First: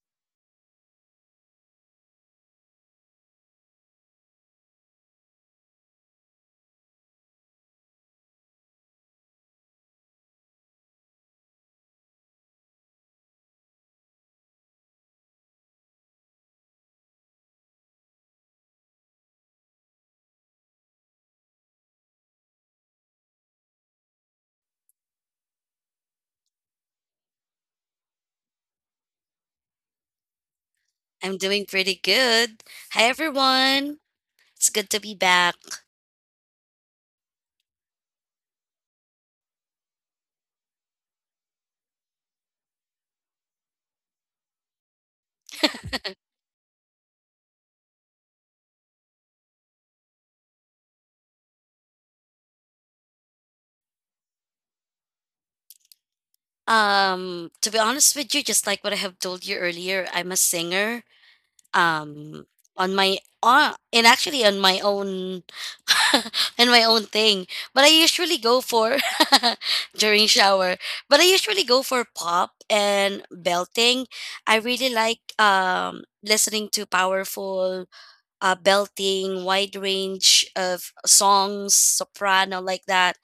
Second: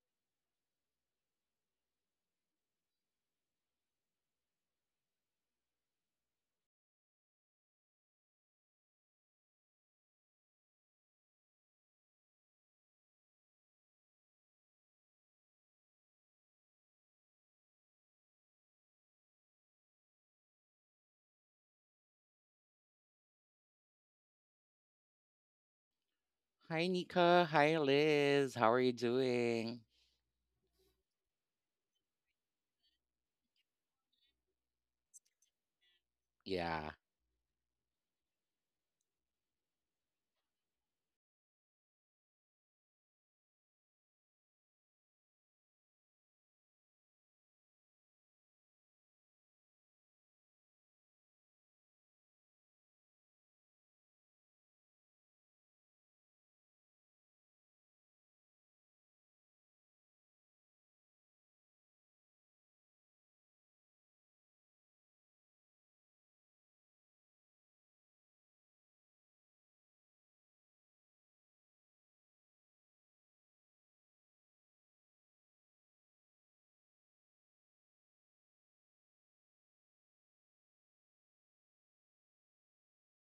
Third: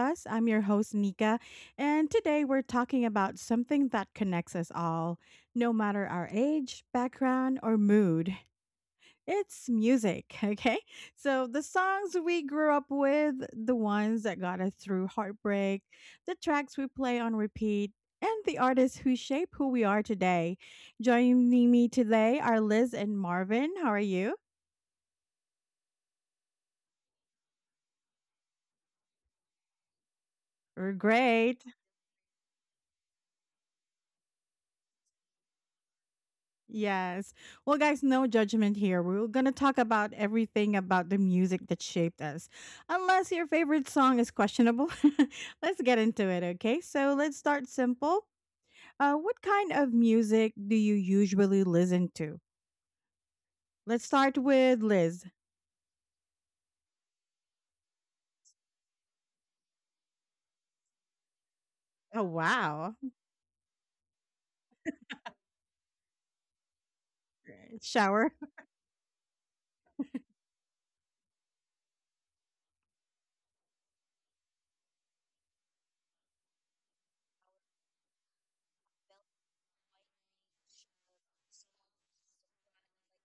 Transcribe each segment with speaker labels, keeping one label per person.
Speaker 1: Us. I'm your host, Nika, and today we're talking about something that connects us all, no matter our age, background, or mood. It's music, okay? So, the songs we grew up with, the ones that got us through heartbreak, the tracks we play on repeat, and the artists who shape who we are today. Joining me today are Liz and Marvin. How are you?
Speaker 2: Hi, Nika. Hi, Liz. How are you doing?
Speaker 1: We're
Speaker 3: I'm
Speaker 1: great.
Speaker 3: doing pretty good. Hi everyone. It's good to be back.
Speaker 2: Yeah.
Speaker 1: Yes. Well, guys, no judgment here. We're going to talk about everything about the music that shaped us. Unless your favorite song is questionable, let's get into it, okay? So let's start simple. What kind of music do you usually listen to? Let's start with Liz.
Speaker 3: To be honest with you, just like what I have told you earlier, I'm a singer.
Speaker 1: Oh,
Speaker 3: Um on
Speaker 1: wow.
Speaker 3: my and actually on my own on my own thing. But I
Speaker 1: Shower.
Speaker 3: usually go for during shower. But I usually go for pop and belting. I really like listening to powerful belting, wide range of songs, soprano, like that.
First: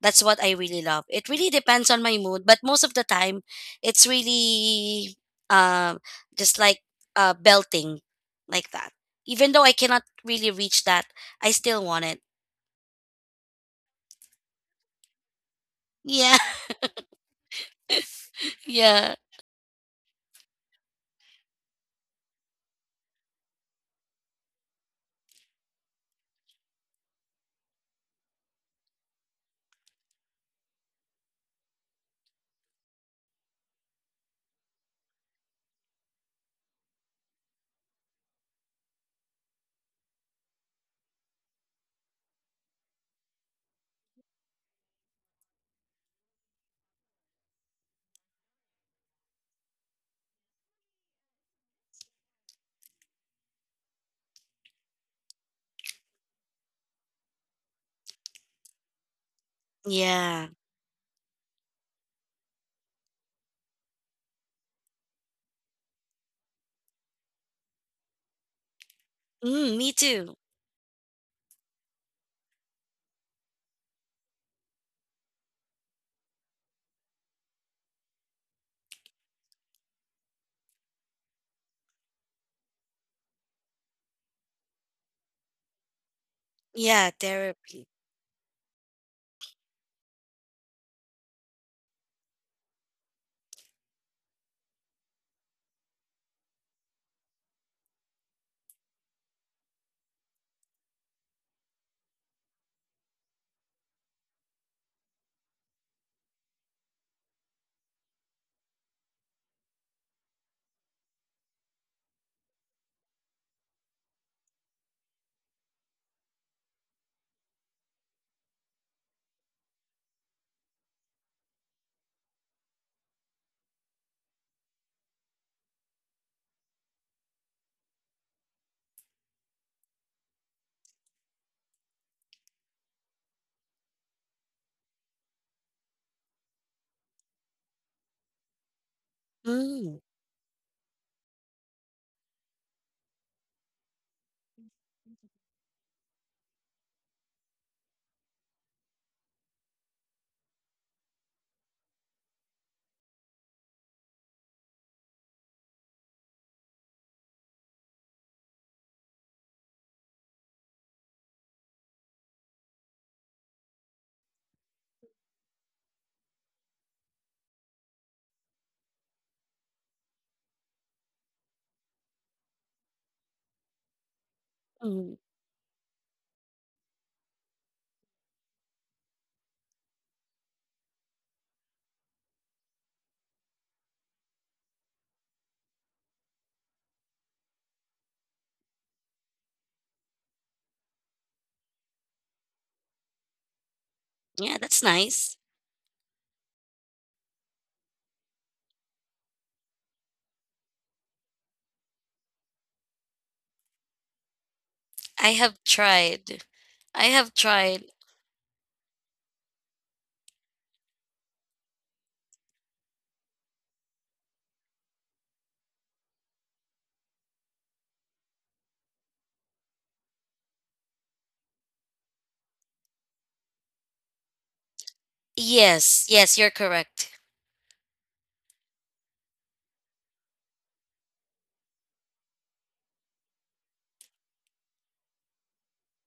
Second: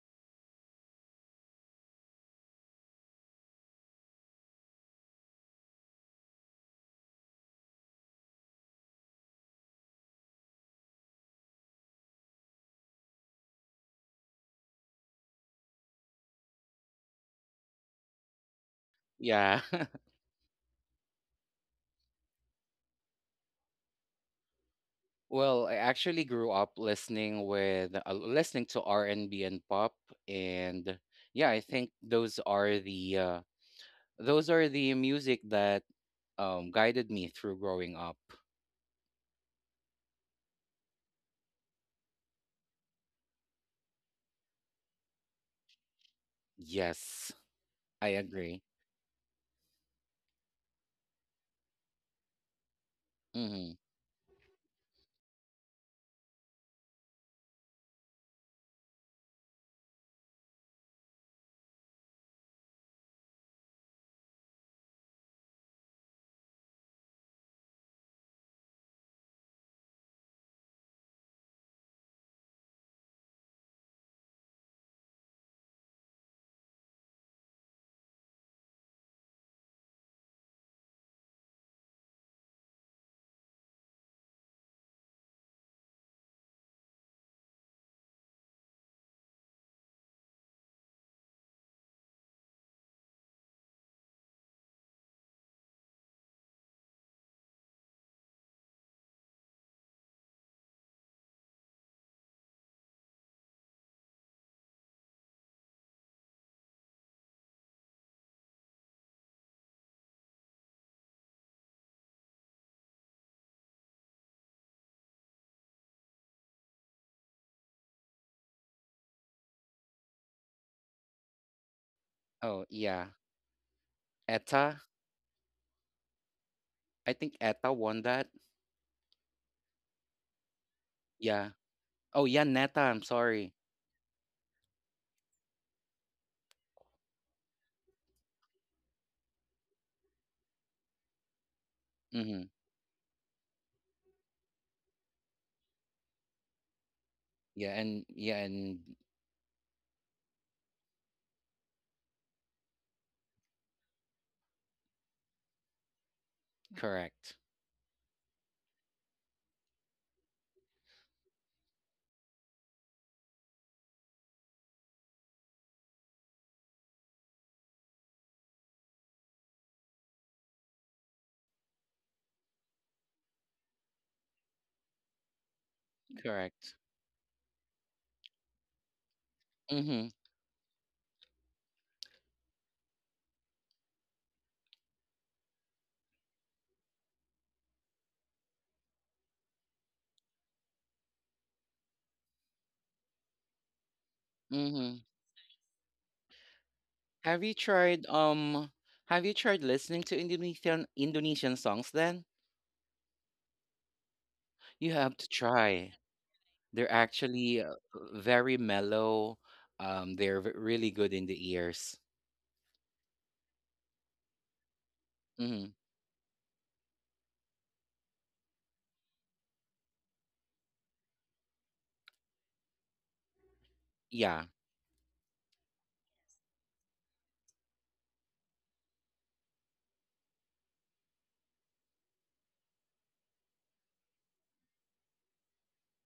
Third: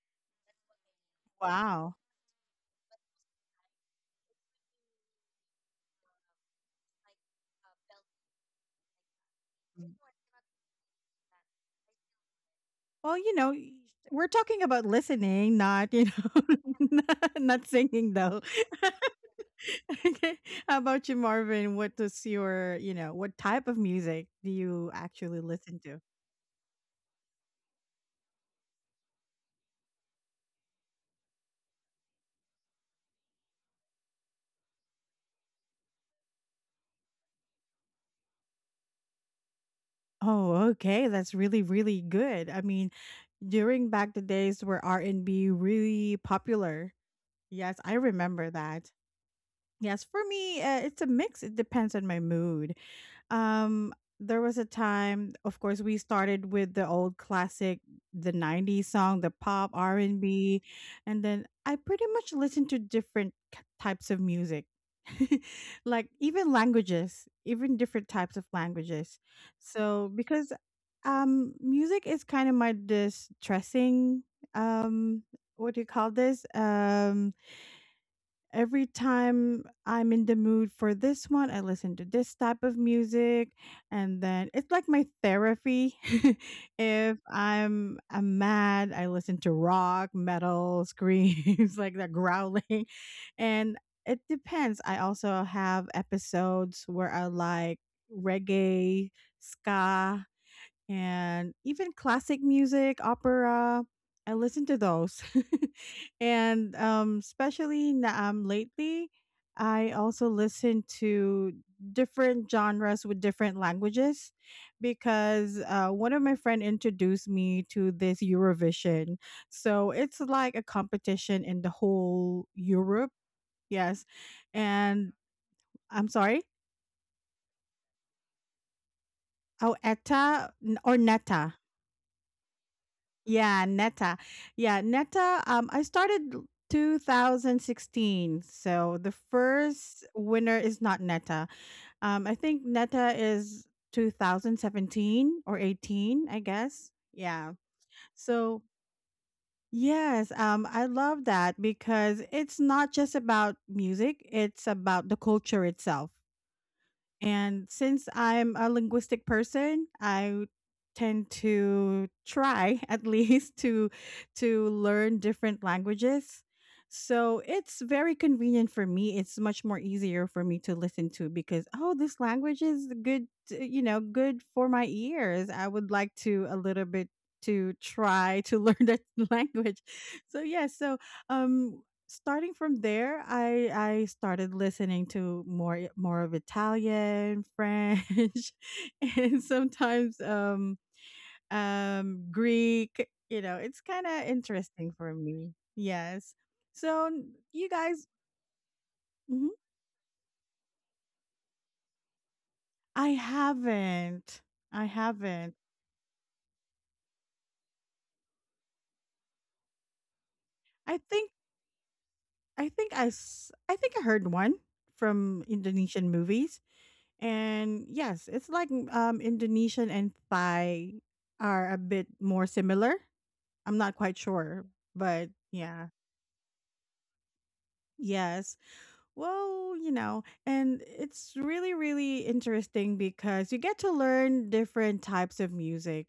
Speaker 3: That's what I really love. It really depends
Speaker 1: Wow.
Speaker 3: on my mood, but most of the time, it's really um just like belting, like that. Even though I cannot really reach that, I still want it.
Speaker 1: Well, you know, y- we're talking about listening, not, you
Speaker 3: Yeah,
Speaker 1: know, not singing, though.
Speaker 3: yeah,
Speaker 2: Yeah.
Speaker 1: Okay. How about you, Marvin? What does your, you know, What type of music do you actually
Speaker 2: Well, I
Speaker 1: listen to?
Speaker 2: actually grew up listening to R&B and B and pop and yeah, I think those are the those are the music that guided me through growing up.
Speaker 1: Oh, okay. That's really, really good. I mean, during back the days where R and B really popular.
Speaker 2: Yes,
Speaker 1: Yes, I
Speaker 2: I
Speaker 1: remember
Speaker 2: agree.
Speaker 1: that. Yes, for me, it's a mix. It depends on my mood.
Speaker 2: Mm-hmm.
Speaker 1: Um, there was a time, of course, we started with the old classic, the '90s song, the pop R and
Speaker 3: yeah.
Speaker 1: B, and then I pretty much listened to different types of music, like even languages, even different types of languages.
Speaker 3: Mm, me
Speaker 1: So
Speaker 3: too.
Speaker 1: because music is kind of my distressing, um, what do you call this? Every time I'm in the mood for this one, I listen to this type of music, and then it's like my therapy.
Speaker 3: Yeah,
Speaker 1: If
Speaker 3: therapy.
Speaker 1: I'm mad, I listen to rock, metal, screams like that growling, and it depends. I also have episodes where I like reggae, ska, and even classic music, opera. I listen to those. And especially lately, I also listen to different genres with different languages because one of my friend introduced me to this Eurovision. So it's like a competition in the whole
Speaker 2: Oh,
Speaker 1: Europe.
Speaker 2: yeah.
Speaker 1: Yes.
Speaker 2: Etta.
Speaker 1: And I'm sorry.
Speaker 2: I think Etta won that.
Speaker 1: Oh, ETA or
Speaker 2: Yeah.
Speaker 1: NETA.
Speaker 2: Oh, yeah, Neta. I'm sorry.
Speaker 1: Yeah, Neta. Yeah, Neta. I started 2016. So the
Speaker 3: Mm,
Speaker 1: first winner is not Neta. I
Speaker 2: Mm-hmm.
Speaker 1: think Neta is 2017 or 18, I guess. Yeah.
Speaker 2: Yeah, and yeah,
Speaker 1: So
Speaker 2: and
Speaker 1: yes, I love that because it's not just about music, it's about the culture itself.
Speaker 2: correct.
Speaker 1: And since I'm a linguistic person, I tend to try at least to learn different languages. So it's very convenient for me. It's much more easier for me to listen to because oh, this language is good, good for my
Speaker 3: mm.
Speaker 1: ears. I would like to a
Speaker 2: Correct.
Speaker 1: little bit to try to learn that language.
Speaker 2: Mhm,
Speaker 1: So yeah, um starting from there, I started listening to more of Italian, French, and sometimes Greek. You know, it's kind of
Speaker 3: Yeah, that's
Speaker 1: interesting
Speaker 2: mhm.
Speaker 1: for
Speaker 3: nice.
Speaker 1: me. Yes. So
Speaker 2: Have you
Speaker 1: you guys,
Speaker 2: tried, have you
Speaker 1: Mhm.
Speaker 2: tried listening to Indonesian songs then?
Speaker 1: I haven't. I
Speaker 2: You have to
Speaker 3: I
Speaker 1: haven't.
Speaker 3: have
Speaker 2: try.
Speaker 3: tried.
Speaker 2: They're
Speaker 3: I have
Speaker 2: actually,
Speaker 3: tried.
Speaker 2: very mellow, they're v really
Speaker 1: I
Speaker 2: good in
Speaker 1: think
Speaker 2: the ears.
Speaker 1: I think I heard one from
Speaker 2: Mhm.
Speaker 1: Indonesian movies. And yes, it's like Indonesian and Thai are a bit more similar. I'm not quite
Speaker 2: Yeah.
Speaker 1: sure, but yeah.
Speaker 3: Yes, yes, you're correct.
Speaker 1: Yes. Well, and it's really, really interesting because you get to learn different types of music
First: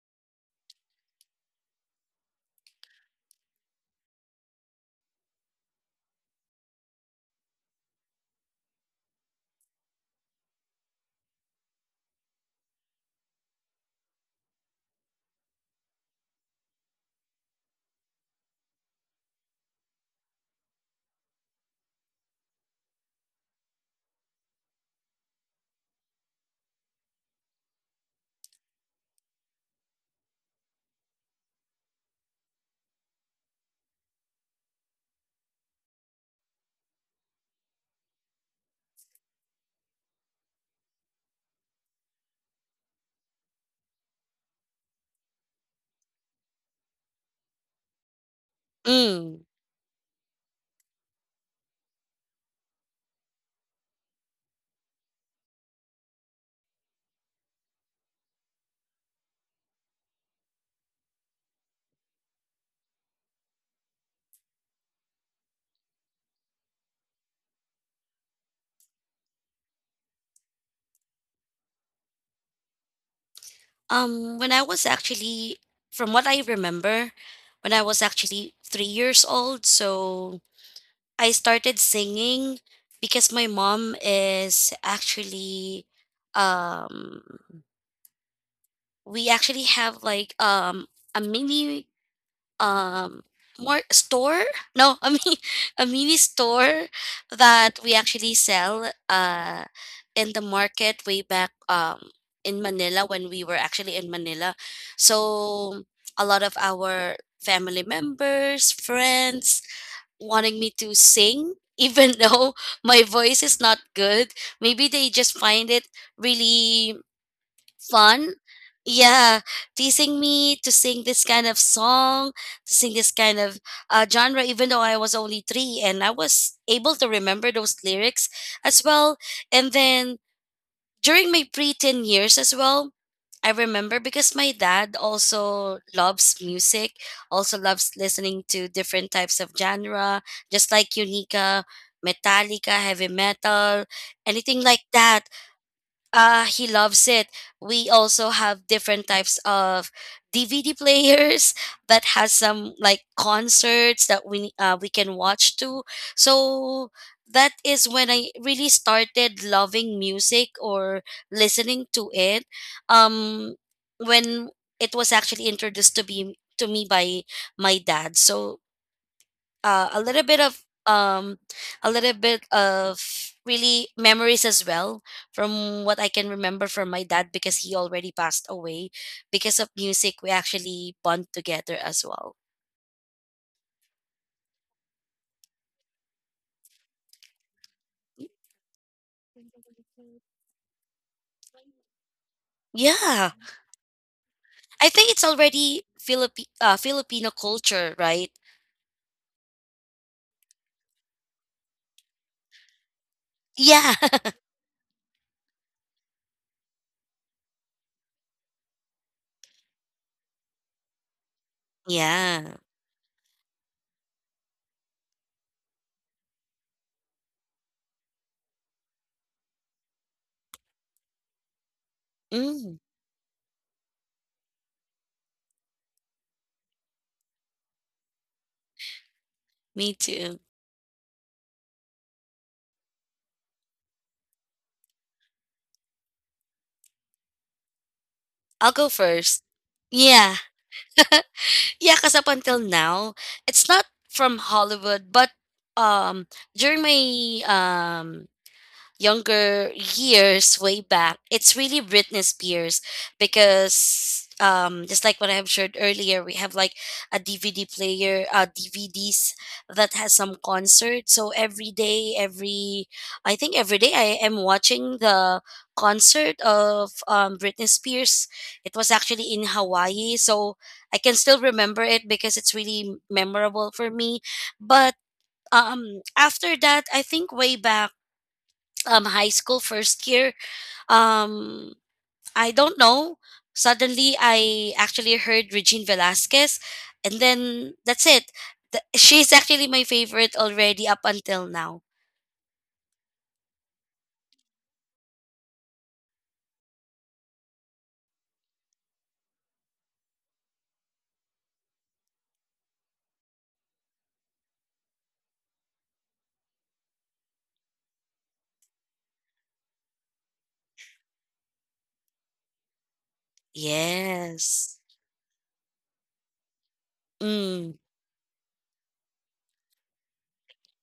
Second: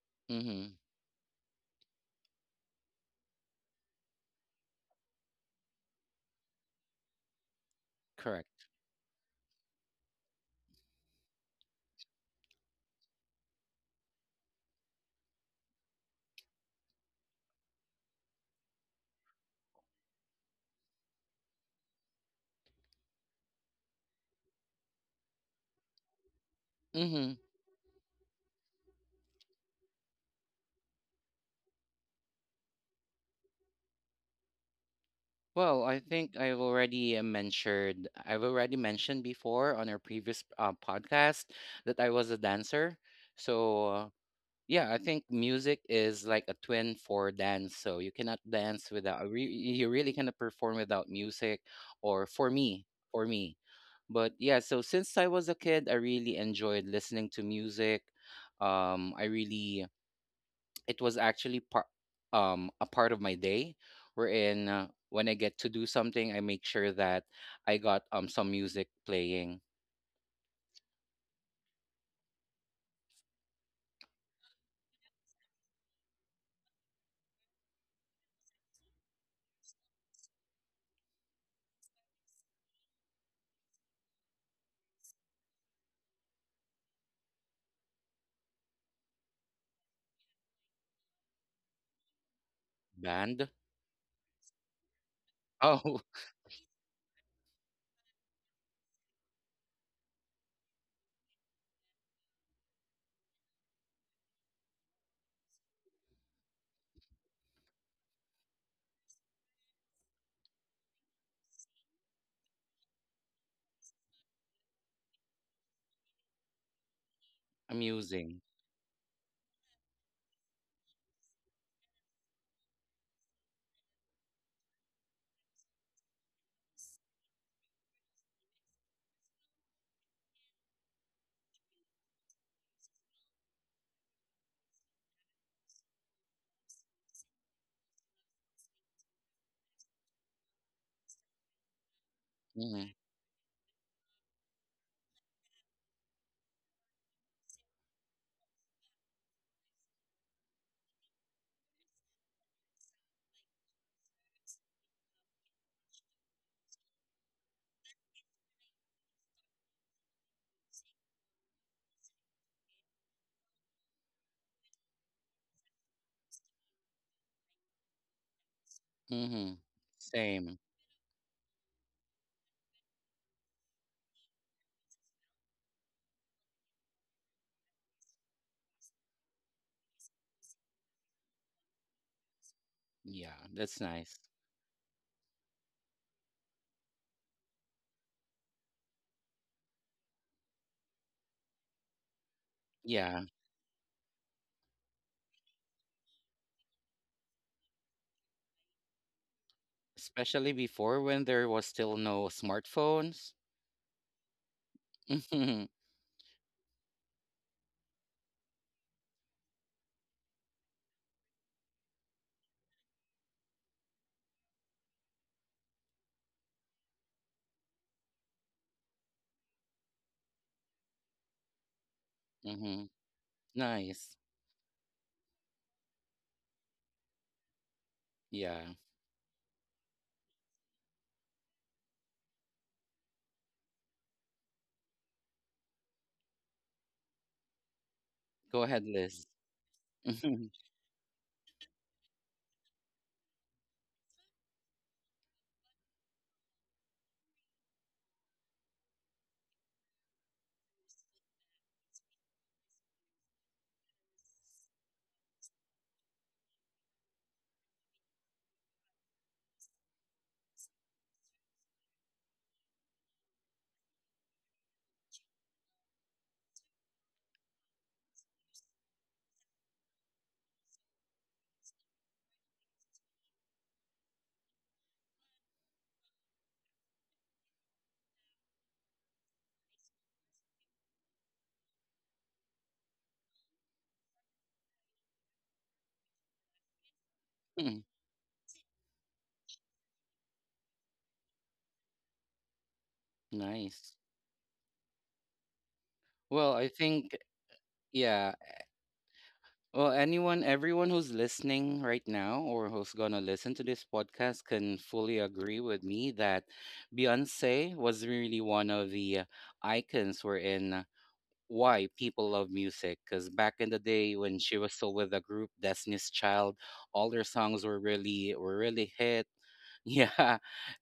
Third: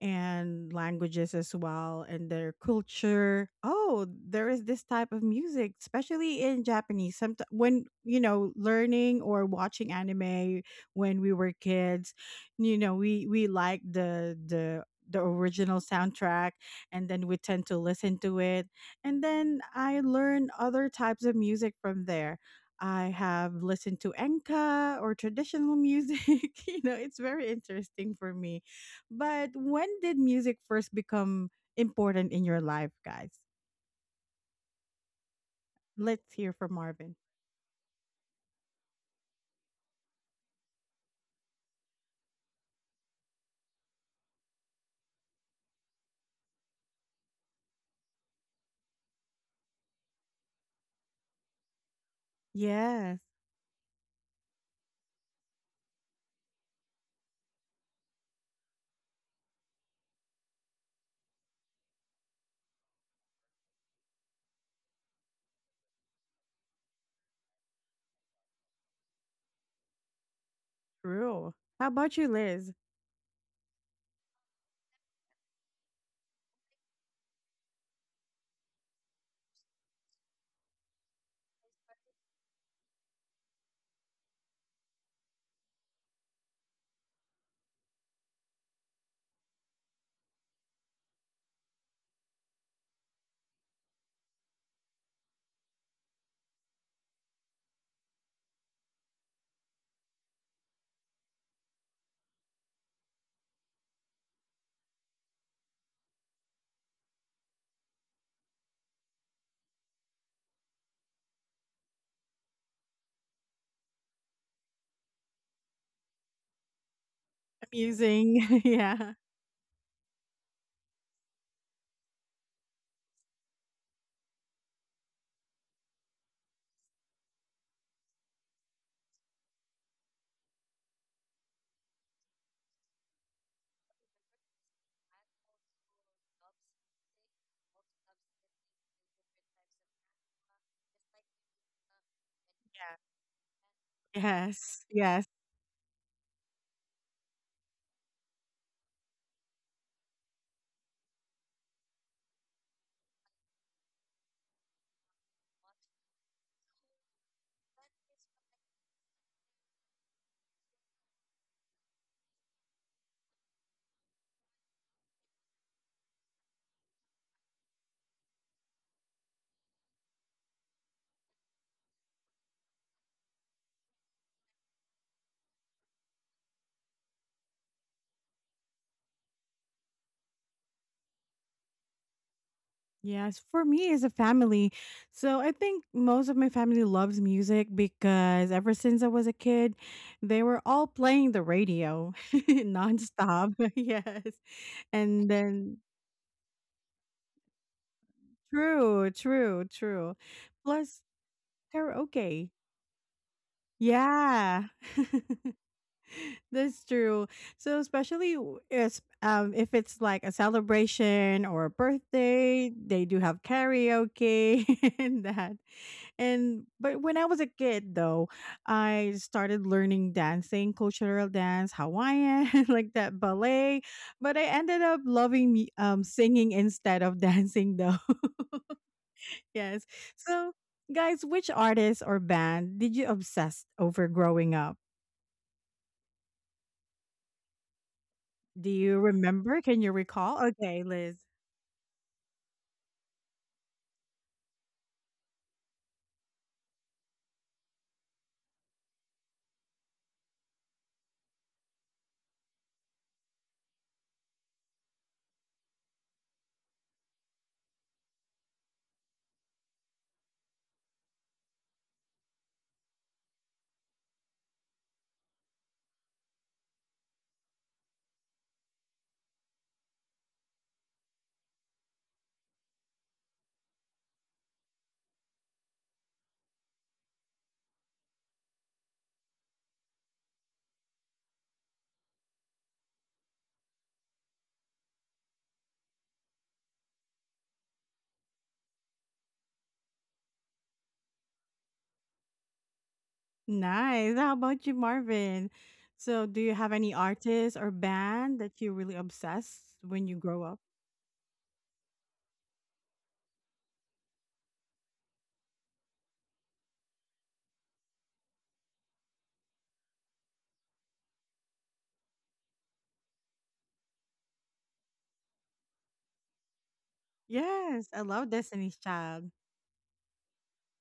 Speaker 1: and
Speaker 2: Mhm.
Speaker 1: languages as well and their culture. Oh, there is this type of music, especially in Japanese. Sometimes when,
Speaker 2: Correct.
Speaker 1: learning or watching anime when we were kids, we like the original soundtrack, and then we tend to listen to it, and then I learn other types of music from there. I have listened to Enka or traditional music. It's
Speaker 2: Mhm.
Speaker 1: very interesting for me. But when did music first become important in your life, guys?
Speaker 2: Well, I
Speaker 1: Let's
Speaker 2: think
Speaker 1: hear from Marvin.
Speaker 2: I've already mentioned before on our previous podcast that I was a dancer. So, uh, Yeah, I think music is like a twin for dance. So you cannot dance without, uh,
Speaker 3: Mm.
Speaker 2: re- you really cannot perform without music, or for me,
Speaker 1: Yes,
Speaker 2: for me. But yeah, so since I was a kid, I really enjoyed listening to music. Um, I really, it was actually a part of my day, wherein when I get to do something, I make sure that I got some music playing
Speaker 1: true. How about you, Liz?
Speaker 3: When I was actually, from what I remember, when I was actually 3 years old, so I started singing because my mom is actually, um, we actually have like a mini um
Speaker 2: band.
Speaker 3: more store. No I mean a
Speaker 2: Oh,
Speaker 3: mini store that we actually sell in the market way back in Manila, when we were actually in Manila. So a lot of our family members, friends wanting me to sing even though my voice is not good. Maybe they just find it really fun.
Speaker 2: amusing.
Speaker 1: Amusing. Yeah.
Speaker 3: Yeah, teasing me to sing this kind of song, to sing this kind of genre, even though I was only three and I was able to remember those lyrics as well. And then during my preteen years as well, I remember because my dad also loves music, also loves listening to different types of genre, just like Unica, Metallica,
Speaker 2: Mm-hmm.
Speaker 1: Yeah.
Speaker 3: heavy metal, anything like
Speaker 1: Yes.
Speaker 3: that.
Speaker 1: Yes.
Speaker 3: He loves it. We also have different types of DVD players that has some like concerts that we can watch too. So that is when I really started loving music or listening to it. Um, when it was actually introduced to be to me by my dad. So
Speaker 2: Mm-hmm.
Speaker 3: uh, a little bit
Speaker 2: Same.
Speaker 3: of um a little bit of really memories as well from what I can remember from my dad, because he already passed away. Because of music, we actually bond together as well.
Speaker 2: Yeah,
Speaker 1: Yes, for
Speaker 2: that's
Speaker 1: me as a
Speaker 2: nice.
Speaker 1: family. So I think most of my family loves music because ever since I was a kid, they were all playing the radio
Speaker 2: Yeah,
Speaker 3: Yeah,
Speaker 1: nonstop. Yes.
Speaker 3: I think it's
Speaker 1: And then
Speaker 3: already Filipino culture, right?
Speaker 1: true, true, true.
Speaker 2: especially before
Speaker 1: Plus
Speaker 2: when there was still no
Speaker 1: karaoke.
Speaker 2: smartphones.
Speaker 3: Yeah,
Speaker 1: Yeah.
Speaker 2: Mm-hmm.
Speaker 1: That's true. So especially w- as if it's like a celebration or a
Speaker 3: yeah.
Speaker 1: birthday, they do have karaoke and that. And but when I was a kid though, I started learning dancing, cultural dance, Hawaiian,
Speaker 3: Mm,
Speaker 2: Mm-hmm.
Speaker 1: like that ballet.
Speaker 2: Nice.
Speaker 1: But I ended up loving me singing instead of dancing though.
Speaker 2: Yeah.
Speaker 1: Yes.
Speaker 3: me too.
Speaker 1: So guys, which artist or band did you obsess over growing up?
Speaker 2: Go
Speaker 1: Do
Speaker 3: I'll
Speaker 2: ahead,
Speaker 3: go
Speaker 1: you
Speaker 2: Liz.
Speaker 3: first.
Speaker 1: remember? Can you
Speaker 3: Yeah.
Speaker 1: recall?
Speaker 2: Mhm.
Speaker 1: Okay, Liz.
Speaker 3: Yeah, because up until now, it's not from Hollywood, but um during my um younger years way back, it's really Britney Spears. Because just like what I've shared earlier, we have like a DVD player, DVDs that has some concert. So every day, every I think every day I am watching the concert of Britney Spears. It was actually in Hawaii, so I can still remember it because it's really memorable for me. But after that, I think way back high school first year, um I don't know, suddenly I actually heard Regine Velasquez, and then
Speaker 2: Mm.
Speaker 3: that's it. She's actually my favorite already up until now.
Speaker 2: Nice.
Speaker 1: Nice. How about you, Marvin? So do
Speaker 2: Well,
Speaker 1: you
Speaker 2: I
Speaker 1: have any
Speaker 2: think,
Speaker 1: artist or
Speaker 2: yeah.
Speaker 1: band that you really obsessed
Speaker 2: Well,
Speaker 1: when you
Speaker 2: anyone,
Speaker 1: grow up?
Speaker 2: everyone who's listening right now or who's gonna listen to this podcast can fully agree with me that Beyonce was really one of the icons we're in. Why people love music? Because back in the day when she was
Speaker 3: Yes.
Speaker 2: still with the group Destiny's Child, all their songs
Speaker 3: Mm.
Speaker 2: were
Speaker 1: Yes, I love Destiny's
Speaker 2: really hit.
Speaker 1: Child.
Speaker 2: Yeah.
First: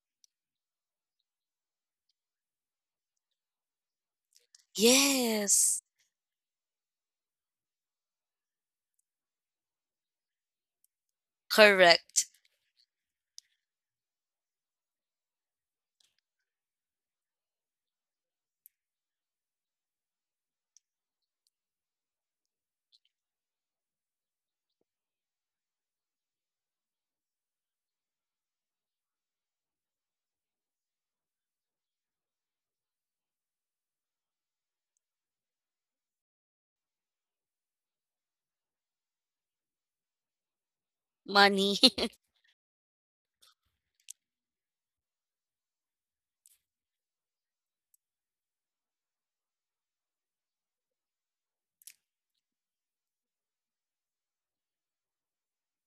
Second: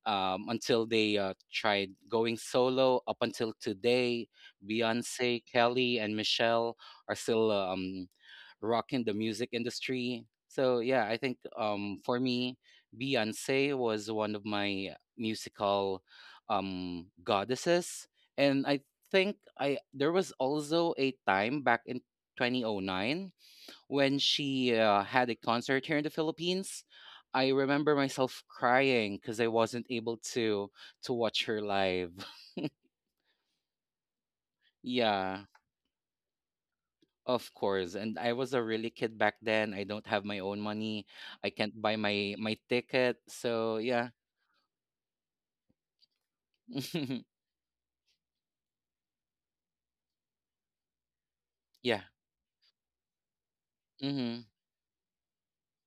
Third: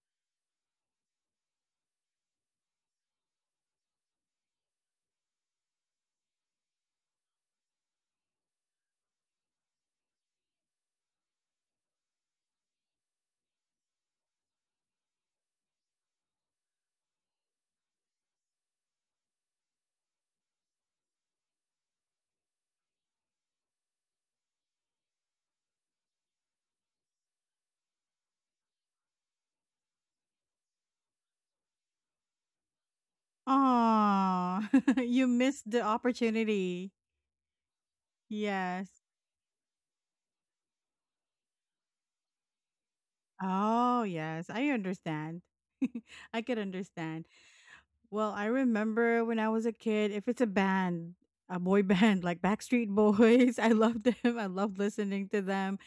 Speaker 2: Um, until they tried going solo up until today, Beyonce,
Speaker 3: Yes.
Speaker 2: Kelly, and Michelle are still rocking the music industry. So yeah, I think for
Speaker 3: Correct.
Speaker 2: me, Beyonce was one of my musical goddesses. And I think I there was also a time back in 2009 when she had a concert here in the Philippines. I remember myself crying because I wasn't able to watch her live.
Speaker 1: Oh, you
Speaker 2: Yeah.
Speaker 1: missed the opportunity.
Speaker 2: Of course, and I was a
Speaker 1: Yes.
Speaker 2: really kid back then. I don't have my own money. I can't
Speaker 3: Money.
Speaker 2: buy my ticket. So
Speaker 1: Oh,
Speaker 2: yeah,
Speaker 1: yes, I understand. I could understand. Well, I remember when I was a kid, if it's a band, a boy
Speaker 2: yeah.
Speaker 1: band like Backstreet Boys, I love them.
Speaker 2: Mm-hmm.
Speaker 1: I love listening to them.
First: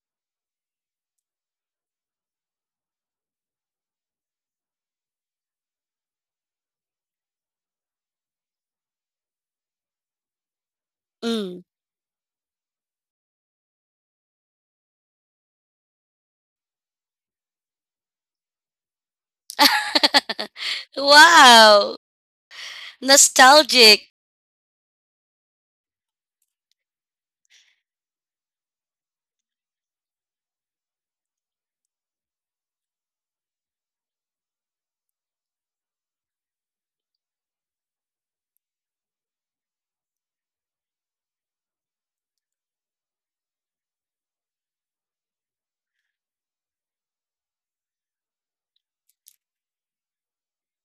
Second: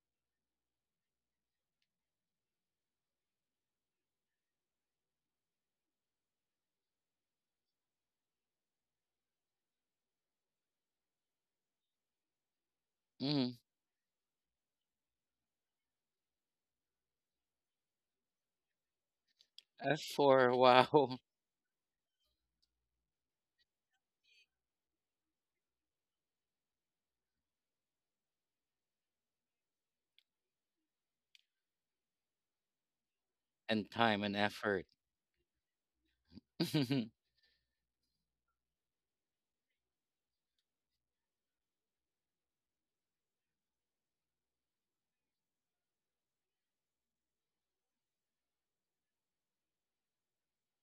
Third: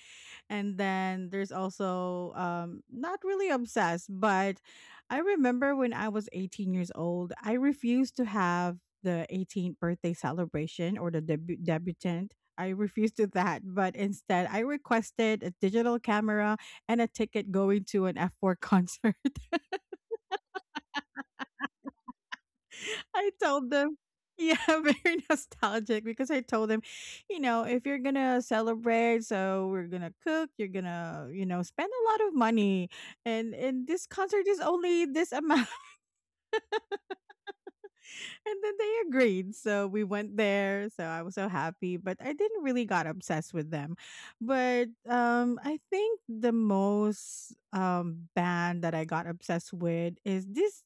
Speaker 1: And then there's also not really obsessed, but I remember when I was 18 years old, I refused to have the 18th birthday celebration or the
Speaker 3: Mm.
Speaker 1: debutant. I refused to
Speaker 2: Mm-hmm.
Speaker 1: that, but instead I requested a digital camera and a ticket going to an F4 concert.
Speaker 2: F four. Wow,
Speaker 3: Wow,
Speaker 1: I told them,
Speaker 3: nostalgic.
Speaker 1: yeah, very nostalgic because I told them, if you're gonna celebrate, so we're gonna cook, you're gonna, spend a lot of money, and and
Speaker 2: and
Speaker 1: this
Speaker 2: time and
Speaker 1: concert is
Speaker 2: effort.
Speaker 1: only this amount, and then they agreed. So we went there. So I was so happy, but I didn't really got obsessed with them. But I think the most band that I got obsessed with is this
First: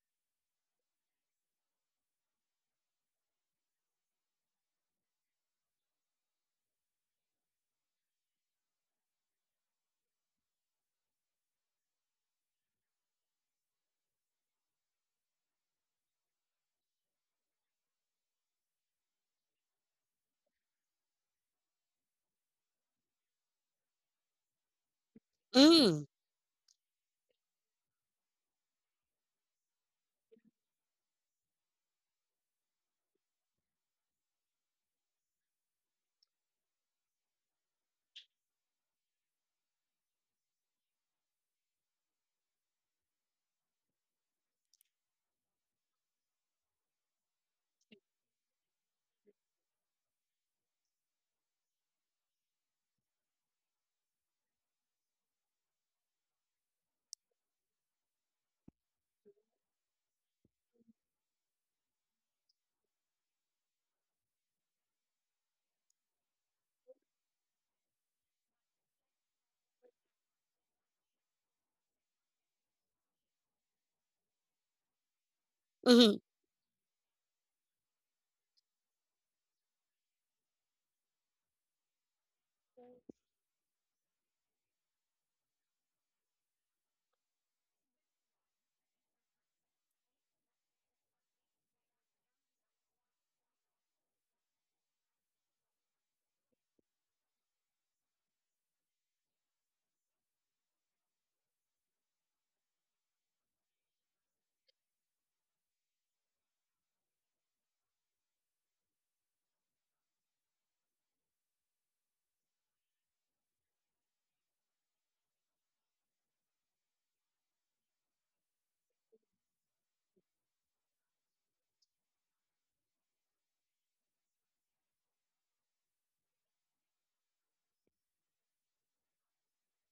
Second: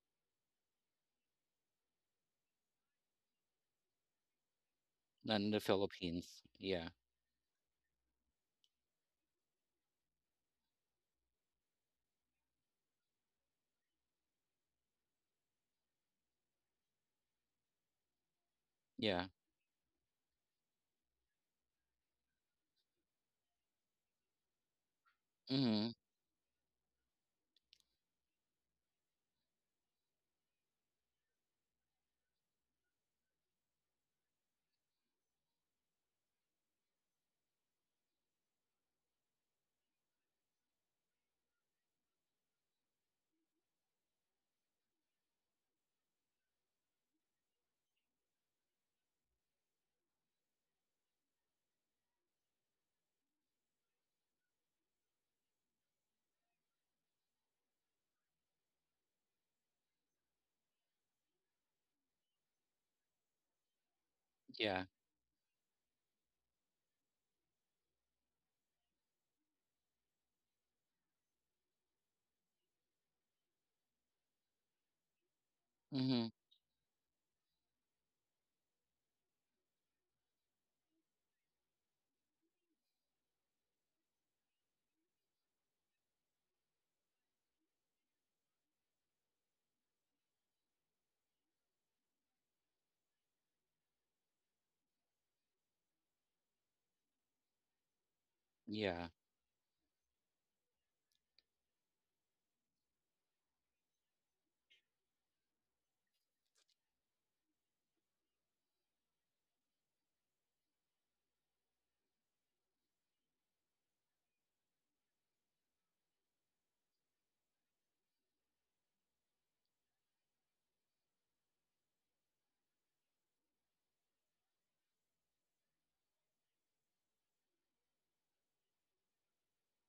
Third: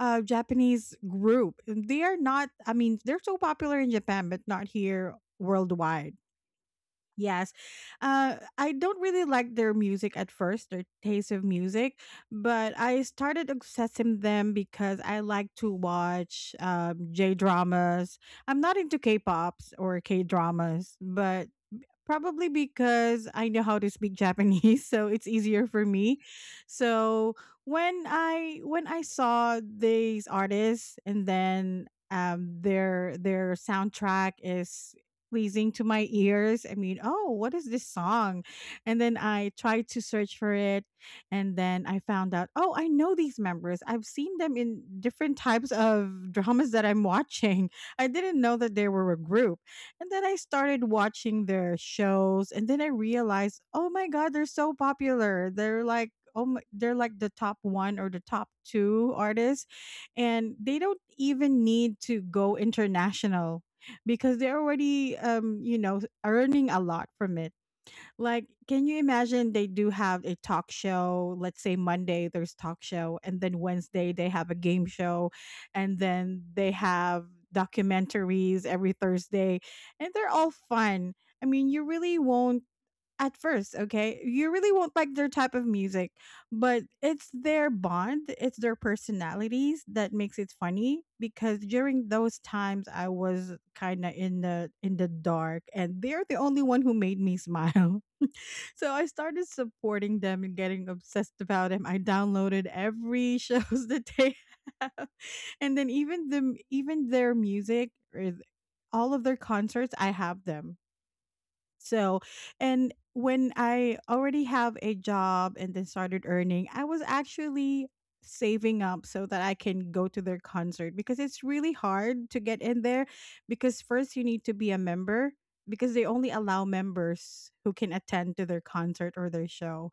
Speaker 1: Japanese group. They are not, I mean, they're so popular in Japan but not here
Speaker 2: In the
Speaker 1: worldwide.
Speaker 2: Philippines. Yeah.
Speaker 1: Yes. I don't really like their music at first, their taste of music, but I started accessing them because I like to watch J dramas. I'm not into K
Speaker 2: Yeah.
Speaker 1: pops or K dramas, but probably because I know how to speak Japanese, so it's easier for
Speaker 2: Mm-hmm.
Speaker 3: Mm.
Speaker 1: me. So when I saw these artists, and then their soundtrack is pleasing to my ears. I mean, oh, what is this song? And then I tried to search for it, and then I found out, oh, I know these members. I've seen them in different types of dramas that I'm watching. I didn't know that they were a group, and then I started watching their shows, and then I realized, oh my god, they're so popular. They're like, oh, my, they're like the top one or the top two artists, and they don't even need to go international because they're
Speaker 2: Yeah.
Speaker 1: already, earning a lot from it. Like, can you imagine they do have a talk show? Let's say Monday there's talk show, and then Wednesday they have a game show, and
Speaker 3: Mm-hmm.
Speaker 2: Mm-hmm.
Speaker 1: then they have documentaries every Thursday, and they're all fun. I mean, you really won't at first, okay? You really won't like their type of music, but it's their bond, it's their personalities that makes it funny because during those times I was kind of in the dark, and they're the only one who made me smile. So I
Speaker 2: Yeah.
Speaker 1: started supporting them and getting obsessed about them. I downloaded every shows that they have. And then even their music or all of their concerts, I have them. So, and when I already have a job and then started earning, I was actually saving up so that I can go to their concert because it's really hard to get in there, because first you need to be a member, because they only allow members who can attend to their concert or their show,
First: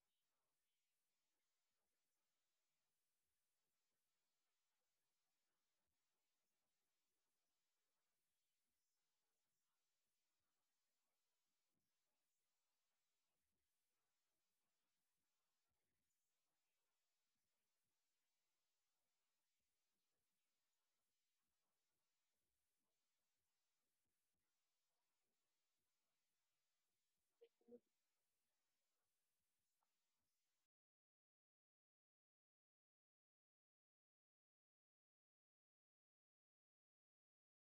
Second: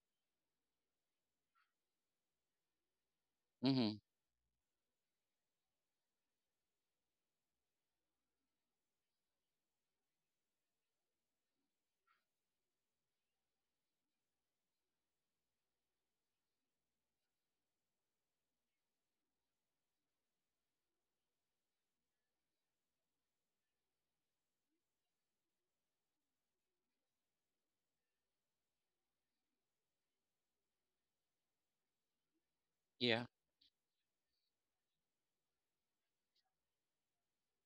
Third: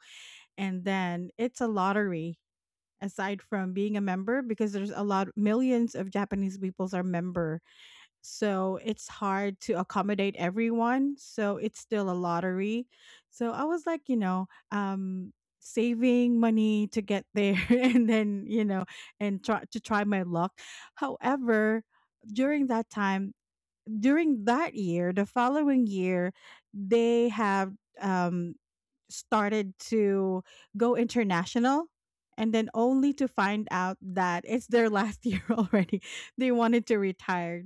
Speaker 1: and then it's a lottery aside from being
Speaker 2: Mm-hmm.
Speaker 1: a member because there's a lot millions of Japanese peoples are member, so it's hard to accommodate everyone, so it's still a lottery. So I was like, saving money to get there and then and try to try my luck. However, during that time, during that year, the following year, they have um started to go international, and then only
Speaker 2: Yeah.
Speaker 1: to find out that it's their last year already. They wanted to retire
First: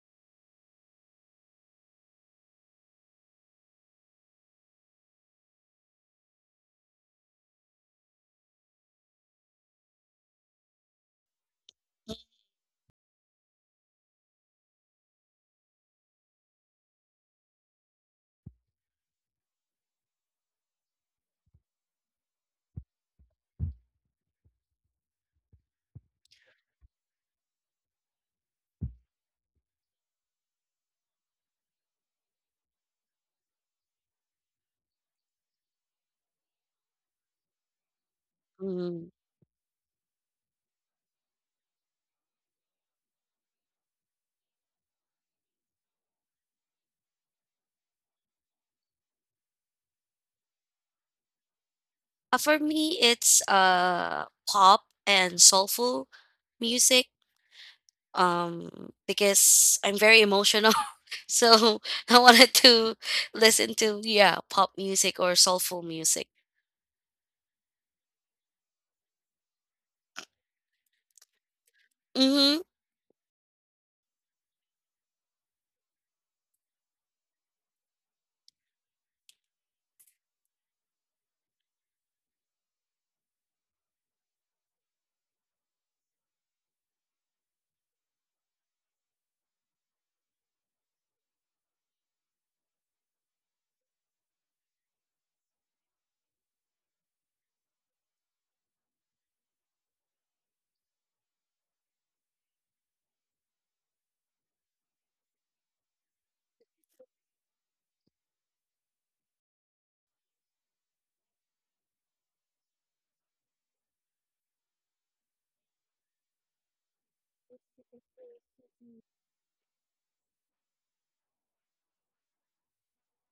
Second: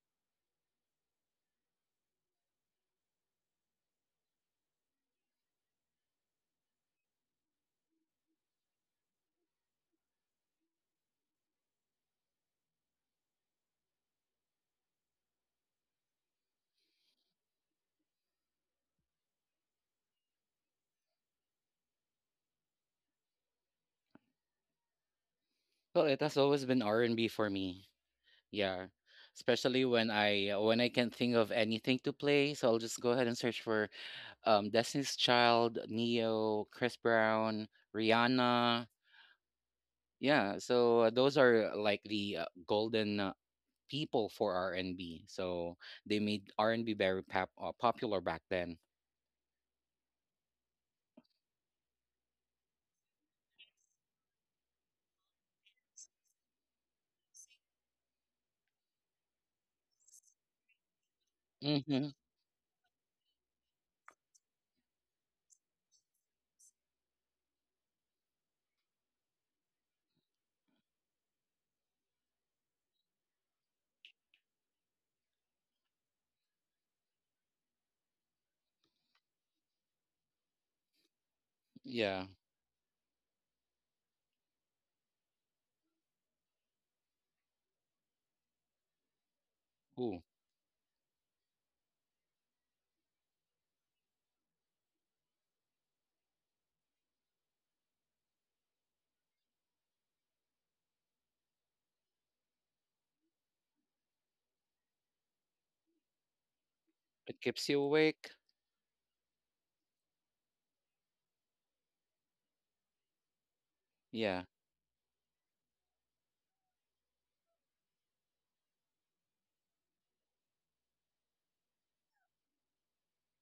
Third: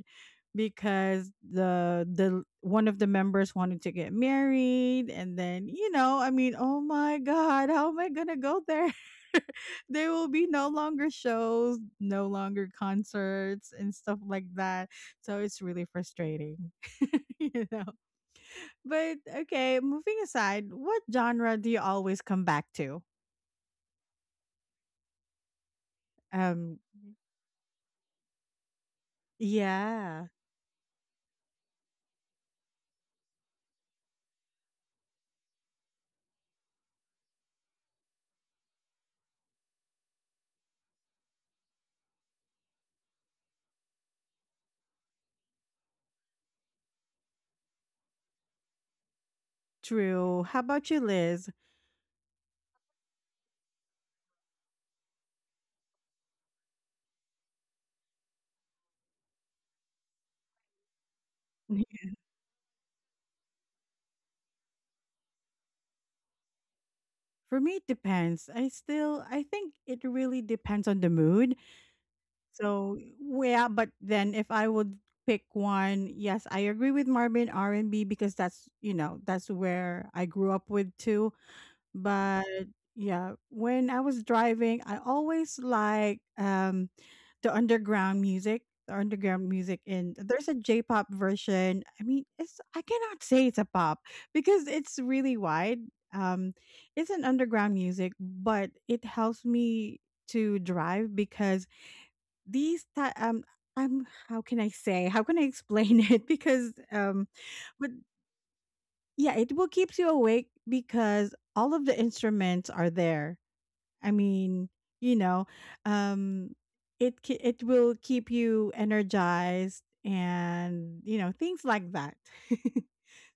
Speaker 1: because the one of the members wanted to get married, and then I mean, oh my god, how am I going to go there? There will be no longer shows, no longer concerts and stuff like that, so it's really frustrating. you know but okay, moving aside, what genre do you always come back to?
Speaker 2: Well, it has always
Speaker 1: Um,
Speaker 2: been R and B for me. Yeah. Especially when
Speaker 1: yeah,
Speaker 2: I can't think of anything to play, so I'll just go ahead and search for Destiny's Child, Neo, Chris Brown, Rihanna.
Speaker 3: Mm-hmm.
Speaker 2: Yeah, so those are like the golden people for R&B. So they made R&B very popular back then.
Speaker 1: true. How about you, Liz?
Speaker 3: For me, it's pop and soulful music um because I'm very emotional. So
Speaker 2: Mm-hmm.
Speaker 3: I wanted to listen to, yeah, pop music or soulful music.
Speaker 1: For me, it depends. I still, I think it really depends on the mood.
Speaker 3: Mhm.
Speaker 1: So yeah, but then if I would pick one, yes, I agree with Marvin. R and B, because that's that's where I grew up with too.
Speaker 2: Yeah.
Speaker 1: But yeah, when I was driving, I always like the underground music, and
Speaker 2: Ooh,
Speaker 1: there's a J-pop version. I mean, it's, I cannot say it's a pop because it's really wide. Um, it's an underground music, but it helps me to drive because these ti how can I explain it because
Speaker 2: it keeps you
Speaker 1: but
Speaker 2: awake.
Speaker 1: yeah, it will keeps you awake because all of the instruments are there. I
Speaker 2: Yeah.
Speaker 1: mean, you know, um, it will keep you energized, and you know, things like that.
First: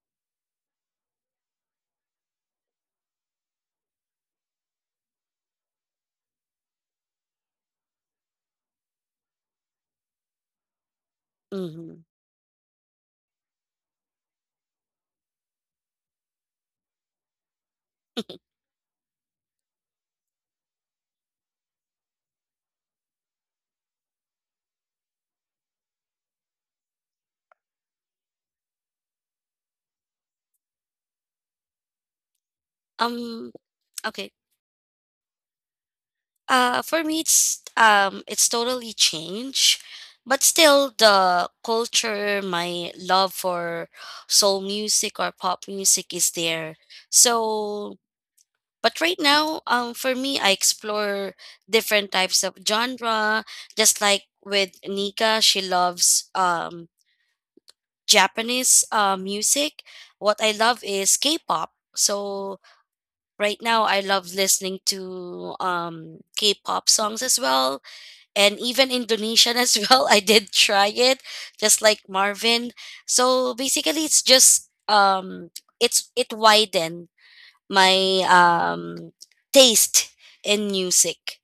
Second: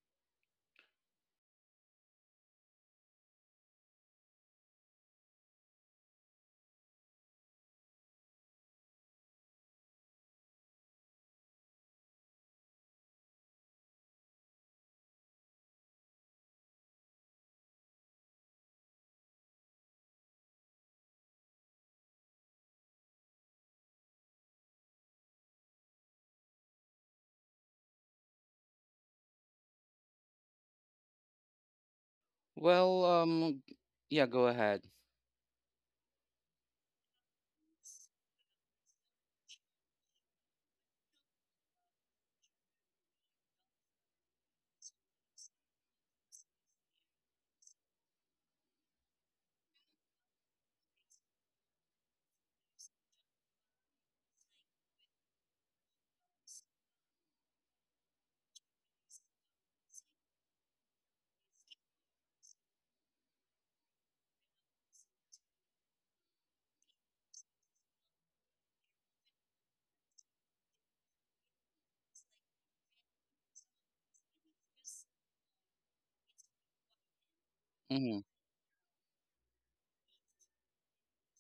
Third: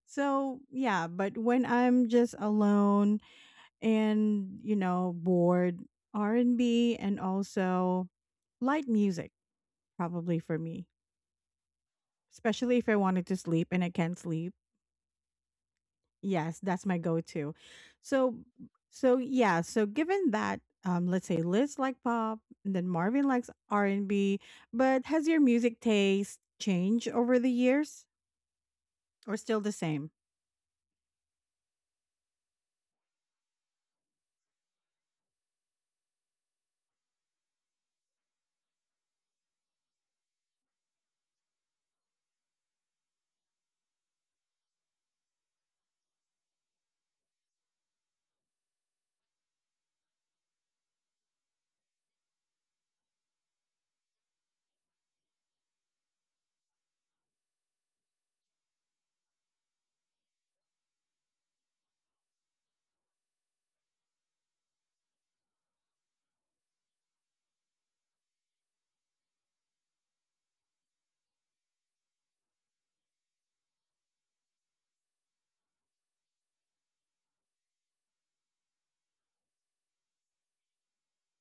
Speaker 1: So yeah, but when I'm just alone and you know, bored, R and B and also light music probably for me,
Speaker 3: Mhm.
Speaker 1: especially if I wanted to sleep and I can't sleep. Yes, that's my go-to. So, so yeah, so given that, let's say Liz like pop, and then Marvin likes R and B, but has your music taste changed over the years, or still the same?
Speaker 2: Well,
Speaker 3: Um
Speaker 2: yeah.
Speaker 3: okay.
Speaker 2: Go ahead.
Speaker 3: For me, it's totally changed, but still the culture, my love for soul music or pop music is there. So, but right now, for me, I explore different types of genre. Just like with Nika, she loves Japanese music. What I love is K-pop. So right now, I love listening to K-pop songs as well, and even Indonesian as well. I did try it, just like Marvin. So basically, it widened my
Speaker 2: Mm-hmm.
Speaker 3: taste in music.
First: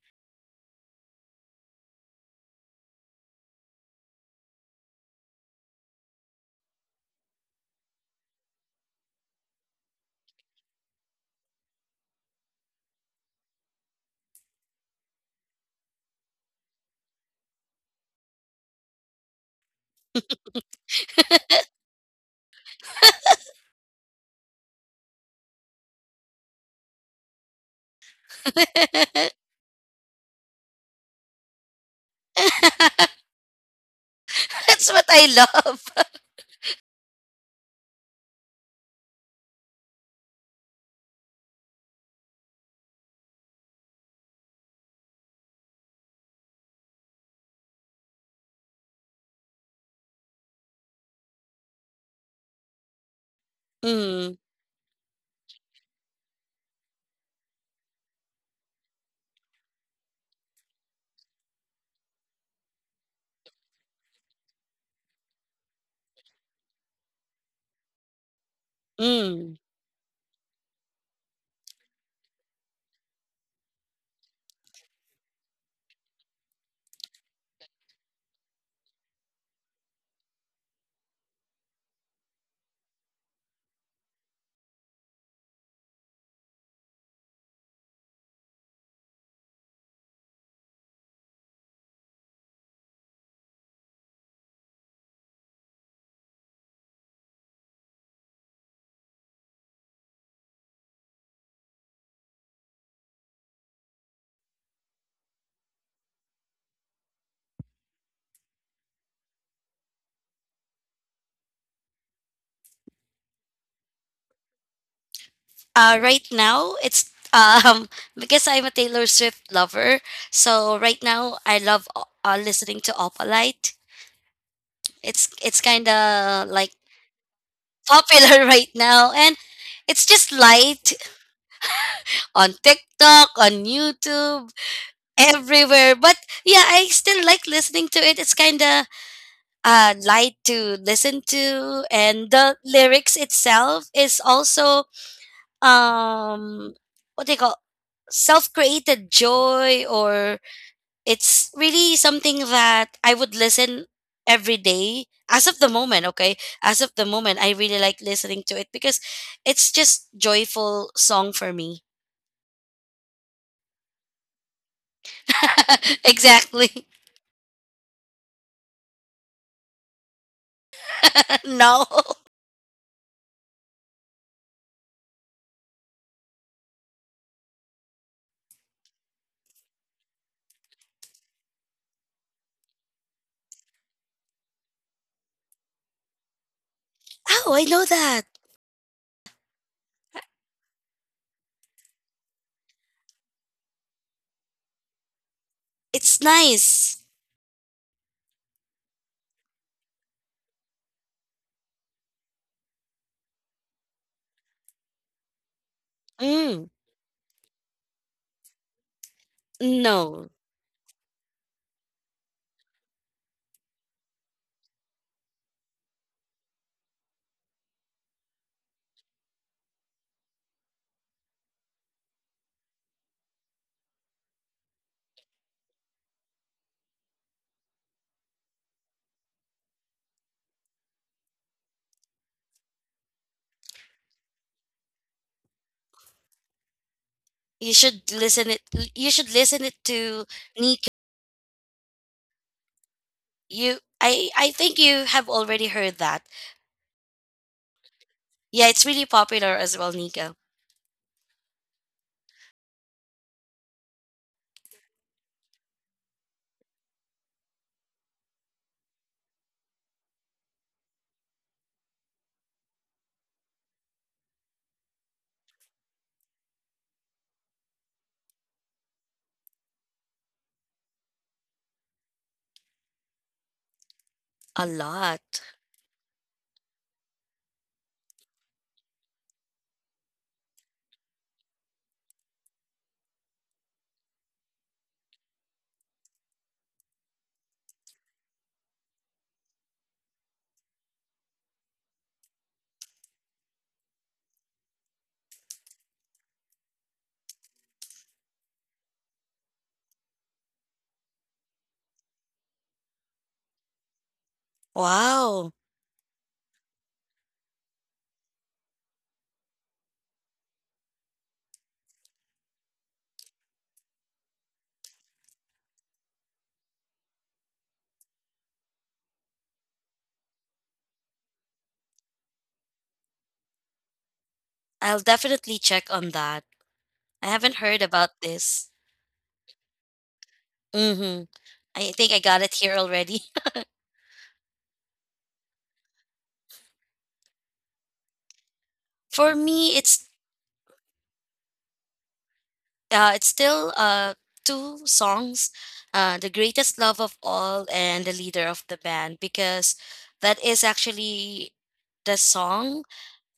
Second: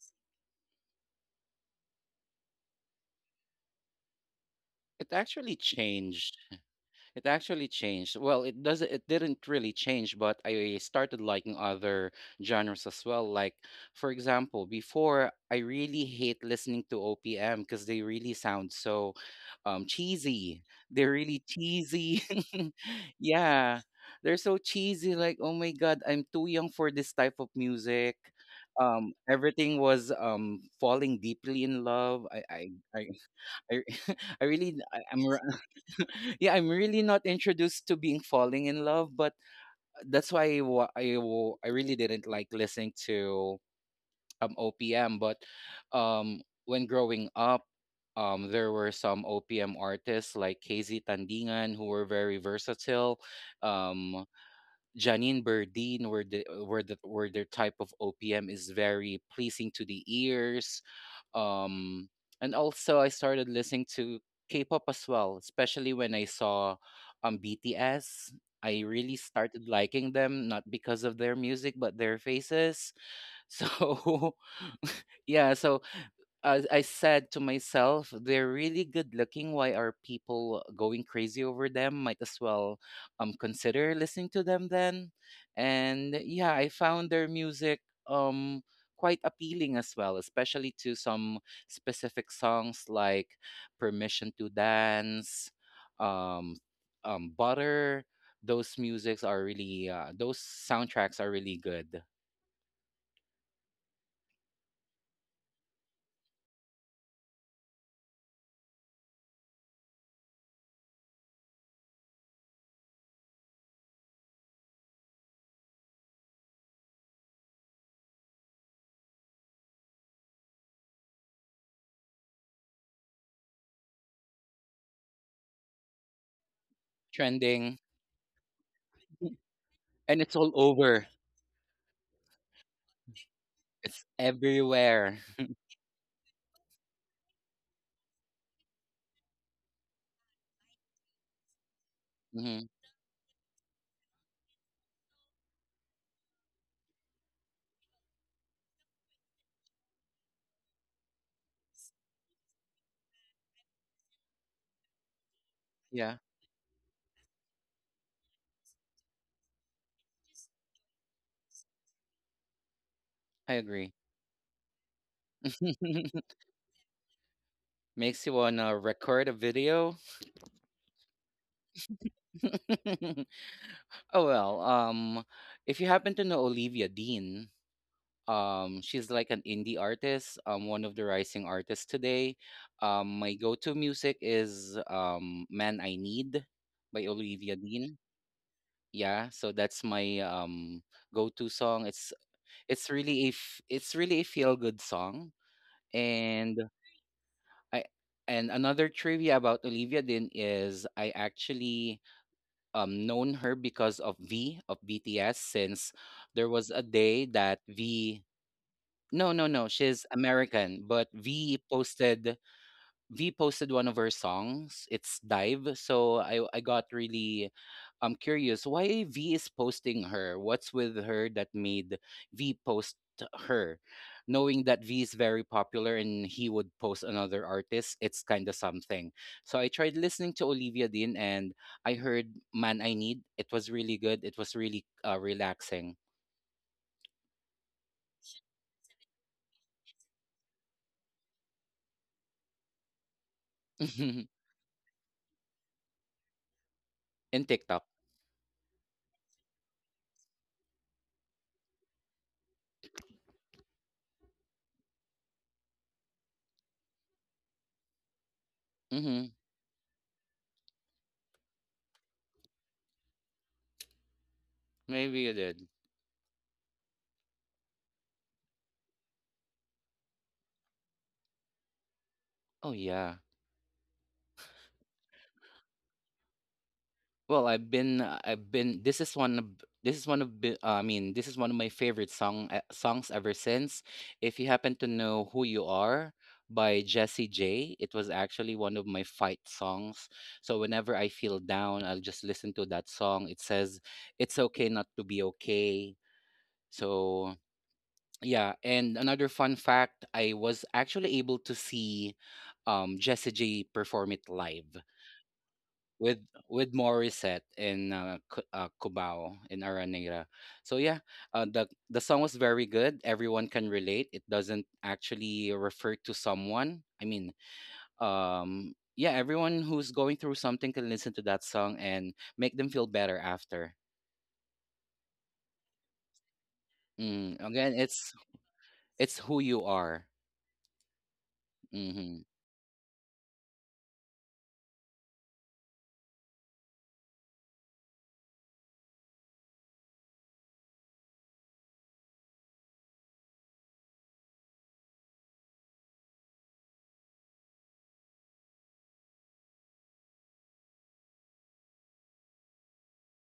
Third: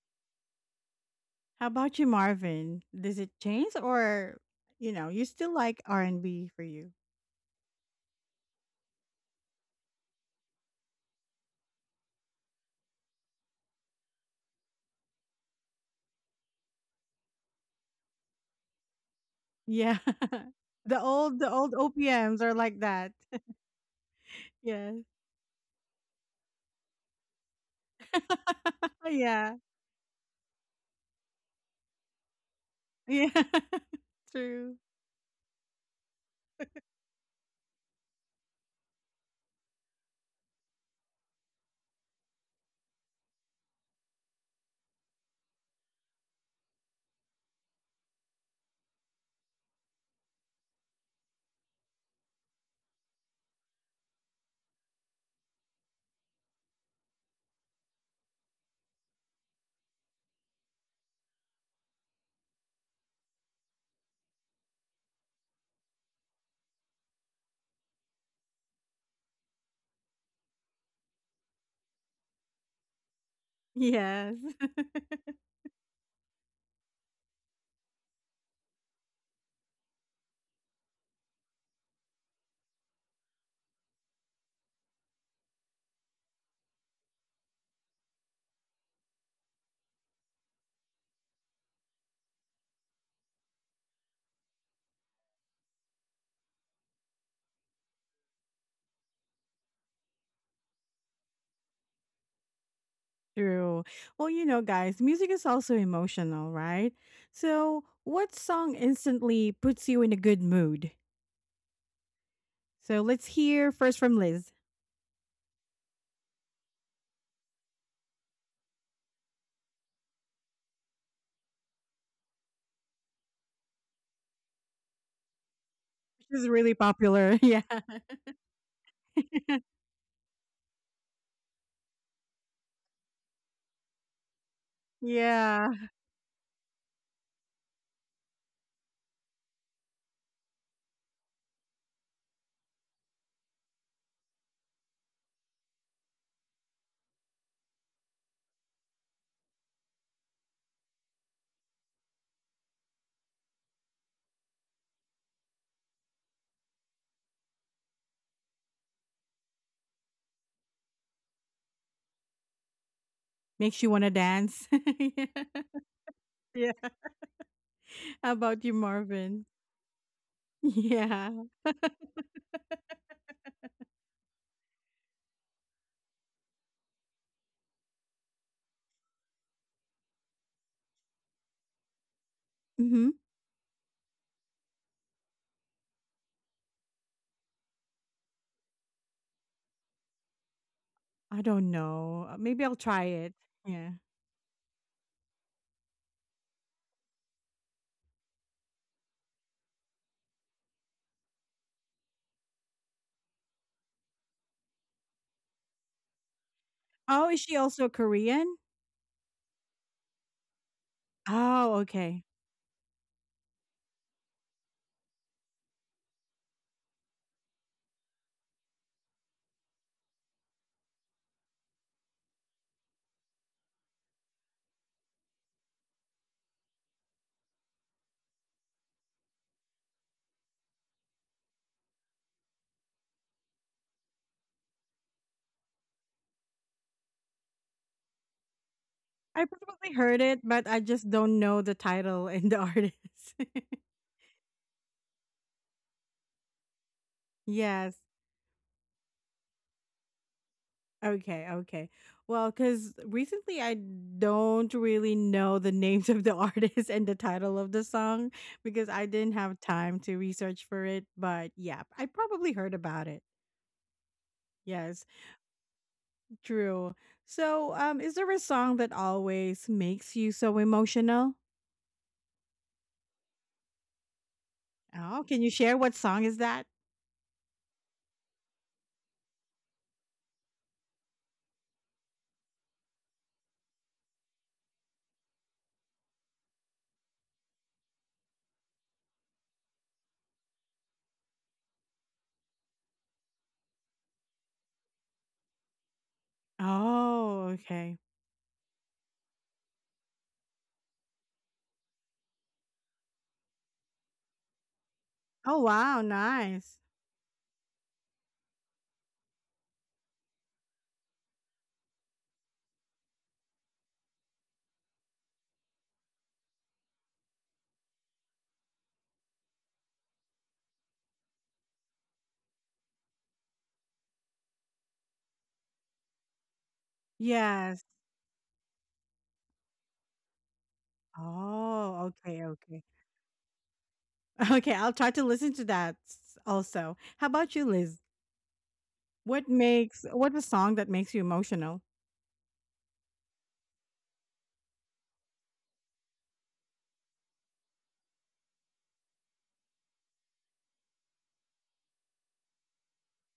Speaker 1: How about you, Marvin? Does it change, or you
Speaker 2: It
Speaker 1: know, you still
Speaker 2: actually
Speaker 1: like R and
Speaker 2: changed.
Speaker 1: B for you?
Speaker 2: It actually changed. Well, it didn't really change, but I started liking other genres as well. Like for example, before I really hate listening to OPM because they really sound so
Speaker 1: Yeah,
Speaker 2: cheesy.
Speaker 1: the
Speaker 2: They're
Speaker 1: old
Speaker 2: really cheesy.
Speaker 1: OPMs are like that.
Speaker 2: Yeah. They're so
Speaker 1: Yes.
Speaker 2: cheesy like, "Oh my god, I'm too young for this type of music."
Speaker 1: Oh yeah.
Speaker 2: Everything was falling deeply in love. I
Speaker 1: Yeah.
Speaker 2: I, I
Speaker 1: True.
Speaker 2: really
Speaker 3: That's what
Speaker 2: I-
Speaker 3: I
Speaker 2: I'm r-
Speaker 3: love.
Speaker 2: yeah, I'm really not introduced to being falling in love, but that's why I really didn't like listening to OPM. But when growing up, there were some OPM artists like KZ Tandingan who were very versatile. Um,
Speaker 3: Mm,
Speaker 2: Janine Berdine were their type of OPM is very pleasing to the ears, um, and also, I started listening to K-pop as well, especially when I saw BTS. I really
Speaker 3: mm.
Speaker 2: started liking them, not because of their music, but their faces. So
Speaker 1: Yes.
Speaker 2: yeah, so as I said to myself, they're really good looking, why are people going crazy over them? Might as well consider listening to them then. And yeah, I found their music um quite appealing as well, especially to some specific songs like Permission to Dance, um Butter. Those musics are really those soundtracks are really good.
Speaker 1: True. Well, you know, guys, music is also emotional, right? So, what song instantly puts you in a good mood? So, let's hear first from Liz,
Speaker 3: Right now, it's um because I'm a Taylor Swift lover. So right now, I love listening to Opalite. It's kind
Speaker 1: which is
Speaker 3: of like
Speaker 1: really popular. Yeah.
Speaker 2: Trending.
Speaker 3: popular right now. And it's
Speaker 2: And
Speaker 3: just
Speaker 2: it's all
Speaker 3: light
Speaker 2: over.
Speaker 3: on TikTok, on
Speaker 2: It's
Speaker 3: YouTube,
Speaker 2: everywhere.
Speaker 1: Yeah.
Speaker 3: everywhere. But yeah, I still like listening to it. It's kind of light to listen to. And the
Speaker 2: Hmm.
Speaker 3: lyrics itself is also, um, what do you call self created joy, or it's really something that I would listen every day as of the moment.
Speaker 2: Yeah,
Speaker 3: Okay, as of the moment I really like listening to it because it's just joyful song for me.
Speaker 2: I
Speaker 1: Makes you
Speaker 2: agree.
Speaker 1: want to dance. Yeah.
Speaker 3: Exactly.
Speaker 1: Yeah.
Speaker 2: Makes
Speaker 1: How
Speaker 2: you
Speaker 1: about you,
Speaker 2: wanna record a
Speaker 1: Marvin?
Speaker 2: video.
Speaker 1: Yeah.
Speaker 3: No. Oh,
Speaker 2: Oh, well, if you happen to know Olivia Dean, she's like an indie artist, one of the rising artists today.
Speaker 1: Mm-hmm.
Speaker 2: My go-to music is "Man I Need" by Olivia
Speaker 3: I know
Speaker 2: Dean.
Speaker 3: that.
Speaker 2: Yeah, so that's my
Speaker 1: I
Speaker 2: go-to
Speaker 1: don't
Speaker 2: song. It's
Speaker 1: know. Maybe I'll try it. Yeah.
Speaker 2: it's really a feel-good song,
Speaker 3: It's
Speaker 2: and
Speaker 3: nice.
Speaker 2: I and another trivia about Olivia Din is I actually known her because of V of BTS, since there
Speaker 3: Mm.
Speaker 2: was a day
Speaker 1: Oh, is she
Speaker 2: that
Speaker 1: also
Speaker 2: V...
Speaker 1: Korean?
Speaker 2: No, no, no, she's
Speaker 3: No,
Speaker 2: American, but V
Speaker 1: Oh, okay.
Speaker 2: posted, V posted one of her songs. It's Dive. So I got really curious why V is posting her. What's with her that made V post her? Knowing that V is very popular and he would post another artist, it's kind of something. So I tried listening to Olivia Dean and I heard Man I Need. It was really good. It was really relaxing.
Speaker 3: you should listen it you should
Speaker 1: I
Speaker 3: listen it
Speaker 1: probably heard
Speaker 3: to
Speaker 1: it, but I
Speaker 3: Nico.
Speaker 1: just don't know the title and the artist.
Speaker 3: you i i think you have already heard that.
Speaker 2: In TikTok.
Speaker 1: Yes.
Speaker 3: Yeah, it's really popular as well, Nico.
Speaker 1: Okay, okay. Well, because recently I don't really know the names of the artist and the title of the song because I
Speaker 2: Mm-hmm.
Speaker 1: didn't have time to research for it. But yeah, I probably heard about it. Yes,
Speaker 2: Maybe you did.
Speaker 1: true. So, is there a song that always makes you so emotional?
Speaker 2: Oh yeah.
Speaker 3: A lot.
Speaker 1: Oh, can you share what song is that?
Speaker 2: Well, I've been this is one of this is one of my favorite songs ever since. If you happen to know Who You Are by Jessie J, it was actually one of my fight songs. So whenever I feel down, I'll just listen to that song. It says it's okay not to be okay. So
Speaker 1: Oh, okay.
Speaker 2: yeah, and another fun fact, I was actually able to see Jessie J perform it live
Speaker 3: Wow.
Speaker 1: Oh, wow,
Speaker 2: with
Speaker 1: nice.
Speaker 2: Morissette in Cubao in Araneta. So yeah, the song was very good. Everyone can relate. It doesn't actually refer to someone. I mean, yeah, everyone who's going through something can listen to that song and make them feel better after.
Speaker 3: I'll definitely check on that. I
Speaker 2: Mm,
Speaker 3: haven't
Speaker 2: again,
Speaker 3: heard
Speaker 1: Yes.
Speaker 3: about this.
Speaker 2: it's Who You Are.
Speaker 3: Mm-hmm. I
Speaker 1: Oh,
Speaker 3: think I
Speaker 2: Mm-hmm.
Speaker 3: got
Speaker 1: okay,
Speaker 3: it here
Speaker 1: okay.
Speaker 3: already.
Speaker 1: Okay, I'll try to listen to that s- also. How about you, Liz?
Speaker 3: For
Speaker 1: What
Speaker 3: me,
Speaker 1: makes what's a song that makes you emotional?
Speaker 3: it's still two songs, "The Greatest Love of All" and "The Leader of the Band," because that is actually the song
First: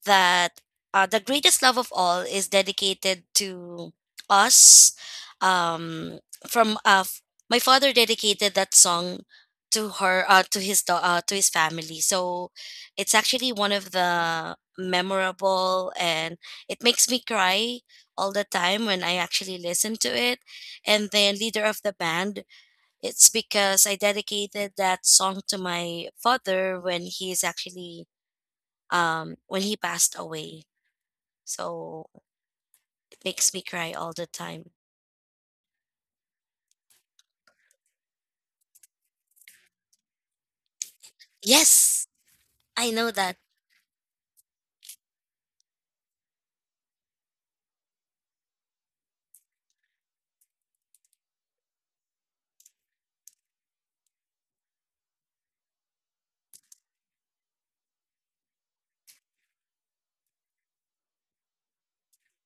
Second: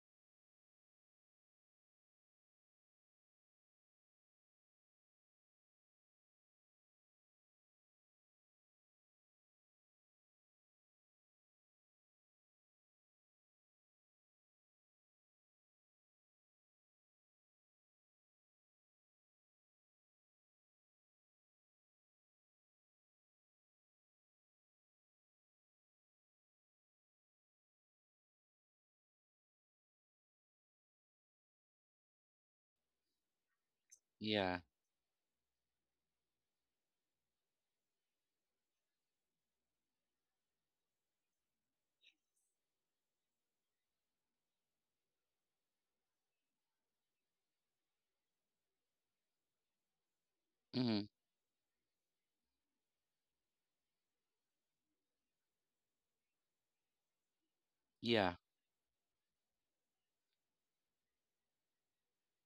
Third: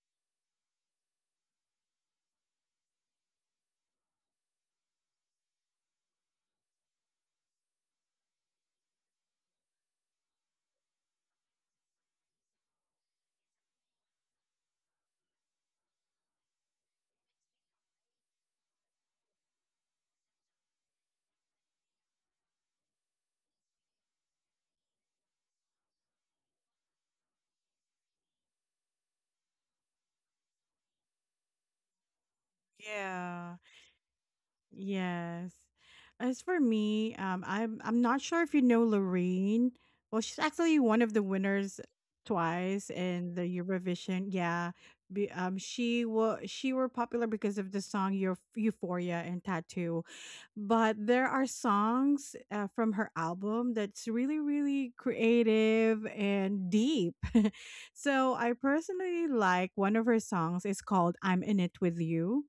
Speaker 3: that the greatest love of all is dedicated to us. Um, from uh, f- my father dedicated that song to her, to his to his family. So it's actually one of the memorable, and it makes me cry all the time when I actually listen to it. And then leader of the band, it's because I dedicated that song to my father when he's actually when he passed away. So it makes
Speaker 1: Yeah.
Speaker 3: me cry all the
Speaker 2: Yeah.
Speaker 3: time.
Speaker 1: Yes. As for me, I'm not sure if you know Loreen. Well, she's actually one of the winners
Speaker 3: Yes,
Speaker 1: twice
Speaker 3: I know
Speaker 1: in
Speaker 3: that.
Speaker 1: the Eurovision. Yeah, she were popular because of the song Euphoria and Tattoo. But
Speaker 2: Mm-hmm.
Speaker 1: there are songs, from her album that's really really creative and deep. So
Speaker 2: Yeah.
Speaker 1: I personally like one of her songs. It's called I'm In It With You.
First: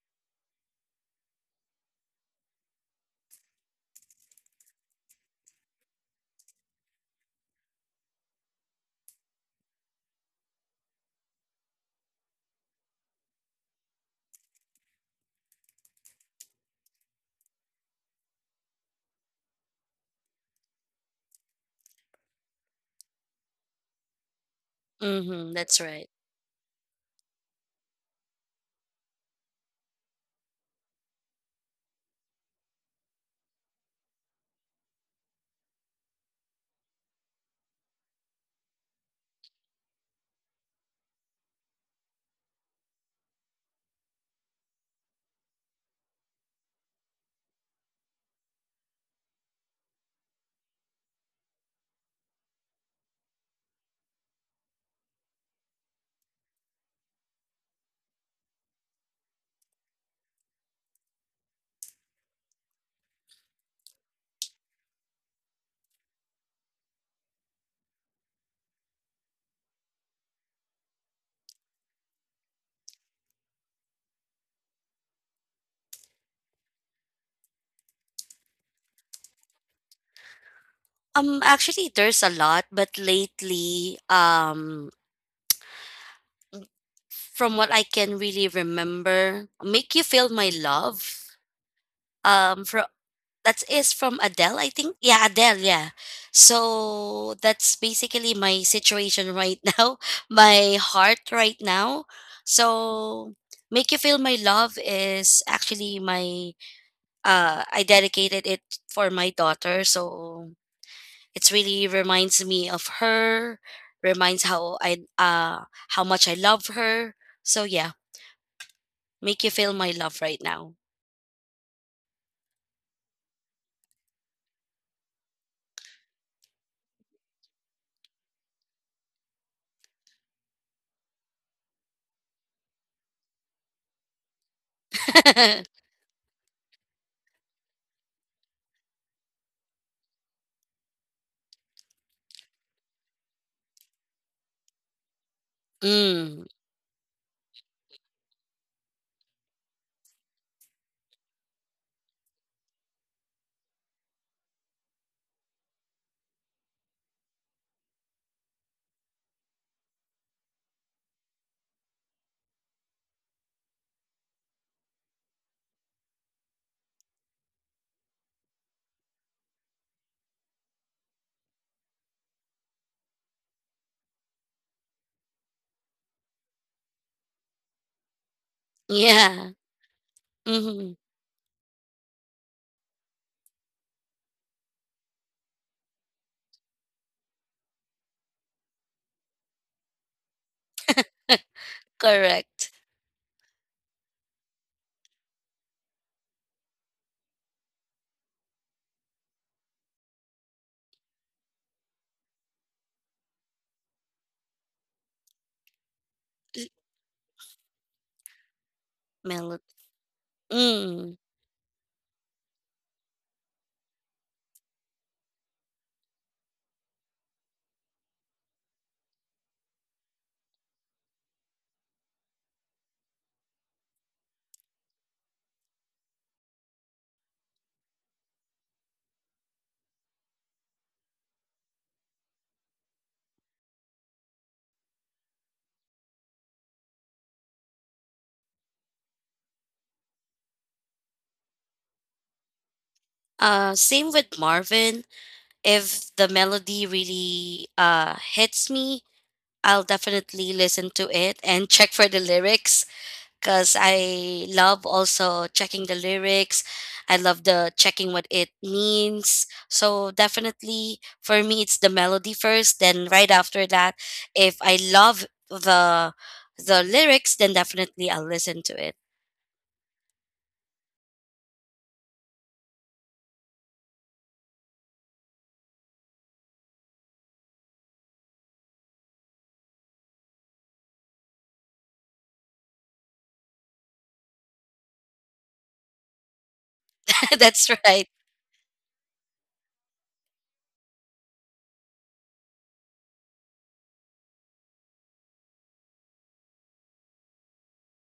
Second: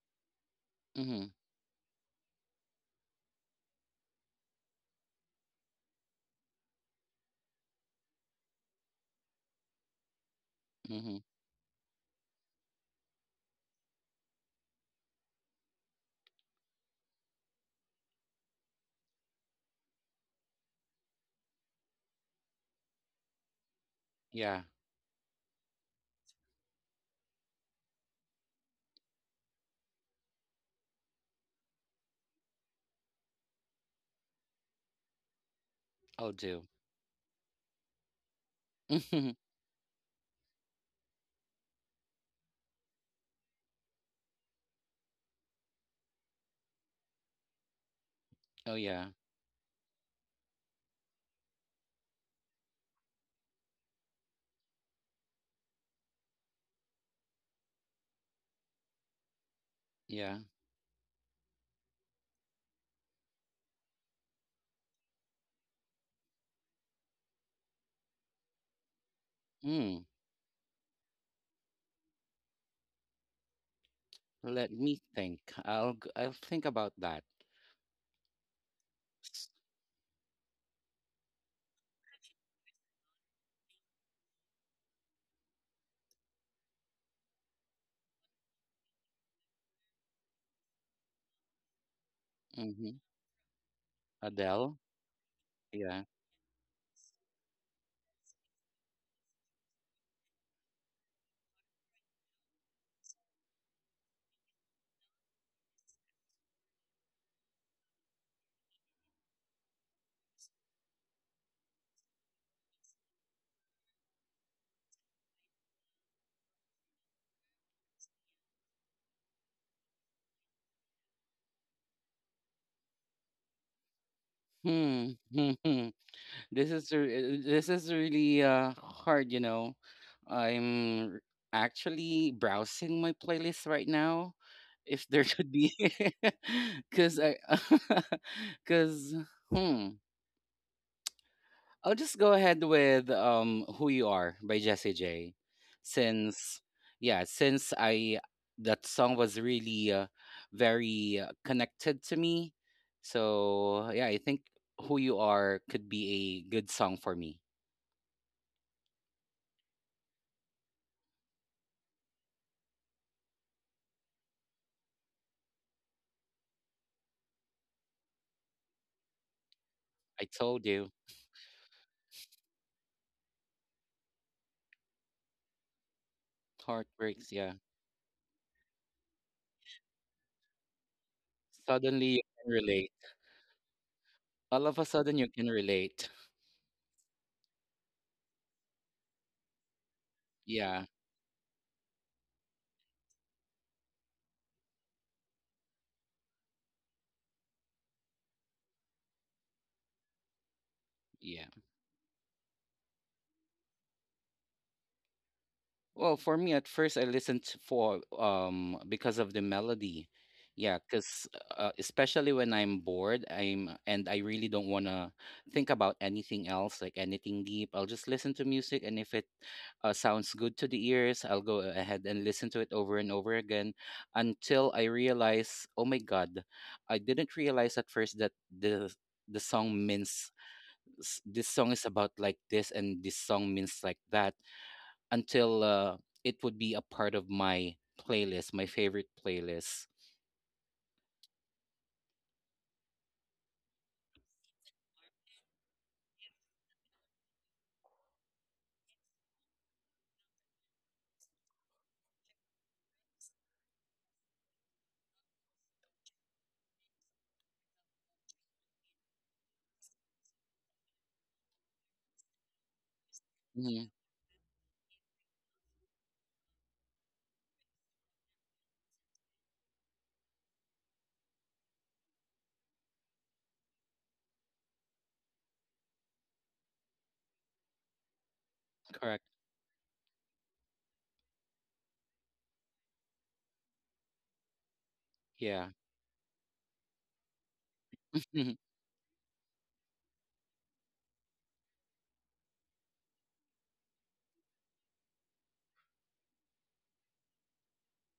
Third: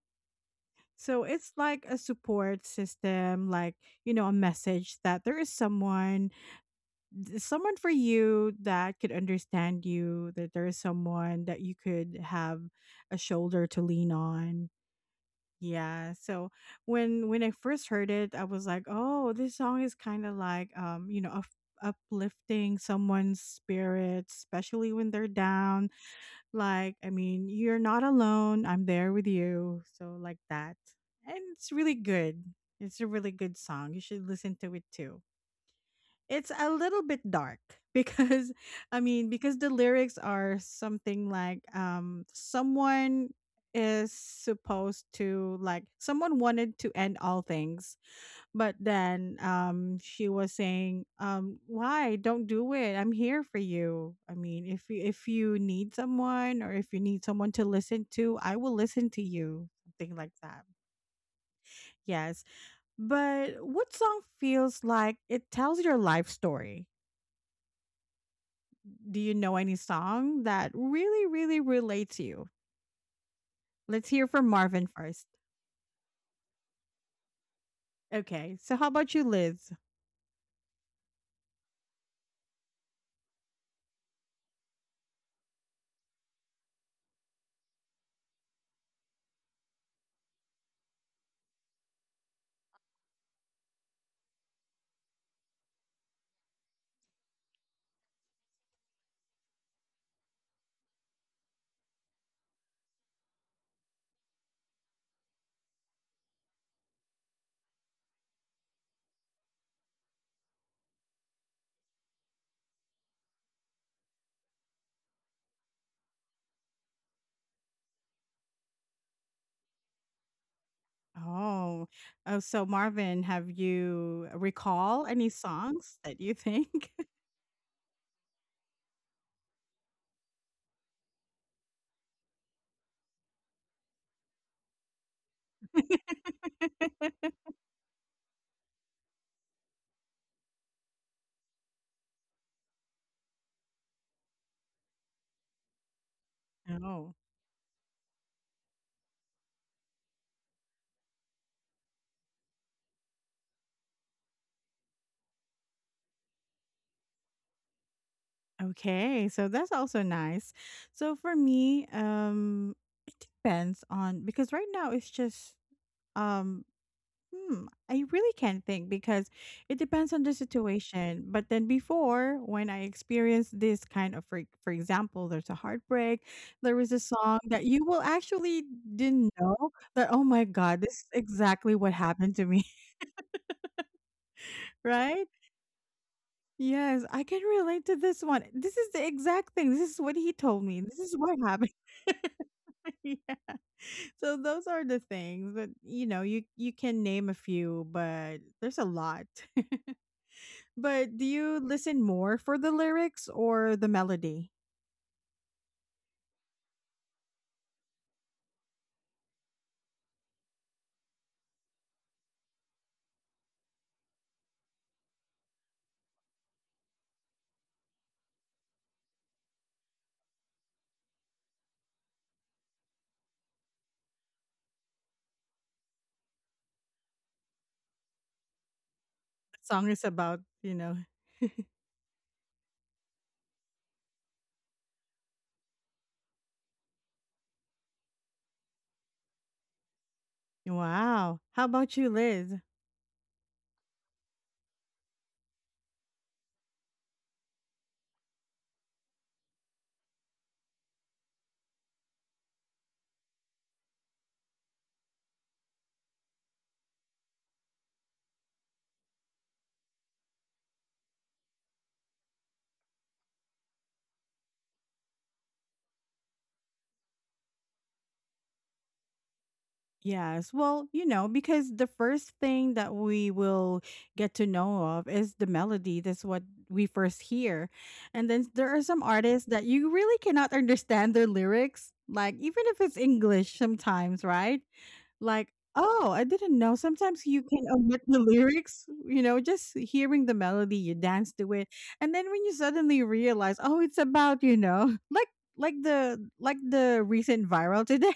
Speaker 1: So
Speaker 2: Mm-hmm.
Speaker 1: it's like a support system, like, you know, a message that there is someone, someone for you that could understand you, that there is
Speaker 2: Mm-hmm.
Speaker 1: someone that you could have a shoulder to lean on. Yeah, so when I first heard it, I was like, "Oh, this song is kind of like, you know, up uplifting someone's spirit,
Speaker 2: Yeah.
Speaker 1: especially when they're
Speaker 3: Mm-hmm, that's
Speaker 1: down.
Speaker 3: right.
Speaker 1: Like, I mean, you're not alone. I'm there with you." So like that. And it's really good. It's a really good song. You should listen to it too.
Speaker 2: I'll
Speaker 1: It's
Speaker 2: do.
Speaker 1: a little bit dark because I mean, because the lyrics are something like, um, someone is supposed to like, someone wanted to end all things, but
Speaker 2: Oh yeah.
Speaker 1: then, um, she was saying, um, why don't do it, I'm here for you. I mean, if you, if you need someone, or if you need someone to listen to, I will listen to you, something like
Speaker 2: Yeah.
Speaker 1: that. Yes. But what song feels like it tells your life story? Do you know any
Speaker 2: Mm.
Speaker 1: song that really, really relates to you? Let's hear from
Speaker 2: Let
Speaker 1: Marvin
Speaker 2: me
Speaker 1: first.
Speaker 2: think. I'll think about that.
Speaker 1: Okay. So how about you, Liz?
Speaker 3: Actually, there's a lot, but lately, from what I can really remember, "Make You Feel My Love," from
Speaker 2: Hmm.
Speaker 3: that is from Adele, I
Speaker 2: Adele.
Speaker 3: think. Yeah, Adele, yeah.
Speaker 2: Yeah.
Speaker 3: So that's basically my situation right now, my heart right now. So Make You Feel My Love is actually my I dedicated it for my daughter. So it's really reminds me of her, reminds how much I love her. So yeah, make you feel my love right now.
Speaker 1: Oh, oh. So Marvin, have you recall
Speaker 2: Hmm.
Speaker 1: any songs that you think?
Speaker 2: This is really hard, you know. I'm r- Actually browsing my playlist right now. If there could be, because because hmm. I'll just go ahead with Who You Are by Jessie J.
Speaker 3: Mm,
Speaker 2: Since
Speaker 1: Oh,
Speaker 2: Yeah, since I that song was really very connected to me. So yeah, I think Who You Are could be a good song for me.
Speaker 1: okay. So that's also nice. So for me, it depends on, because right now it's just um hmm, I really can't think, because it depends
Speaker 2: I
Speaker 1: on the
Speaker 2: told you,
Speaker 1: situation. But then before, when I experienced this kind of, for example, there's a heartbreak, there was a
Speaker 2: heartbreaks,
Speaker 1: song
Speaker 2: yeah.
Speaker 1: that you will actually didn't
Speaker 3: yeah.
Speaker 1: know that, oh my God,
Speaker 3: Mm-hmm,
Speaker 1: this is exactly what
Speaker 2: Suddenly you
Speaker 1: happened to
Speaker 2: can
Speaker 1: me,
Speaker 2: relate. All of a sudden you
Speaker 1: right?
Speaker 2: can relate.
Speaker 1: Yes, I can relate to this one. This is the exact thing. This is what he told me.
Speaker 2: Yeah,
Speaker 1: This is what happened.
Speaker 3: correct.
Speaker 1: Yeah. So those are the things that, you know, you can name a few, but there's a lot. But do
Speaker 2: yeah.
Speaker 1: you listen more for the lyrics or the melody?
Speaker 2: Well, for me, at first, for because of the
Speaker 3: Melody.
Speaker 2: melody. Yeah,
Speaker 3: Mm.
Speaker 2: because especially when I'm bored, I really don't want to think about anything else, like anything deep. I'll just listen to music, and if it sounds good to the ears, I'll go ahead and listen to it over and over again until I realize, oh my God, I didn't realize at first that the
Speaker 1: The
Speaker 2: song
Speaker 1: song is
Speaker 2: means
Speaker 1: about, you know.
Speaker 2: this song is about like this and this song means like that until it would be a part of my playlist, my favorite playlist.
Speaker 1: Wow. How about you, Liz?
Speaker 3: Same with Marvin. If the melody really hits me, I'll definitely listen to it and check for the lyrics because I love also checking the lyrics. I love the checking what it means. So definitely for me it's the melody first, then right after
Speaker 2: Hmm.
Speaker 3: that, if I love the lyrics, then definitely I'll listen to it.
Speaker 1: Yes. Well, you know, because the first thing that we will get to know of is the melody. That's what we first hear. And then there are some
Speaker 2: Correct.
Speaker 1: artists that you really cannot understand their lyrics, like even if it's English sometimes, right? Like,
Speaker 2: Yeah.
Speaker 1: oh, I didn't know. Sometimes you can
Speaker 3: That's
Speaker 1: omit
Speaker 3: right.
Speaker 1: the lyrics, you know, just hearing the melody, you dance to it. And then when you suddenly realize, oh, it's about, you know, like like the recent viral today,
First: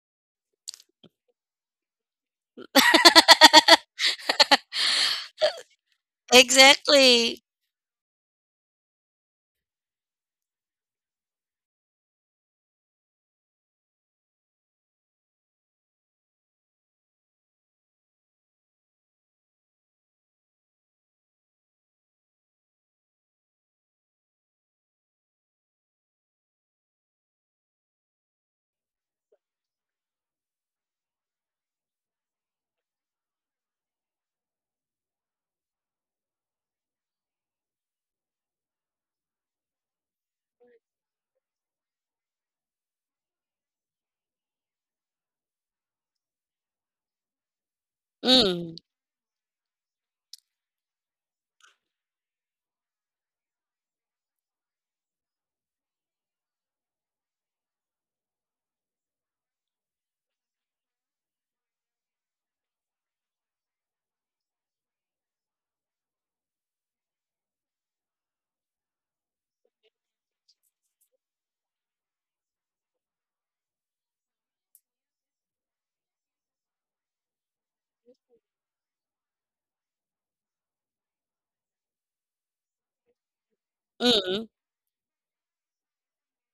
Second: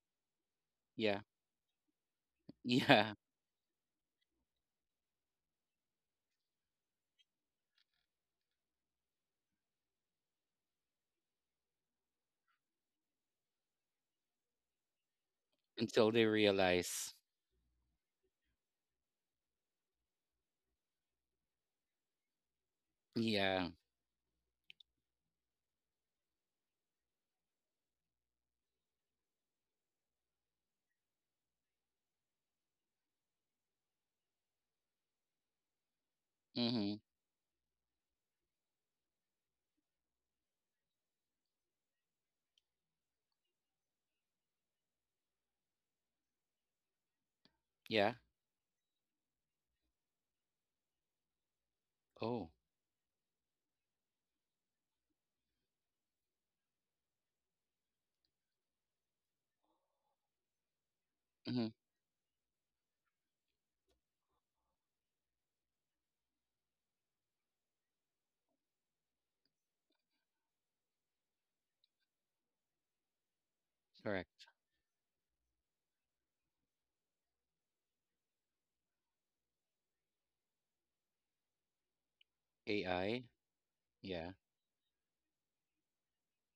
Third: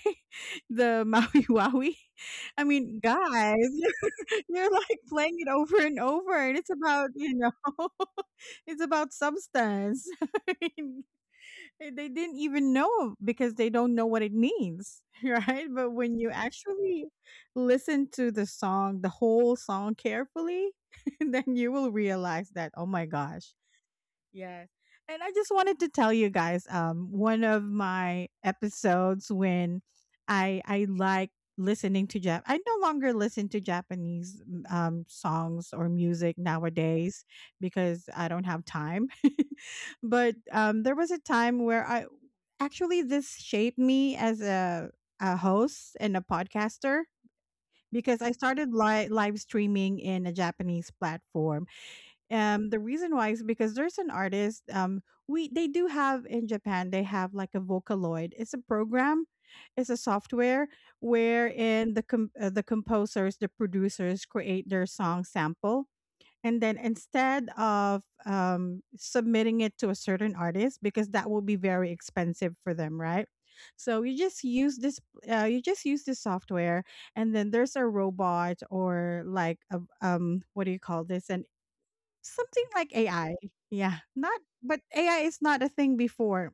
Speaker 1: the
Speaker 2: Yeah.
Speaker 1: Maui Wowie. I mean,
Speaker 2: Yeah.
Speaker 1: guys, you're like playing it over and over, and it's about, you
Speaker 3: Exactly.
Speaker 1: know, it's about substance. I mean, eh, they didn't even know because they don't know what it means, right? But
Speaker 2: Until
Speaker 1: when
Speaker 2: they
Speaker 1: you actually
Speaker 2: realize.
Speaker 1: listen to the song, the whole song carefully, then you will realize that oh my gosh,
Speaker 2: Yeah.
Speaker 1: yes. And I just wanted to tell you guys, um, one of my episodes when I like listening to Jap I no longer listen to Japanese songs or music
Speaker 2: Mm-hmm.
Speaker 1: nowadays because I don't have time. But um, there was a time where I actually this shaped me as a host and a podcaster
Speaker 2: Yeah.
Speaker 1: because I started
Speaker 3: Mm,
Speaker 1: live streaming in a Japanese platform.
Speaker 2: Oh.
Speaker 1: Um, the reason why is because there's an artist. We they do have in Japan. They have like a Vocaloid. It's a program. It's a software
Speaker 2: Mm-hmm.
Speaker 1: wherein the the composers, the producers create their song sample, and then instead of, submitting it to a certain artist because that will be very expensive for them, right? So you just
Speaker 2: Correct.
Speaker 1: use this. You just use this software, and then there's a robot or like a, what do you call this? An, something like
Speaker 2: AI.
Speaker 1: AI. Yeah.
Speaker 2: Yeah.
Speaker 1: Not,
Speaker 3: mm.
Speaker 1: but AI is not a thing before.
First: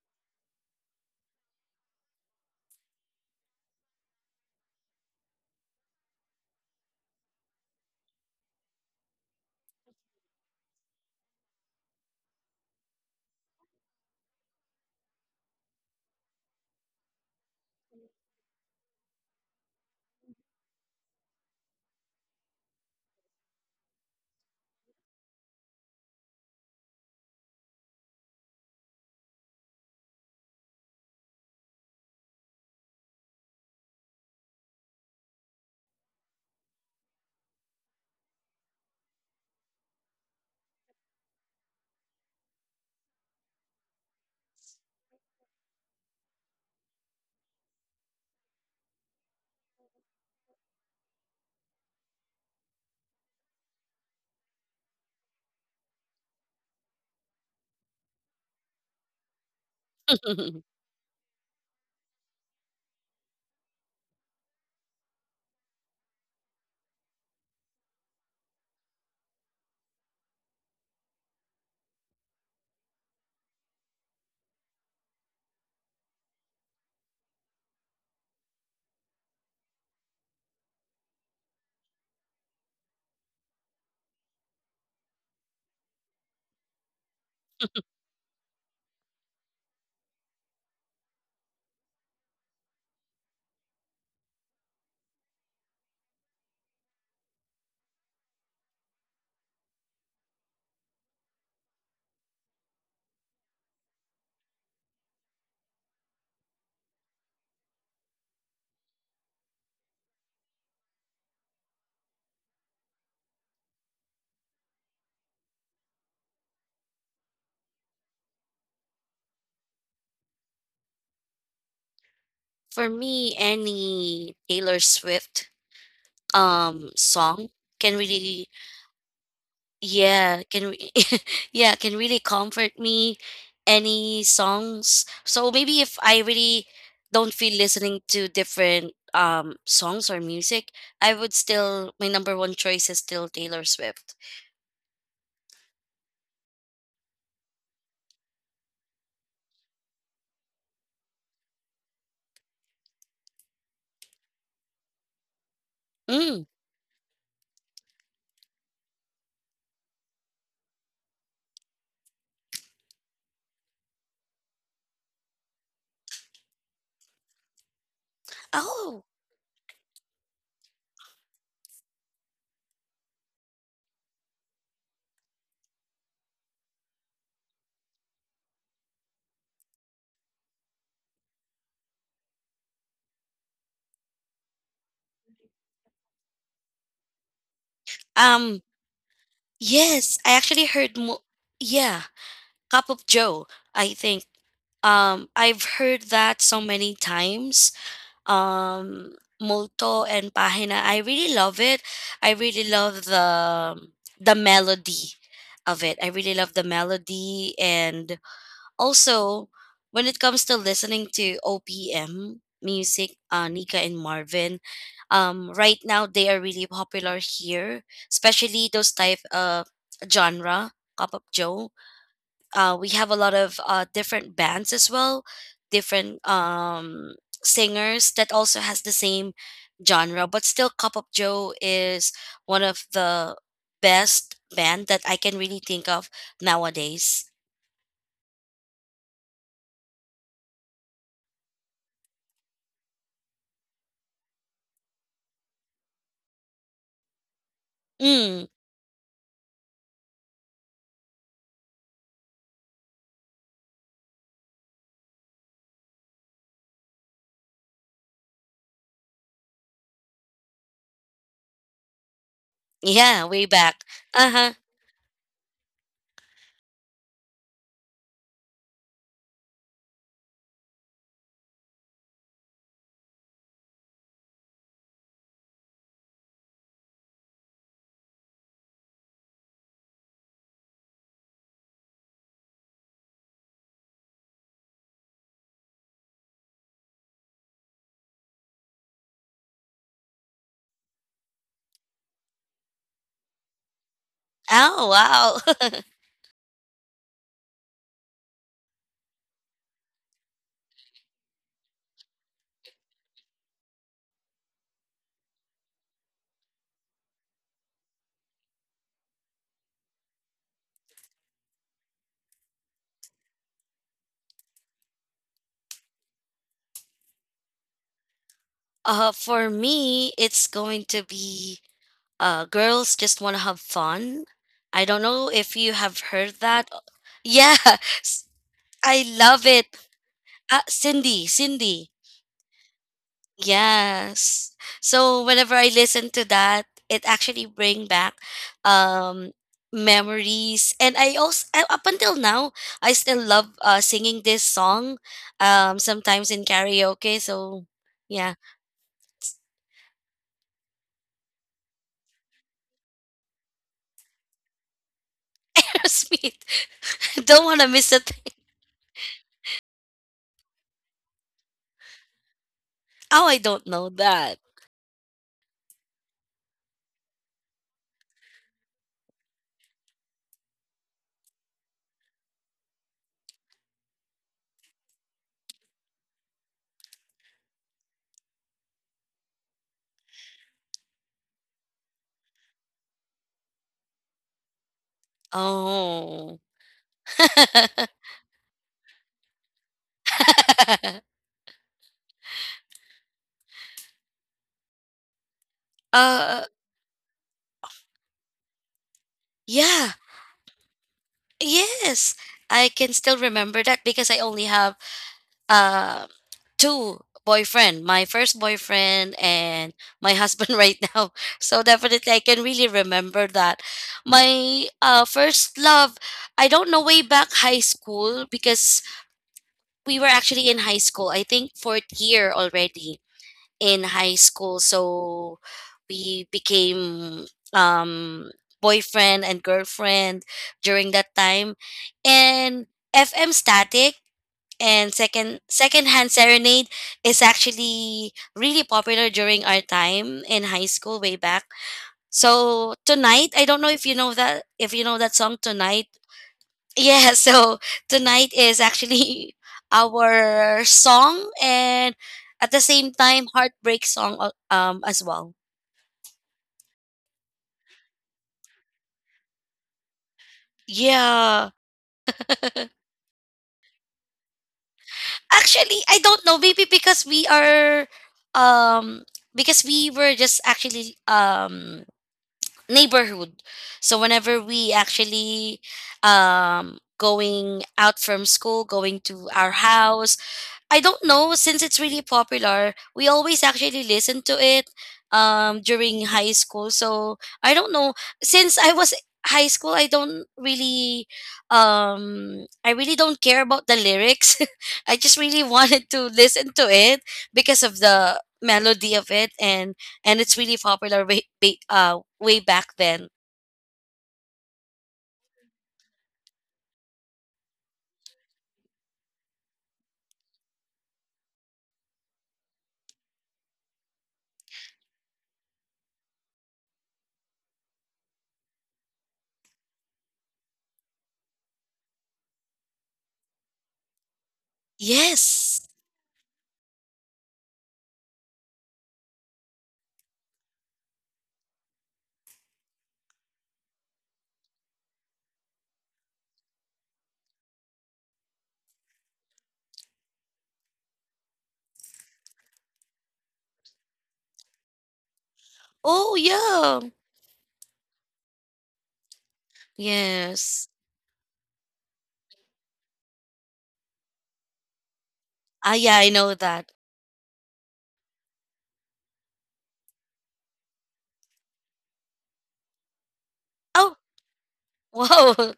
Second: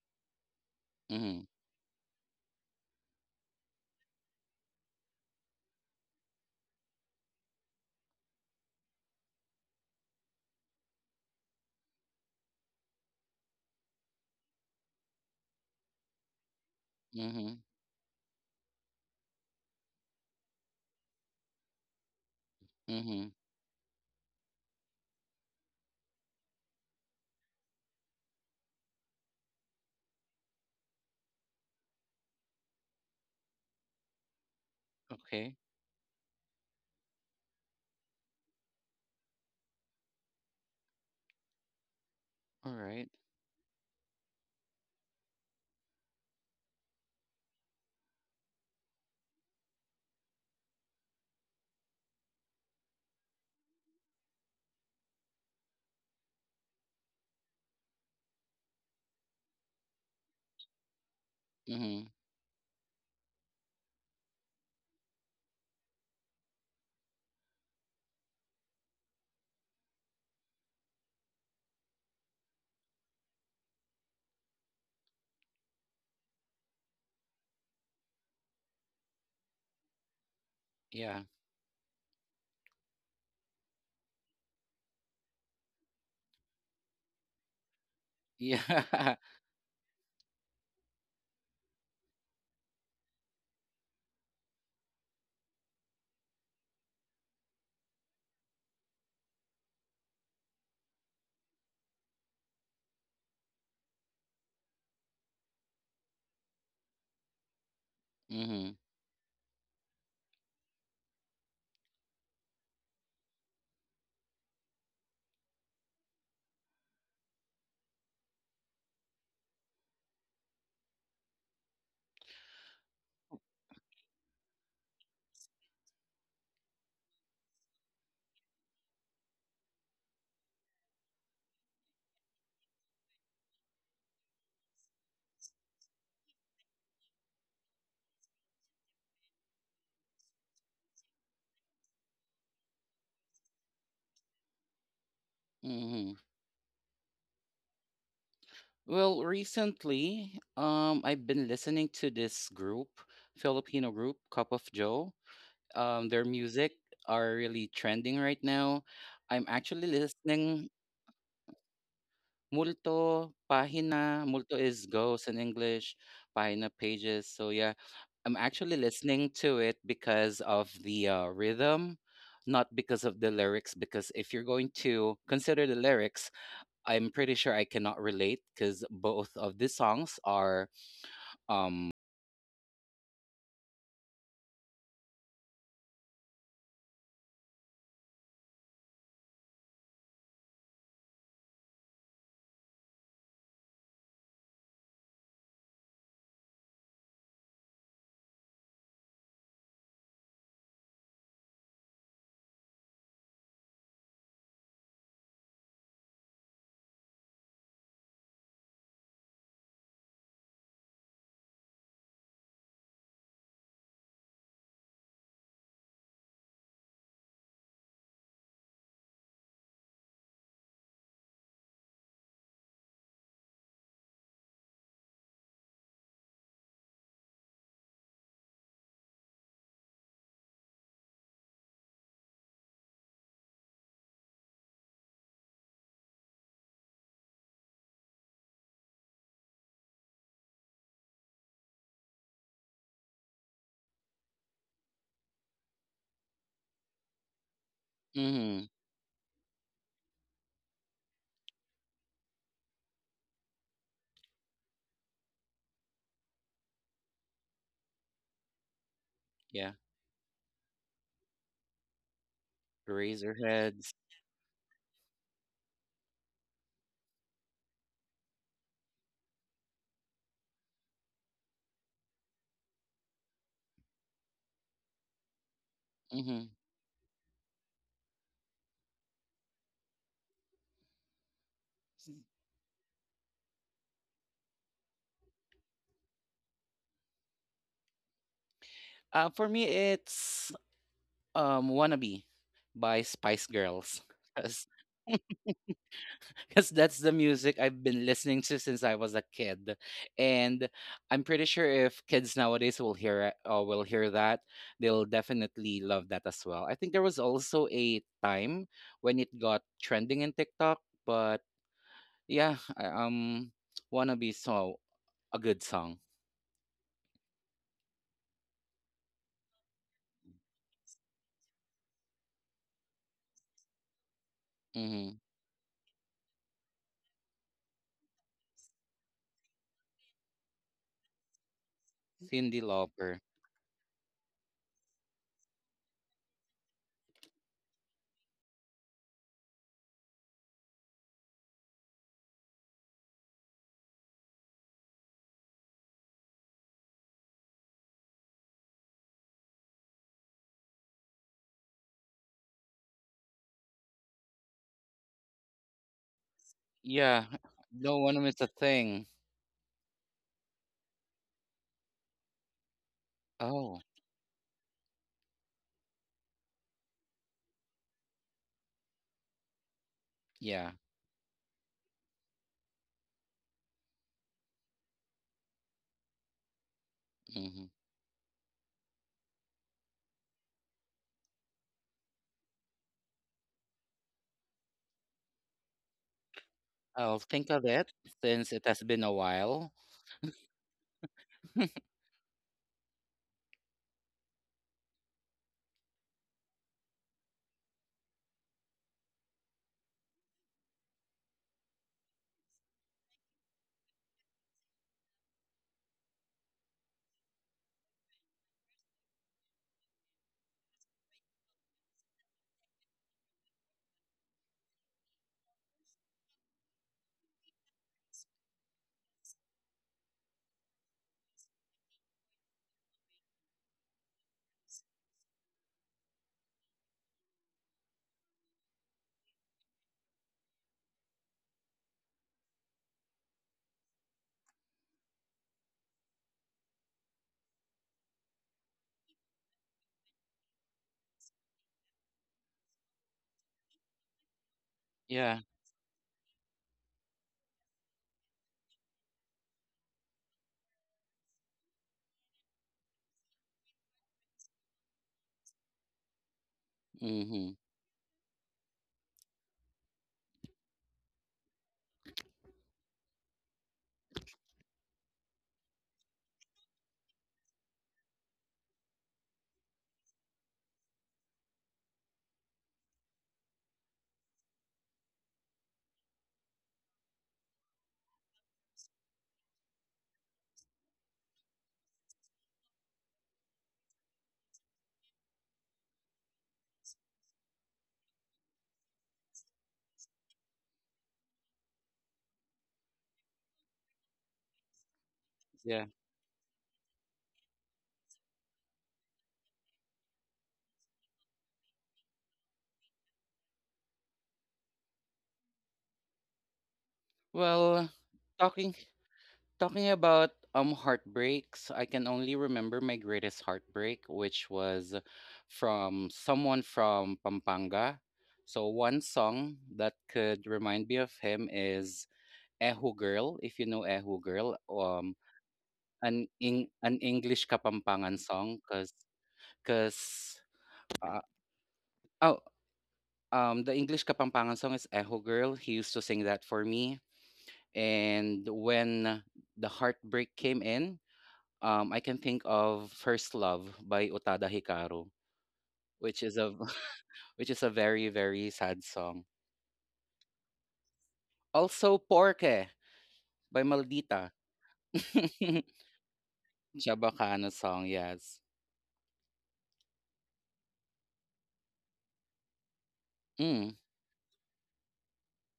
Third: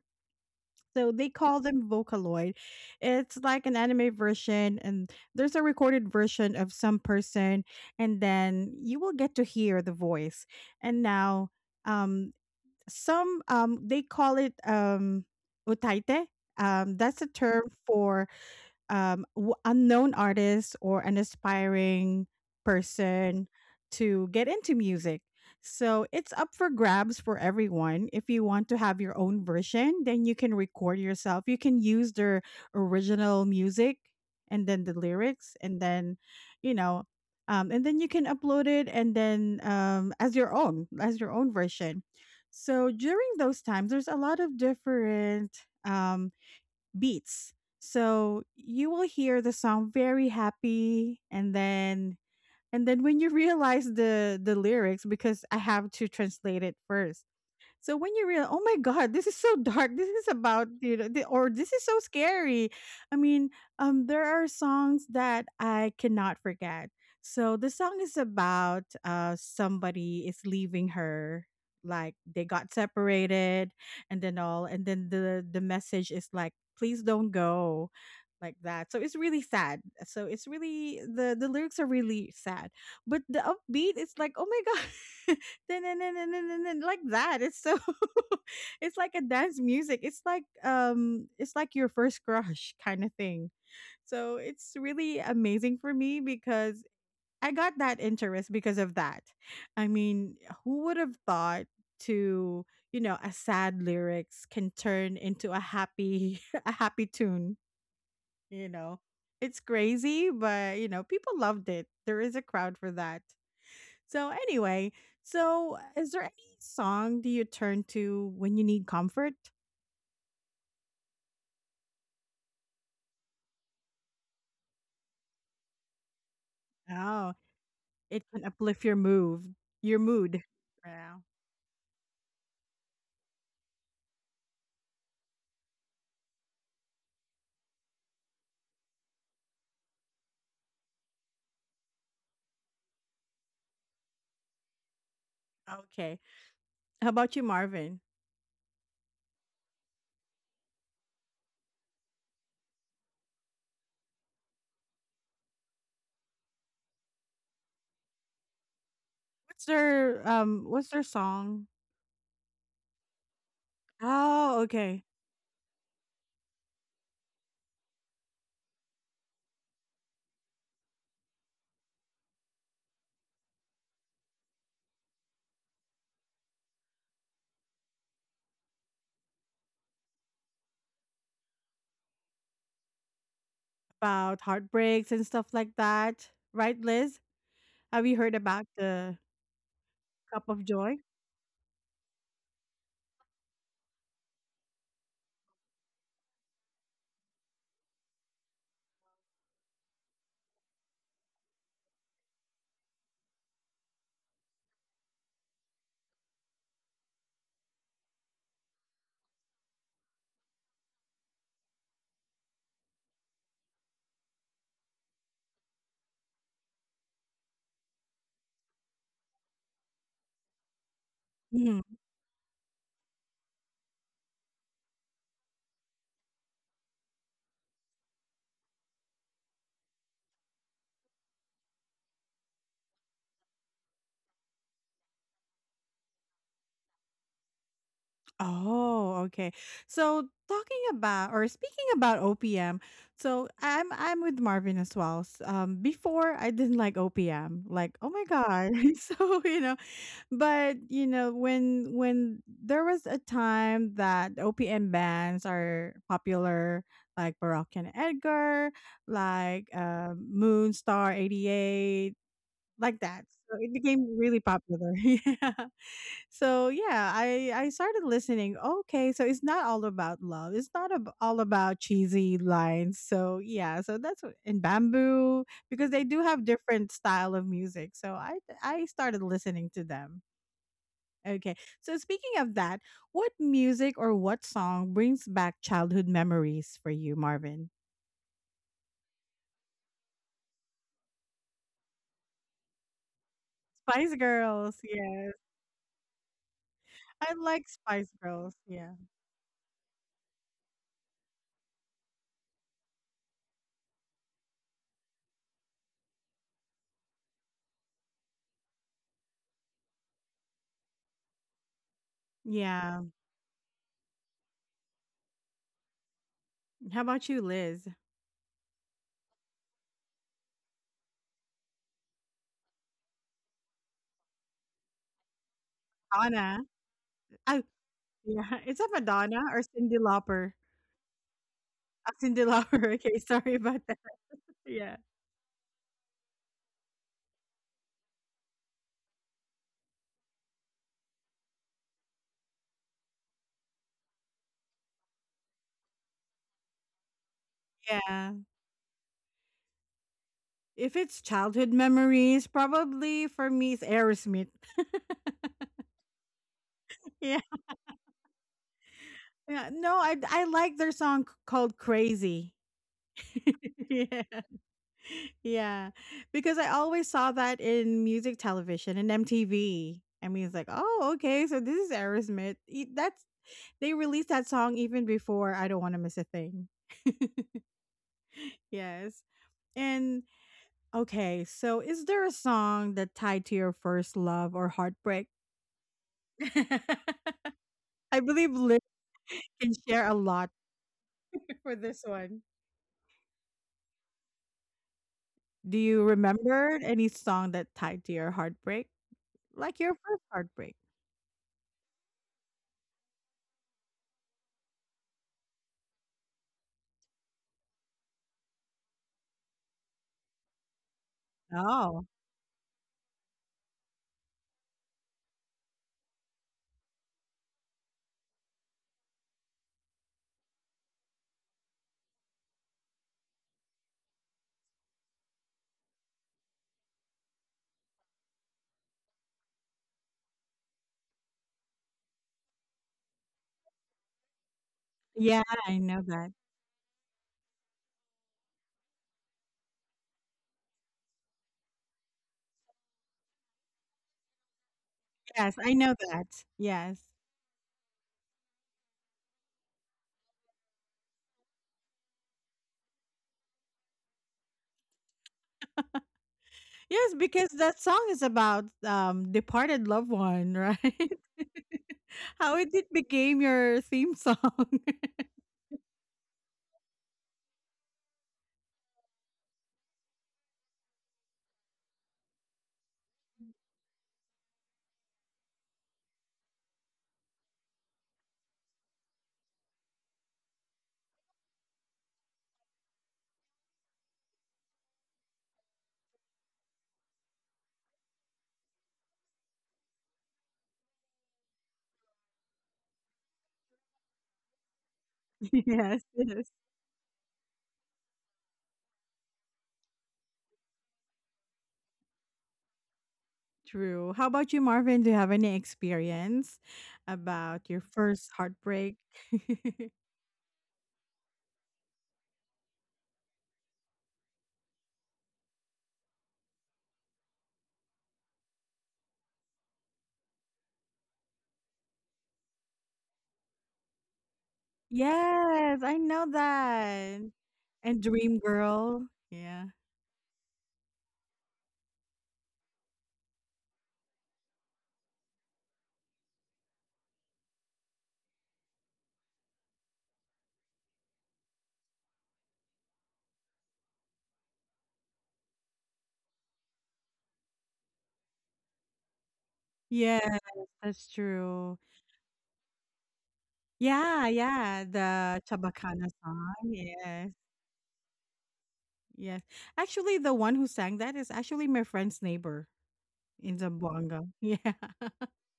Speaker 1: So they
Speaker 2: Mm-hmm.
Speaker 1: call them Vocaloid. It's like an anime version, and there's a recorded version of some person, and then you will get to hear the voice. And now, um, some, um, they call it, um, utaite. Um, that's a
Speaker 2: Mm-hmm.
Speaker 1: term for, unknown artist or an aspiring
Speaker 2: Mm-hmm.
Speaker 1: person to get into music. So it's up for grabs for everyone. If you want to have your own version, then you can record yourself. You can use their original music and then the
Speaker 2: Okay.
Speaker 1: lyrics, and then, you know, and then you can upload it, and then, as your own version.
Speaker 2: All
Speaker 1: So
Speaker 2: right.
Speaker 1: during those times, there's a lot of different, um, beats. So you will hear the song very happy, and then, and then when you realize the lyrics, because I have to translate it first, so when you realize, oh my god, this is so dark. This is about, you know, th- or this is so
Speaker 2: Mm-hmm.
Speaker 1: scary. I mean, there are songs that I cannot forget. So the song is about, uh, somebody is leaving her, like they got separated, and then all, and then the message is like, please don't go, like that. So it's really sad. So it's really
Speaker 2: Yeah.
Speaker 1: the lyrics are really sad, but the upbeat is like, oh my god. Dun-dun-dun-dun-dun-dun, like that. It's so it's like
Speaker 2: Yeah.
Speaker 1: a dance music. It's like, um, it's like your first crush kind of thing. So it's really amazing for me because I got that interest because of that. I mean, who would have thought to, you know, a sad lyrics can turn into a happy a happy tune, you
Speaker 2: Mm-hmm.
Speaker 1: know? It's crazy, but you know, people loved it. There is a crowd for that. So anyway, so is there any song do you turn to when you need comfort?
Speaker 3: For me, any Taylor Swift
Speaker 1: Oh,
Speaker 3: song can
Speaker 1: it can
Speaker 3: really,
Speaker 1: uplift your move, your
Speaker 3: yeah,
Speaker 1: mood. Yeah.
Speaker 3: yeah, can really comfort me. Any songs, so maybe if I really don't feel listening to different songs or music, I would still my number one choice is still Taylor Swift.
Speaker 2: Mm-hmm.
Speaker 1: Okay. How about you, Marvin?
Speaker 2: Well, recently, I've been listening to this group, Filipino group, Cup of Joe. Um, their
Speaker 3: Mm.
Speaker 2: music are really trending right now. I'm
Speaker 1: What's
Speaker 2: actually
Speaker 1: their, um,
Speaker 2: listening
Speaker 1: what's their song?
Speaker 2: Multo, Pahina. Multo
Speaker 1: Oh,
Speaker 2: is
Speaker 1: okay.
Speaker 2: Ghost in English, Pahina Pages. So yeah, I'm actually
Speaker 3: Oh.
Speaker 2: listening to it because of the rhythm, not because of the lyrics. Because if you're going to consider the lyrics, I'm pretty sure I cannot relate because both of the songs are, um,
Speaker 1: About heartbreaks and stuff like that. Right, Liz? Have you heard
Speaker 3: um
Speaker 1: about the
Speaker 3: yes, I
Speaker 1: cup of
Speaker 3: actually
Speaker 1: joy?
Speaker 3: yeah, Cup of Joe, I think. I've heard that so many times. um Molto and Pahina, I really love it. I really love the melody of it. I really love the melody. And also when it comes to listening to OPM music, Nika and Marvin, right now they are really popular here, especially those type of genre, Pop Up Joe. We have a lot of different bands as well, different singers that also has the same genre. But still, Cup of Joe is one of the best band that I can really think of nowadays.
Speaker 1: Oh, okay. So talking about or speaking about OPM, so I'm with Marvin as well. Before I didn't like OPM, like oh my
Speaker 3: Mm.
Speaker 2: mhm,
Speaker 1: god. so you know, but you know when there was a time that OPM bands are popular, like Baroque and Edgar, like
Speaker 2: yeah,
Speaker 1: Moonstar 88, like that.
Speaker 3: Yeah, way
Speaker 1: So it
Speaker 3: back.
Speaker 2: Razorheads.
Speaker 1: became really
Speaker 3: Uh-huh.
Speaker 1: popular. yeah. So yeah, I started listening. Okay, so it's not all about love. It's not all about cheesy lines. So yeah, so that's what, in bamboo because they do have
Speaker 2: Mm-hmm.
Speaker 1: different style of music. So I started listening to them. Okay, so speaking of that, what music or what song brings back childhood memories for you, Marvin?
Speaker 2: For me, it's "Wannabe" by Spice Girls,
Speaker 1: Spice
Speaker 2: because
Speaker 1: Girls,
Speaker 3: Oh,
Speaker 1: yes,
Speaker 3: wow.
Speaker 2: that's the
Speaker 1: I like
Speaker 2: music I've
Speaker 1: Spice
Speaker 2: been listening
Speaker 1: Girls.
Speaker 2: to since
Speaker 1: Yeah,
Speaker 2: I was a kid, and I'm pretty sure if kids nowadays will hear it, will hear that, they'll definitely love that as well. I think there was also a time when it got trending in TikTok, but yeah,
Speaker 1: yeah.
Speaker 2: "Wannabe" so a good song.
Speaker 1: How about you, Liz?
Speaker 3: For me it's going to be Girls Just Want to Have Fun. I don't
Speaker 2: Mhm.
Speaker 3: know if you have heard
Speaker 1: Anna.
Speaker 3: that. Yeah,
Speaker 1: I Yeah, is that
Speaker 3: I
Speaker 1: Madonna
Speaker 3: love
Speaker 1: or
Speaker 3: it.
Speaker 1: Cindy Lauper?
Speaker 3: Ah, Cindy, Cindy.
Speaker 1: Ah, Cindy
Speaker 2: Cyndi
Speaker 1: Lauper, okay,
Speaker 2: Lauper.
Speaker 1: sorry about that.
Speaker 3: Yes.
Speaker 1: Yeah.
Speaker 3: So whenever I listen to that, it actually bring back um memories, and I also up until now I still love singing this song sometimes in karaoke. So
Speaker 1: Yeah.
Speaker 3: yeah.
Speaker 1: If it's childhood memories, probably for me it's Aerosmith.
Speaker 3: Aerosmith.
Speaker 2: Yeah,
Speaker 1: Yeah.
Speaker 3: Don't want to miss
Speaker 2: don't
Speaker 3: it.
Speaker 2: wanna miss a thing.
Speaker 1: Yeah, no, I like their song called Crazy.
Speaker 3: Oh, I don't
Speaker 2: Oh,
Speaker 3: know
Speaker 1: Yeah.
Speaker 3: that.
Speaker 1: Yeah, because I always saw that in music television and MTV. I mean, it's like,
Speaker 2: yeah.
Speaker 1: "Oh, okay, so this is Aerosmith." That's they released that song even before I Don't Want to Miss a Thing.
Speaker 2: Mhm.
Speaker 1: Yes. And okay, so is there a song that tied to your first love or heartbreak?
Speaker 3: Oh.
Speaker 2: I'll think of it
Speaker 1: I believe
Speaker 2: since it
Speaker 1: Liz
Speaker 2: has been a
Speaker 1: can
Speaker 2: while.
Speaker 1: share a lot for this one. Do you
Speaker 3: uh
Speaker 1: remember any song that tied to your heartbreak? Like
Speaker 3: yeah.
Speaker 1: your first heartbreak?
Speaker 3: Yes, I can still remember that because I only have uh, two boyfriend, my first boyfriend and my husband right now. So
Speaker 1: Oh,
Speaker 3: definitely I can really remember that. My First love, I don't know, way back high school because we were actually in high school. I think fourth year already in high school. So we became um boyfriend and girlfriend during that time. And FM Static and
Speaker 1: yeah,
Speaker 3: second
Speaker 1: I know
Speaker 3: secondhand
Speaker 1: that.
Speaker 3: serenade is actually really popular during our time in high school way back. So tonight, I don't know if you know that, if you know that
Speaker 2: Yeah.
Speaker 3: song
Speaker 1: Yes, I
Speaker 3: Tonight.
Speaker 1: know that. Yes.
Speaker 3: Yeah. So tonight is actually our song, and at the same time heartbreak song as well.
Speaker 1: Yes, because
Speaker 2: Mm-hmm.
Speaker 1: that song is about departed loved one, right?
Speaker 3: Yeah.
Speaker 1: How it did became your theme song.
Speaker 3: Actually, I don't know, maybe because we are um because we were just actually neighborhood. So whenever we actually going out from school, going to our house, I don't know, since it's really popular. We always actually listen to it during high school. So I don't know, since I was high school I don't really I really don't care about the lyrics. I just really
Speaker 2: Yeah.
Speaker 3: wanted
Speaker 1: Yes,
Speaker 3: to
Speaker 1: yes.
Speaker 3: listen to it because of the melody of it, and it's really popular way, way back then.
Speaker 1: True. How about you, Marvin? Do you have any experience about your
Speaker 2: Well,
Speaker 1: first
Speaker 2: talking
Speaker 1: heartbreak?
Speaker 2: talking about heartbreaks, I can only remember my greatest heartbreak, which was from someone from Pampanga. So one song that could remind me of him is Ehu Girl, if you know Ehu Girl, um
Speaker 3: Yes.
Speaker 1: Yes, I know
Speaker 2: an Eng- an
Speaker 1: that.
Speaker 2: English
Speaker 1: And
Speaker 2: Kapampangan
Speaker 1: Dream
Speaker 2: song cuz
Speaker 1: Girl. Yeah.
Speaker 2: cuz uh, oh Um, the English Kapampangan song is "Echo Girl." He used to sing that for me. And when the heartbreak came in, I can think of First Love by Utada Hikaru,
Speaker 3: Oh
Speaker 2: which is a
Speaker 3: yeah.
Speaker 2: which is a very very sad song.
Speaker 1: Yes,
Speaker 3: Yes.
Speaker 1: that's true.
Speaker 2: Also Porke by
Speaker 1: Yeah,
Speaker 2: Maldita.
Speaker 1: yeah, the
Speaker 3: Ah yeah, I
Speaker 1: Chabacana
Speaker 3: know
Speaker 1: song,
Speaker 3: that.
Speaker 1: yes,
Speaker 2: Chabacano song, yes.
Speaker 1: yes. Actually, the one who sang that is actually my friend's neighbor in
Speaker 2: Mm.
Speaker 3: Oh,
Speaker 1: Zamboanga. Yeah,
Speaker 3: wow.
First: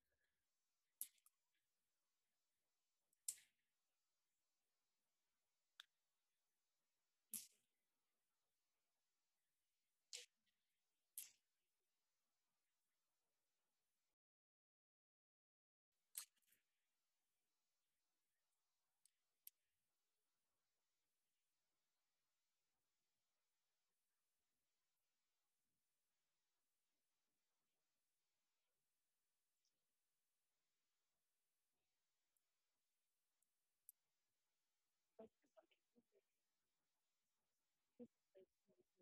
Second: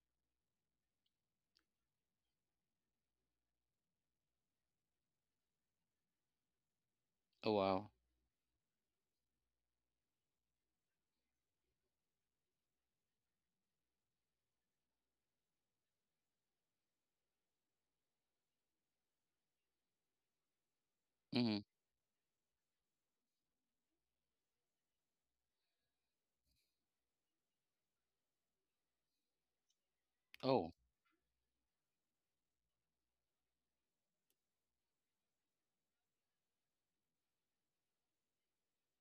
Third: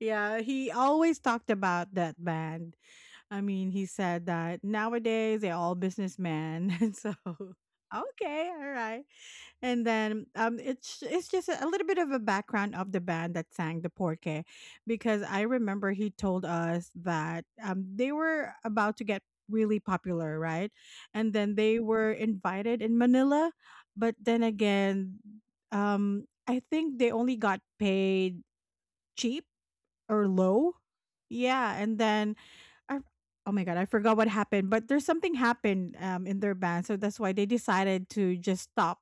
Speaker 1: yeah, he always talked about that band. I mean, he said that nowadays they're all businessmen. And so,
Speaker 2: Oh wow.
Speaker 1: okay, all right. And then it's just a little bit of a background of the band that sang the Porque, because I remember he told us that they were about to get really popular, right? And then
Speaker 2: Mm.
Speaker 1: they were invited in Manila, but then again, I think they only got paid cheap or
Speaker 2: Oh.
Speaker 1: low. Yeah, and then I oh my god, I forgot what happened, but there's something happened in their band, so that's why they decided to just stop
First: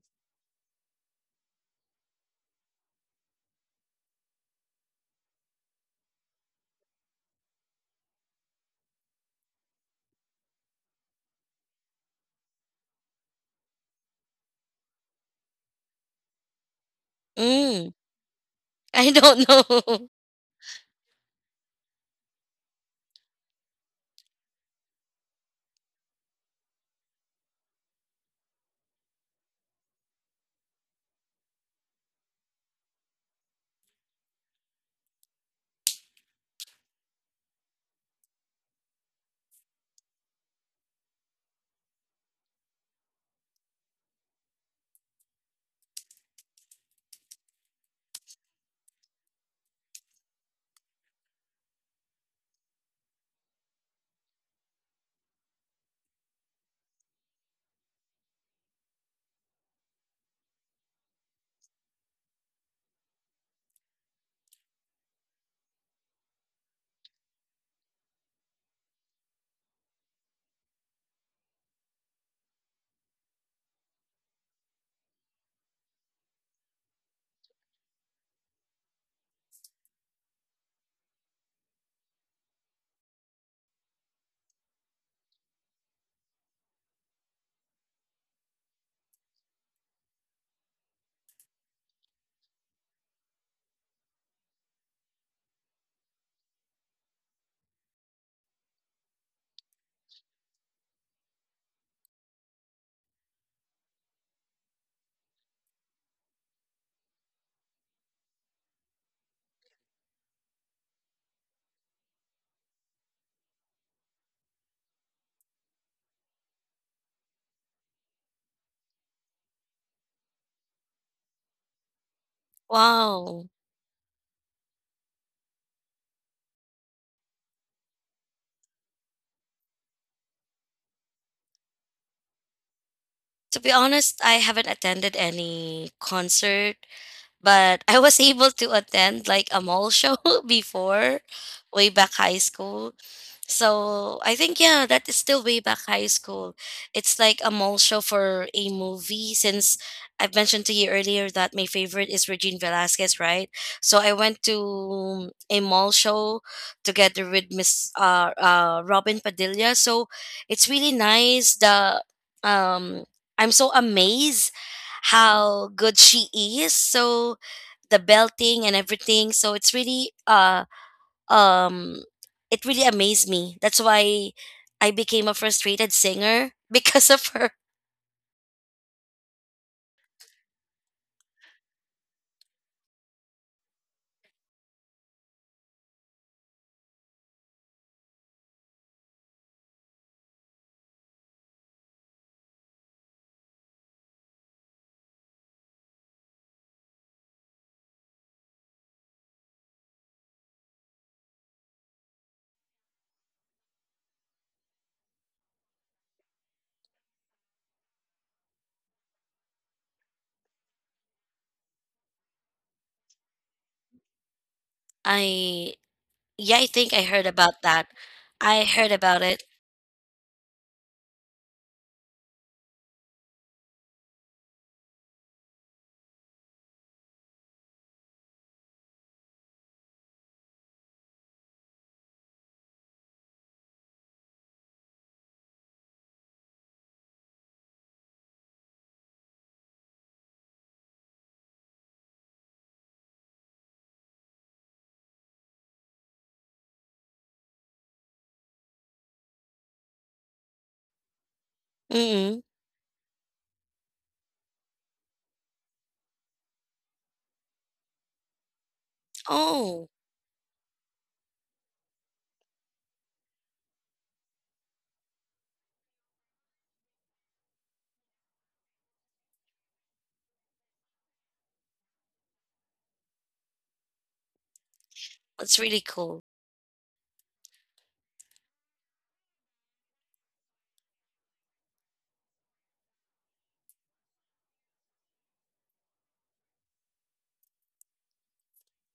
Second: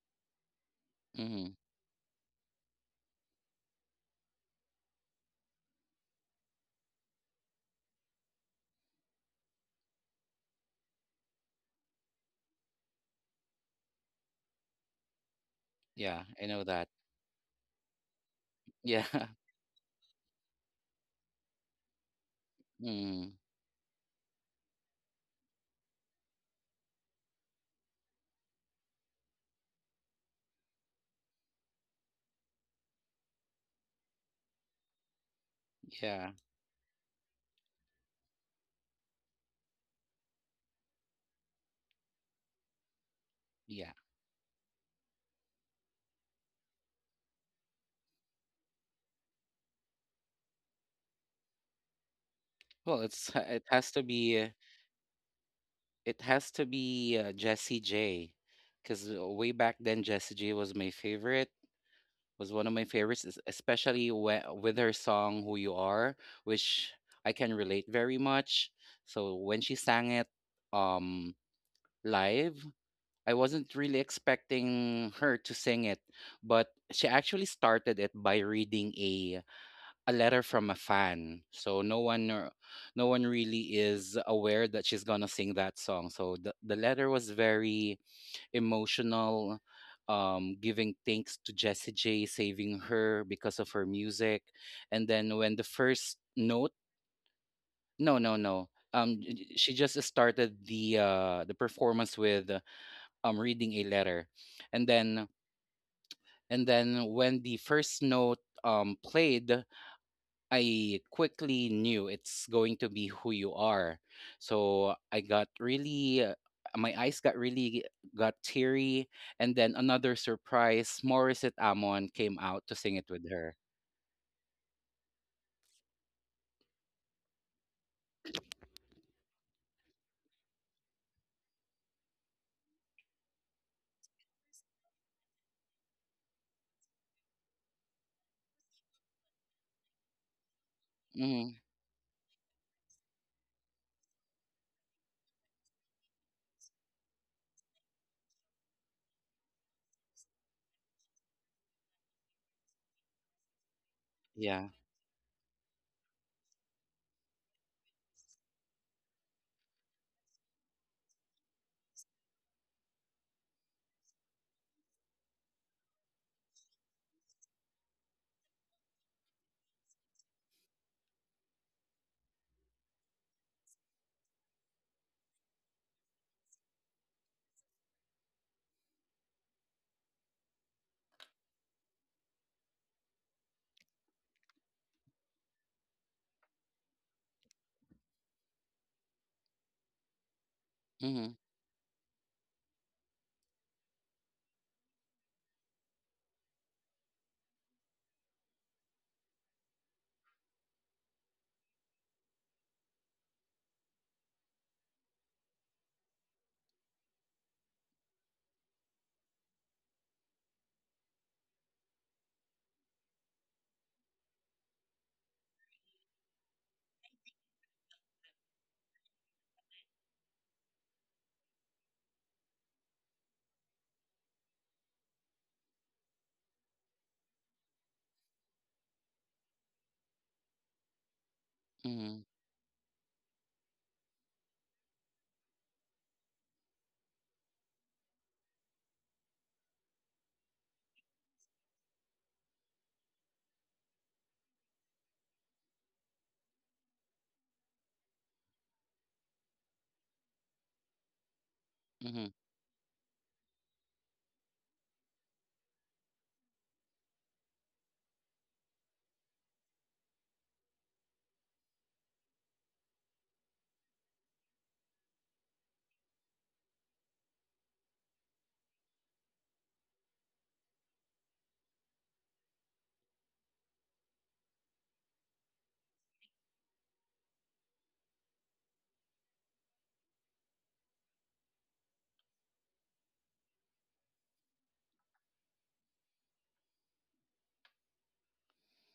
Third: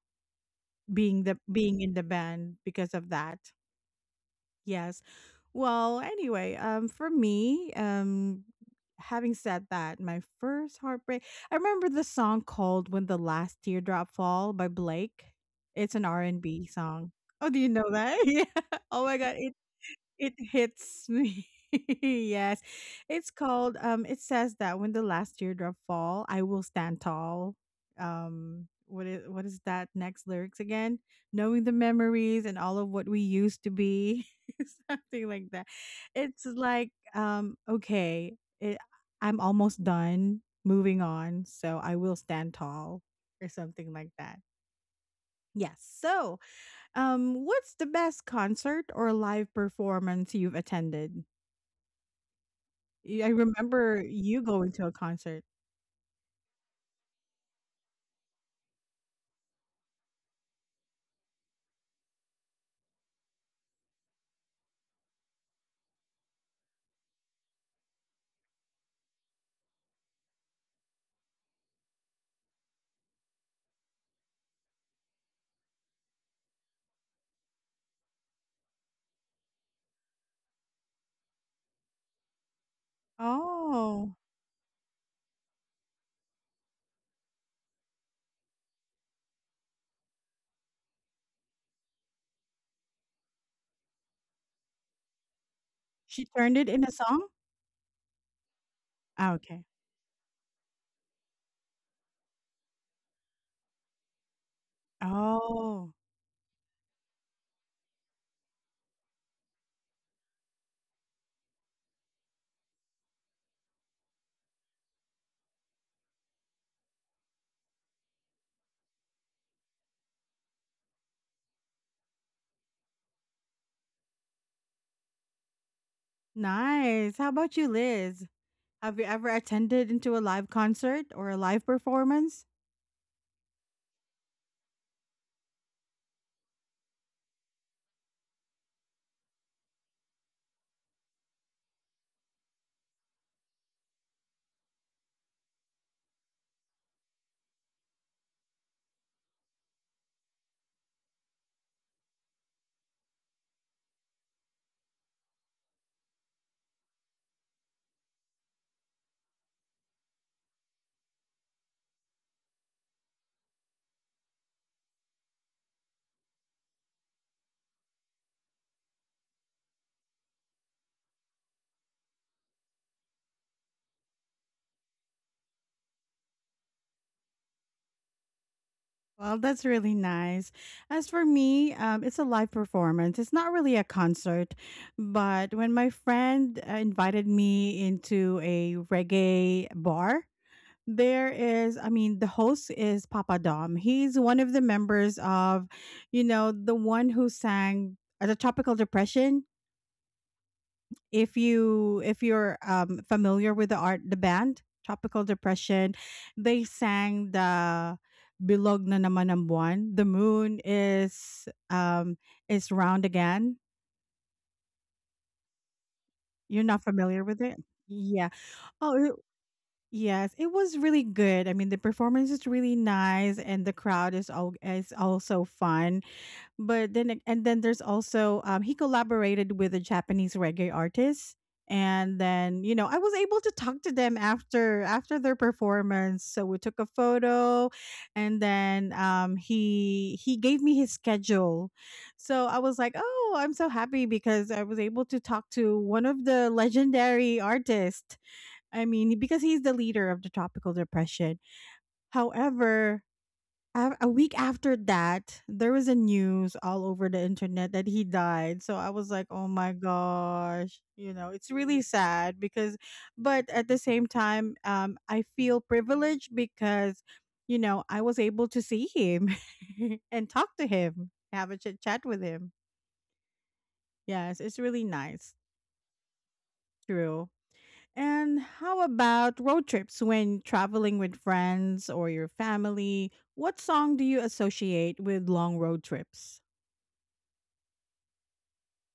Speaker 1: being the
Speaker 2: Mm.
Speaker 1: being in the band because of that. Yes. Well, anyway, for me, having said that, my first heartbreak I remember the song called When the Last Teardrop Fall by Blake. It's an R
Speaker 2: Yeah,
Speaker 1: and
Speaker 2: I know
Speaker 1: B
Speaker 2: that.
Speaker 1: song. Oh, do you know
Speaker 3: Mm,
Speaker 1: that? yeah. Oh
Speaker 2: Yeah.
Speaker 3: I
Speaker 1: my god.
Speaker 3: don't
Speaker 1: It.
Speaker 3: know.
Speaker 1: It hits me. yes. It's
Speaker 2: Mm.
Speaker 1: called it says that when the last teardrop fall, I will stand tall. What is that next lyrics again? Knowing the memories and all of what we used to be. Something like that.
Speaker 2: Yeah.
Speaker 1: It's like okay, it, I'm almost done moving on, so I will stand tall or something
Speaker 2: Yeah.
Speaker 1: like that. Yes. So, what's the best concert or live performance you've attended?
Speaker 2: Well,
Speaker 1: Y I
Speaker 2: it has
Speaker 1: remember
Speaker 2: to
Speaker 1: you
Speaker 2: be.
Speaker 1: going to a concert.
Speaker 2: It has to be Jessie J, because way back then Jessie J was my favorite, was one of my favorites, especially with her song "Who You Are," which I can relate very much. So when she sang it um, live, I wasn't really expecting her to sing it, but she actually started it by reading a letter from a fan. So no one really
Speaker 1: Oh,
Speaker 2: is aware that she's gonna sing that song. So the letter was very emotional, giving thanks to Jessie J saving her because of her music. And then when the first
Speaker 1: she turned it
Speaker 2: note
Speaker 1: into song?
Speaker 2: no no no um j-
Speaker 1: Ah,
Speaker 2: j-
Speaker 1: okay.
Speaker 2: she just started the performance with reading a letter, and then
Speaker 1: Oh,
Speaker 2: when the first note played, I quickly knew it's going to be Who You Are. So I got really, my eyes got really got teary. And then another surprise, Morissette Amon came out to sing it with
Speaker 3: Wow.
Speaker 2: her.
Speaker 1: nice. How about you, Liz? Have you ever attended into a live concert or a live performance?
Speaker 3: To be honest, I haven't attended any concert, but I was able to attend like a mall show before,
Speaker 2: Mm,
Speaker 3: way back high school. So I think yeah, that is still way back high school. It's like a mall show for a movie, since I've mentioned to you earlier that my favorite is Regine Velasquez, right? So I went
Speaker 2: yeah.
Speaker 3: to a mall show together with Miss Robin Padilla. So it's really nice. The um I'm so amazed how good she is. So the belting and everything. So it's really um it really amazed me. That's why I became a frustrated singer because of her.
Speaker 1: Well, that's really nice. As for me, it's a live performance. It's not really a concert, but when my friend invited me into a reggae bar, there
Speaker 2: Mm,
Speaker 1: is, I mean, the host is Papa Dom. He's one of the members of, you know, the one who sang the Tropical Depression. If you if you're familiar with the art, the band Tropical Depression, they sang the Bilog na naman ang buwan. The moon is round again.
Speaker 3: I Yeah,
Speaker 1: You're
Speaker 3: I
Speaker 1: not
Speaker 3: think I
Speaker 1: familiar
Speaker 3: heard
Speaker 1: with
Speaker 3: about
Speaker 1: it?
Speaker 3: that.
Speaker 1: Yeah.
Speaker 3: I heard
Speaker 1: Oh,
Speaker 3: about it.
Speaker 1: yes, it was really good. I mean, the performance is really nice, and the crowd is all is also fun. But then, and then there's also he collaborated with a Japanese reggae artist, and
Speaker 2: mm,
Speaker 1: then you know I was able to talk to them after their performance. So we took a photo, and then he gave me his schedule. So I was like, oh, I'm so happy because I was able to talk to one of the legendary artists I mean, because he's the leader of the tropical depression.
Speaker 2: mm.
Speaker 3: Mm-mm.
Speaker 1: However, a week after that, there was a news all over the internet that he died. So I was like, oh my
Speaker 3: Oh,
Speaker 1: gosh, you know, it's really sad because, but at the same time, I feel privileged because, you know, I was able to see him and talk to him, have a chit chat with him. Yes, it's really nice.
Speaker 3: that's really cool.
Speaker 1: True. And how about road trips when traveling with friends or your family? What song do you associate with long road trips?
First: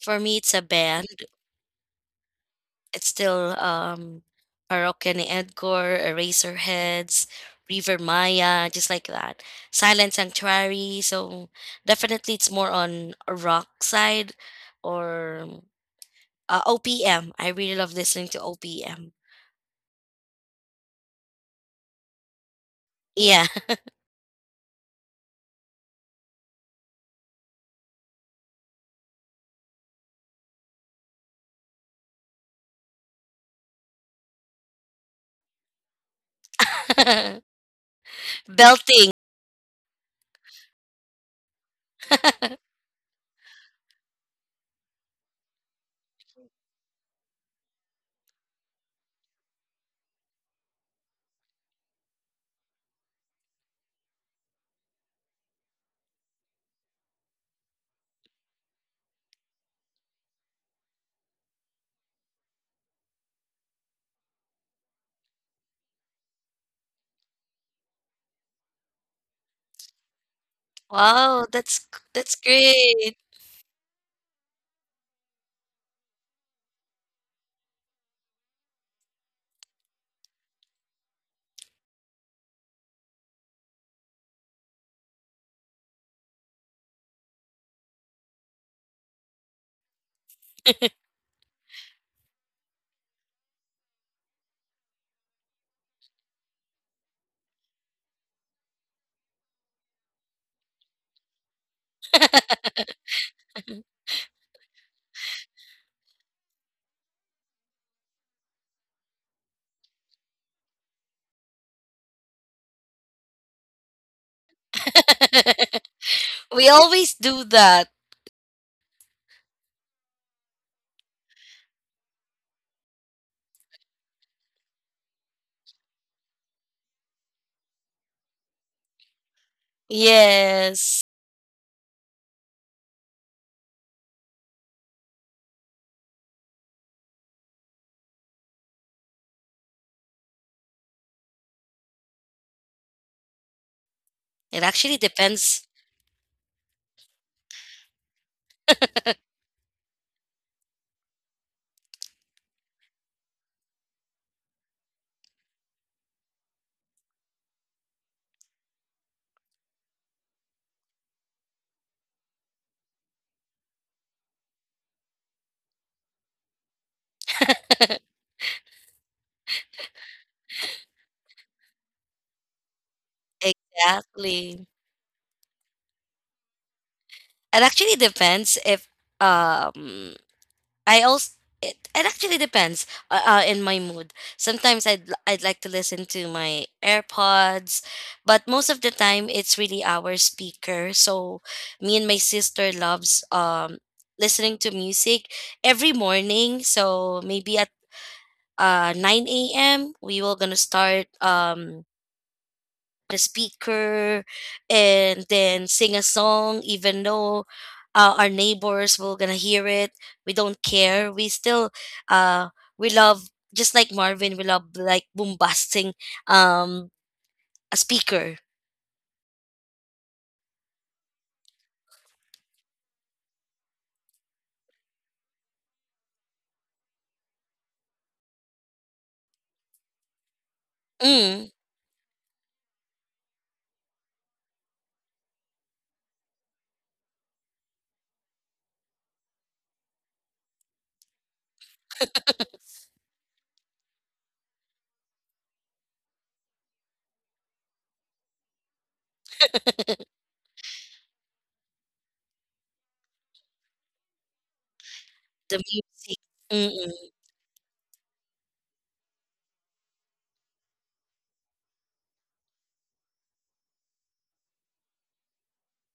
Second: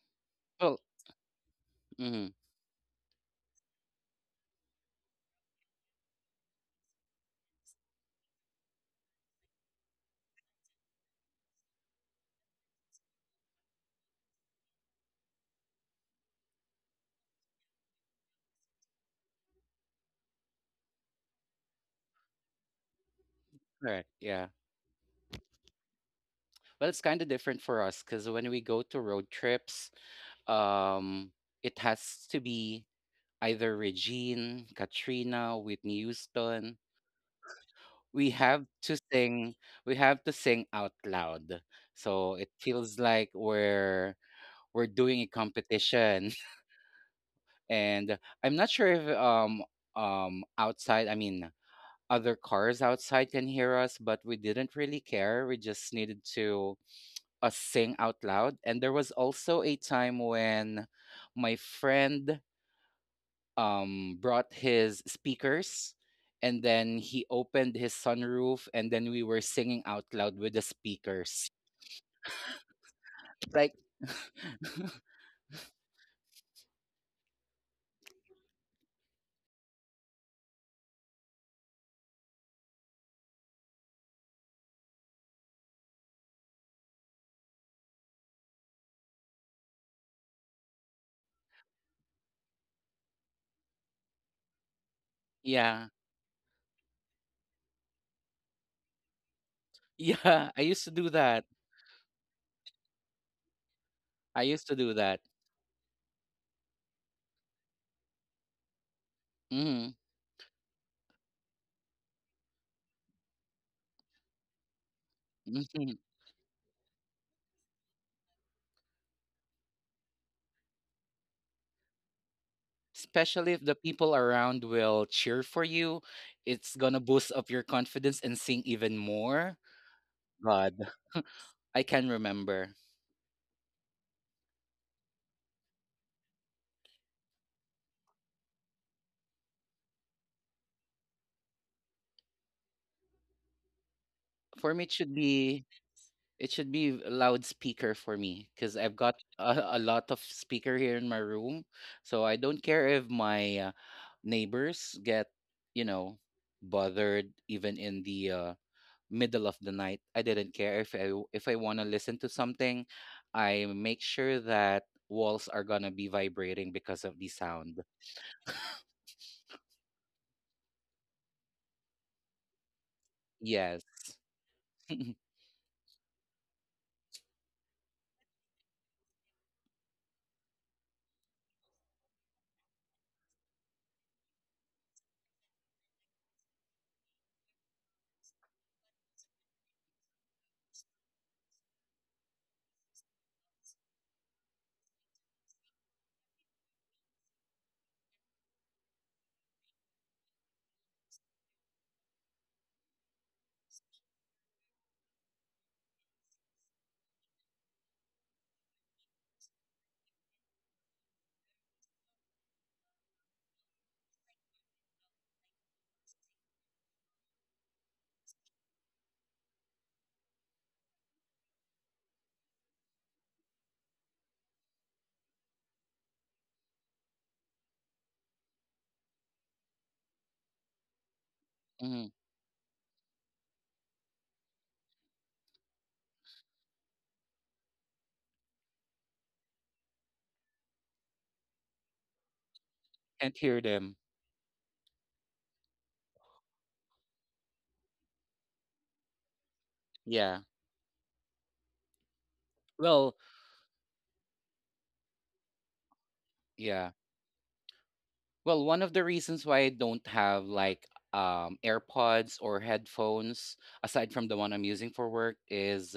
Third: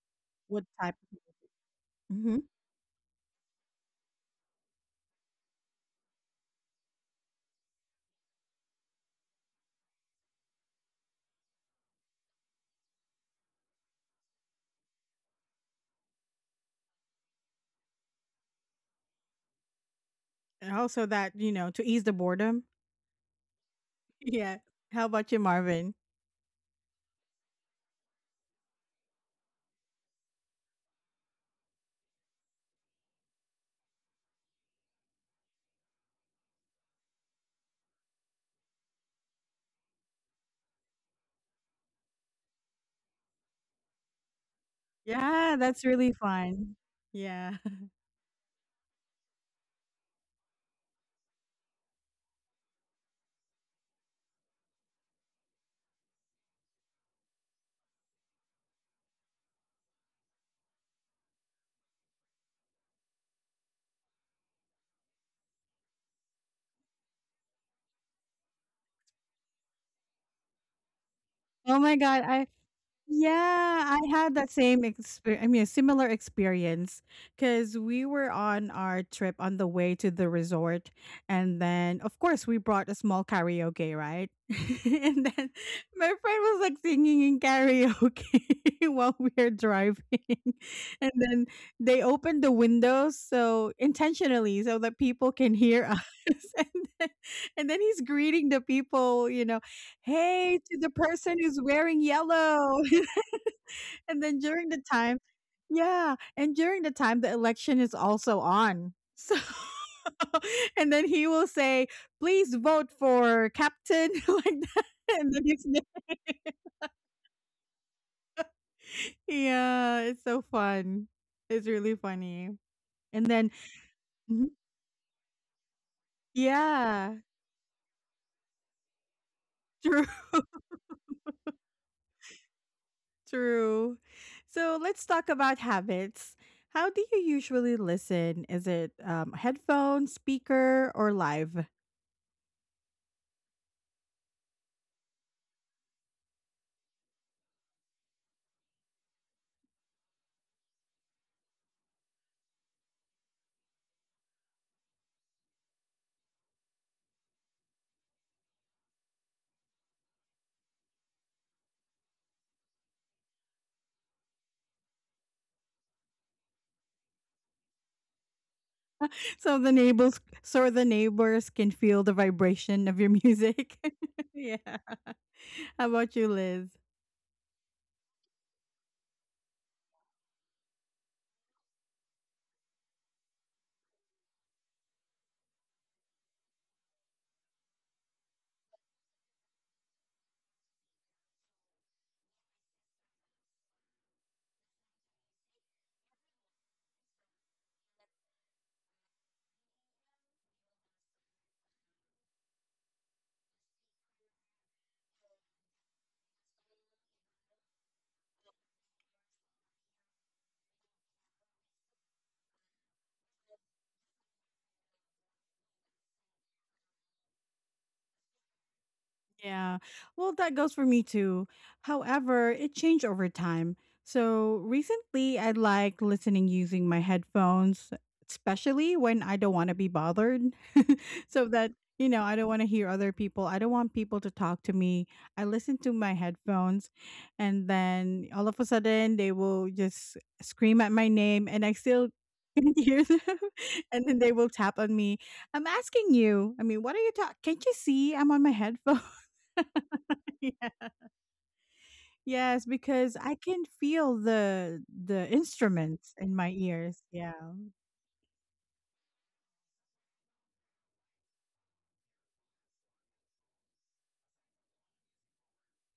Speaker 3: For me, it's a
Speaker 1: What
Speaker 2: Well,
Speaker 1: type?
Speaker 3: band.
Speaker 2: mm,
Speaker 1: Hmm.
Speaker 3: It's still Araucani Edgar, Eraserheads, River Maya, just like that. Silent Sanctuary. So definitely, it's more on a rock side, or uh, OPM. I really love listening to OPM.
Speaker 1: And also that, you know, to ease the boredom.
Speaker 3: Yeah.
Speaker 2: correct. Yeah.
Speaker 1: Yeah. How about you, Marvin?
Speaker 2: Well, it's kind of different for us because when we go to road trips, um, it has to be either Regine, Katrina, Whitney Houston. We have to
Speaker 3: Belting.
Speaker 2: sing we have to sing out loud so it feels like we're doing a
Speaker 1: Yeah, that's really
Speaker 2: competition.
Speaker 1: fun. Yeah.
Speaker 2: And I'm not sure if outside, I mean, other cars outside can hear us, but we didn't really care. We just needed to sing out loud. And there was also a time when my friend brought his speakers, and then he opened his sunroof and then we were singing out loud with the speakers.
Speaker 3: Wow,
Speaker 1: Oh
Speaker 3: that's
Speaker 1: my God.
Speaker 3: that's
Speaker 1: I
Speaker 3: great.
Speaker 1: Yeah,
Speaker 2: Like
Speaker 1: I had that same experience. I mean, a similar experience because we were on our trip on the way to the resort. And then, of course, we brought a small karaoke, right? and then my friend was like singing in karaoke while we were driving. And then they opened the windows so intentionally so that people can hear
Speaker 2: yeah.
Speaker 1: us. and, then, and then he's greeting the people, you know,
Speaker 2: Yeah,
Speaker 1: hey,
Speaker 2: I
Speaker 1: to
Speaker 2: used
Speaker 1: the
Speaker 2: to do
Speaker 1: person
Speaker 2: that.
Speaker 1: who's wearing yellow. And then
Speaker 2: I used
Speaker 1: during
Speaker 2: to
Speaker 1: the
Speaker 2: do that.
Speaker 1: time yeah, and during the time the election is also on. So
Speaker 2: Mhm.
Speaker 1: and then he will say, "Please vote for captain," like that. And then his name
Speaker 3: We always do that.
Speaker 1: yeah, it's so fun. It's really funny. And then
Speaker 2: Especially if the people
Speaker 1: mhm.
Speaker 2: around will cheer for you, it's gonna
Speaker 1: Yeah,
Speaker 2: boost up your confidence and sing even more.
Speaker 1: true,
Speaker 2: God.
Speaker 3: Yes.
Speaker 2: I can remember.
Speaker 1: true. So let's talk about habits. How do you usually listen? Is it headphone, speaker, or live?
Speaker 3: It
Speaker 2: For me, it
Speaker 3: actually
Speaker 2: should
Speaker 3: depends.
Speaker 2: be, it should be a loudspeaker for me because I've got a lot of speaker here in my room, so I don't care if my neighbors get, you know, bothered even in the middle of the night. I didn't care. If I if I want to listen to something, I make sure that walls are gonna be vibrating because of the sound.
Speaker 1: So the neighbors can feel the vibration of your music.
Speaker 2: Yes.
Speaker 1: yeah.
Speaker 3: Exactly.
Speaker 1: How about you, Liz?
Speaker 3: It actually depends if um I also— it actually depends in my mood. Sometimes I'd like to listen to my AirPods, but most of the time it's really our speaker. So me and my sister loves listening to music every morning. So maybe at 9 a.m. we will gonna start the speaker and then sing a song, even though our neighbors will gonna hear it. We don't care, we still uh, we love, just like Marvin, we love like bombasting um a speaker.
Speaker 1: Yeah. Well, that goes for me too. However, it changed over time. So recently, I like listening using my headphones, especially when I don't want to be bothered. so
Speaker 3: Mm,
Speaker 1: that, you
Speaker 2: Mhm.
Speaker 1: know, I don't want to hear other people. I don't want people to talk to me. I listen to my headphones, and then all of a sudden, they will just scream at my name, and I still can hear them.
Speaker 2: Can't hear them.
Speaker 1: and then they will tap on me. I'm asking you, I mean, what are you talking? Can't you see I'm on my headphones?
Speaker 2: Yeah.
Speaker 1: Yeah. Yes, because
Speaker 2: Well,
Speaker 1: I can feel the
Speaker 3: the
Speaker 1: instruments
Speaker 3: music.
Speaker 1: in my ears.
Speaker 2: yeah.
Speaker 3: Mm,
Speaker 1: Yeah.
Speaker 2: Well, one of the reasons why I don't have like AirPods or headphones, aside from the one I'm using for work, is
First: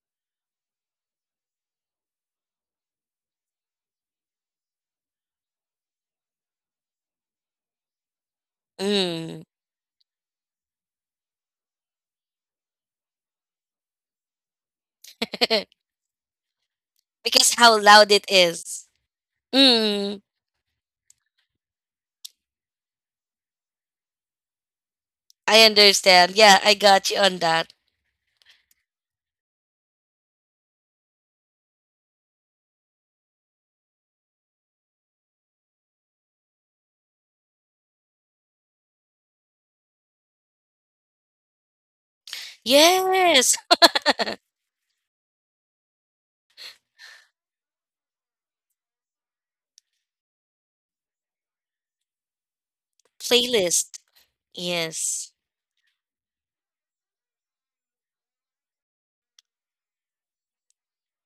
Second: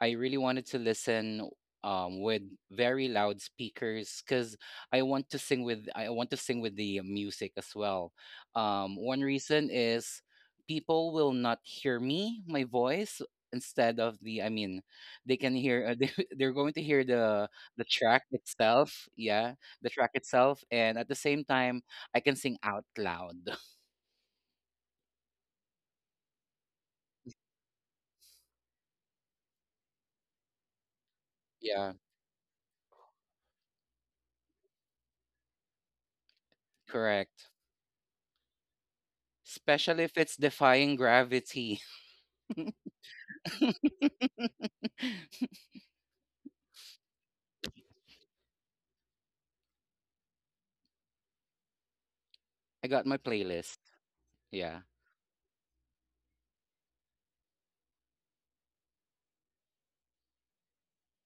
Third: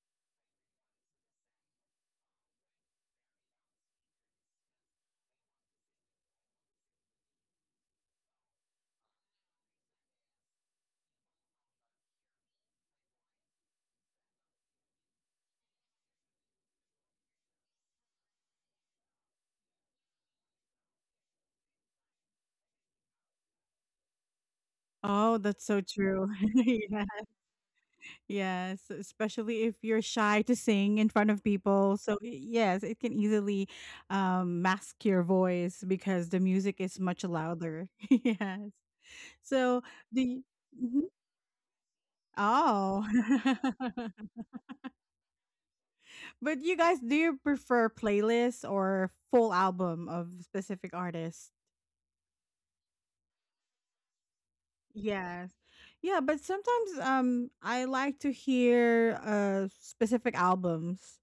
Speaker 2: I really wanted to listen with very loud speakers, because I want to sing with the music as well. One
Speaker 3: mm. Mm.
Speaker 2: reason is people will not hear me, my voice. Instead of the, I mean, they can hear. They, they're going to hear
Speaker 3: Because how
Speaker 2: the
Speaker 3: loud it
Speaker 2: track
Speaker 3: is.
Speaker 2: itself. Yeah, the track
Speaker 3: Mm,
Speaker 2: itself, and at the same time I can sing out loud.
Speaker 1: Oh,
Speaker 3: I
Speaker 1: that's so true.
Speaker 3: understand. Yeah, I
Speaker 1: Yeah.
Speaker 3: got you on that.
Speaker 1: Yes, especially if you're shy to sing in front of
Speaker 2: Yeah,
Speaker 1: people. So yes, it can easily mask your voice because the music is much
Speaker 2: correct.
Speaker 1: louder. Yes. So
Speaker 2: Especially if
Speaker 1: do
Speaker 2: it's
Speaker 1: you,
Speaker 2: Defying
Speaker 1: mhm.
Speaker 2: Gravity.
Speaker 1: Oh.
Speaker 3: Yes.
Speaker 1: But you guys, do you prefer playlists or full album of specific artists?
Speaker 2: I got my playlist.
Speaker 3: Playlist.
Speaker 2: Yeah,
Speaker 3: Yes.
Speaker 1: Yes. Yeah, but sometimes I like to hear specific albums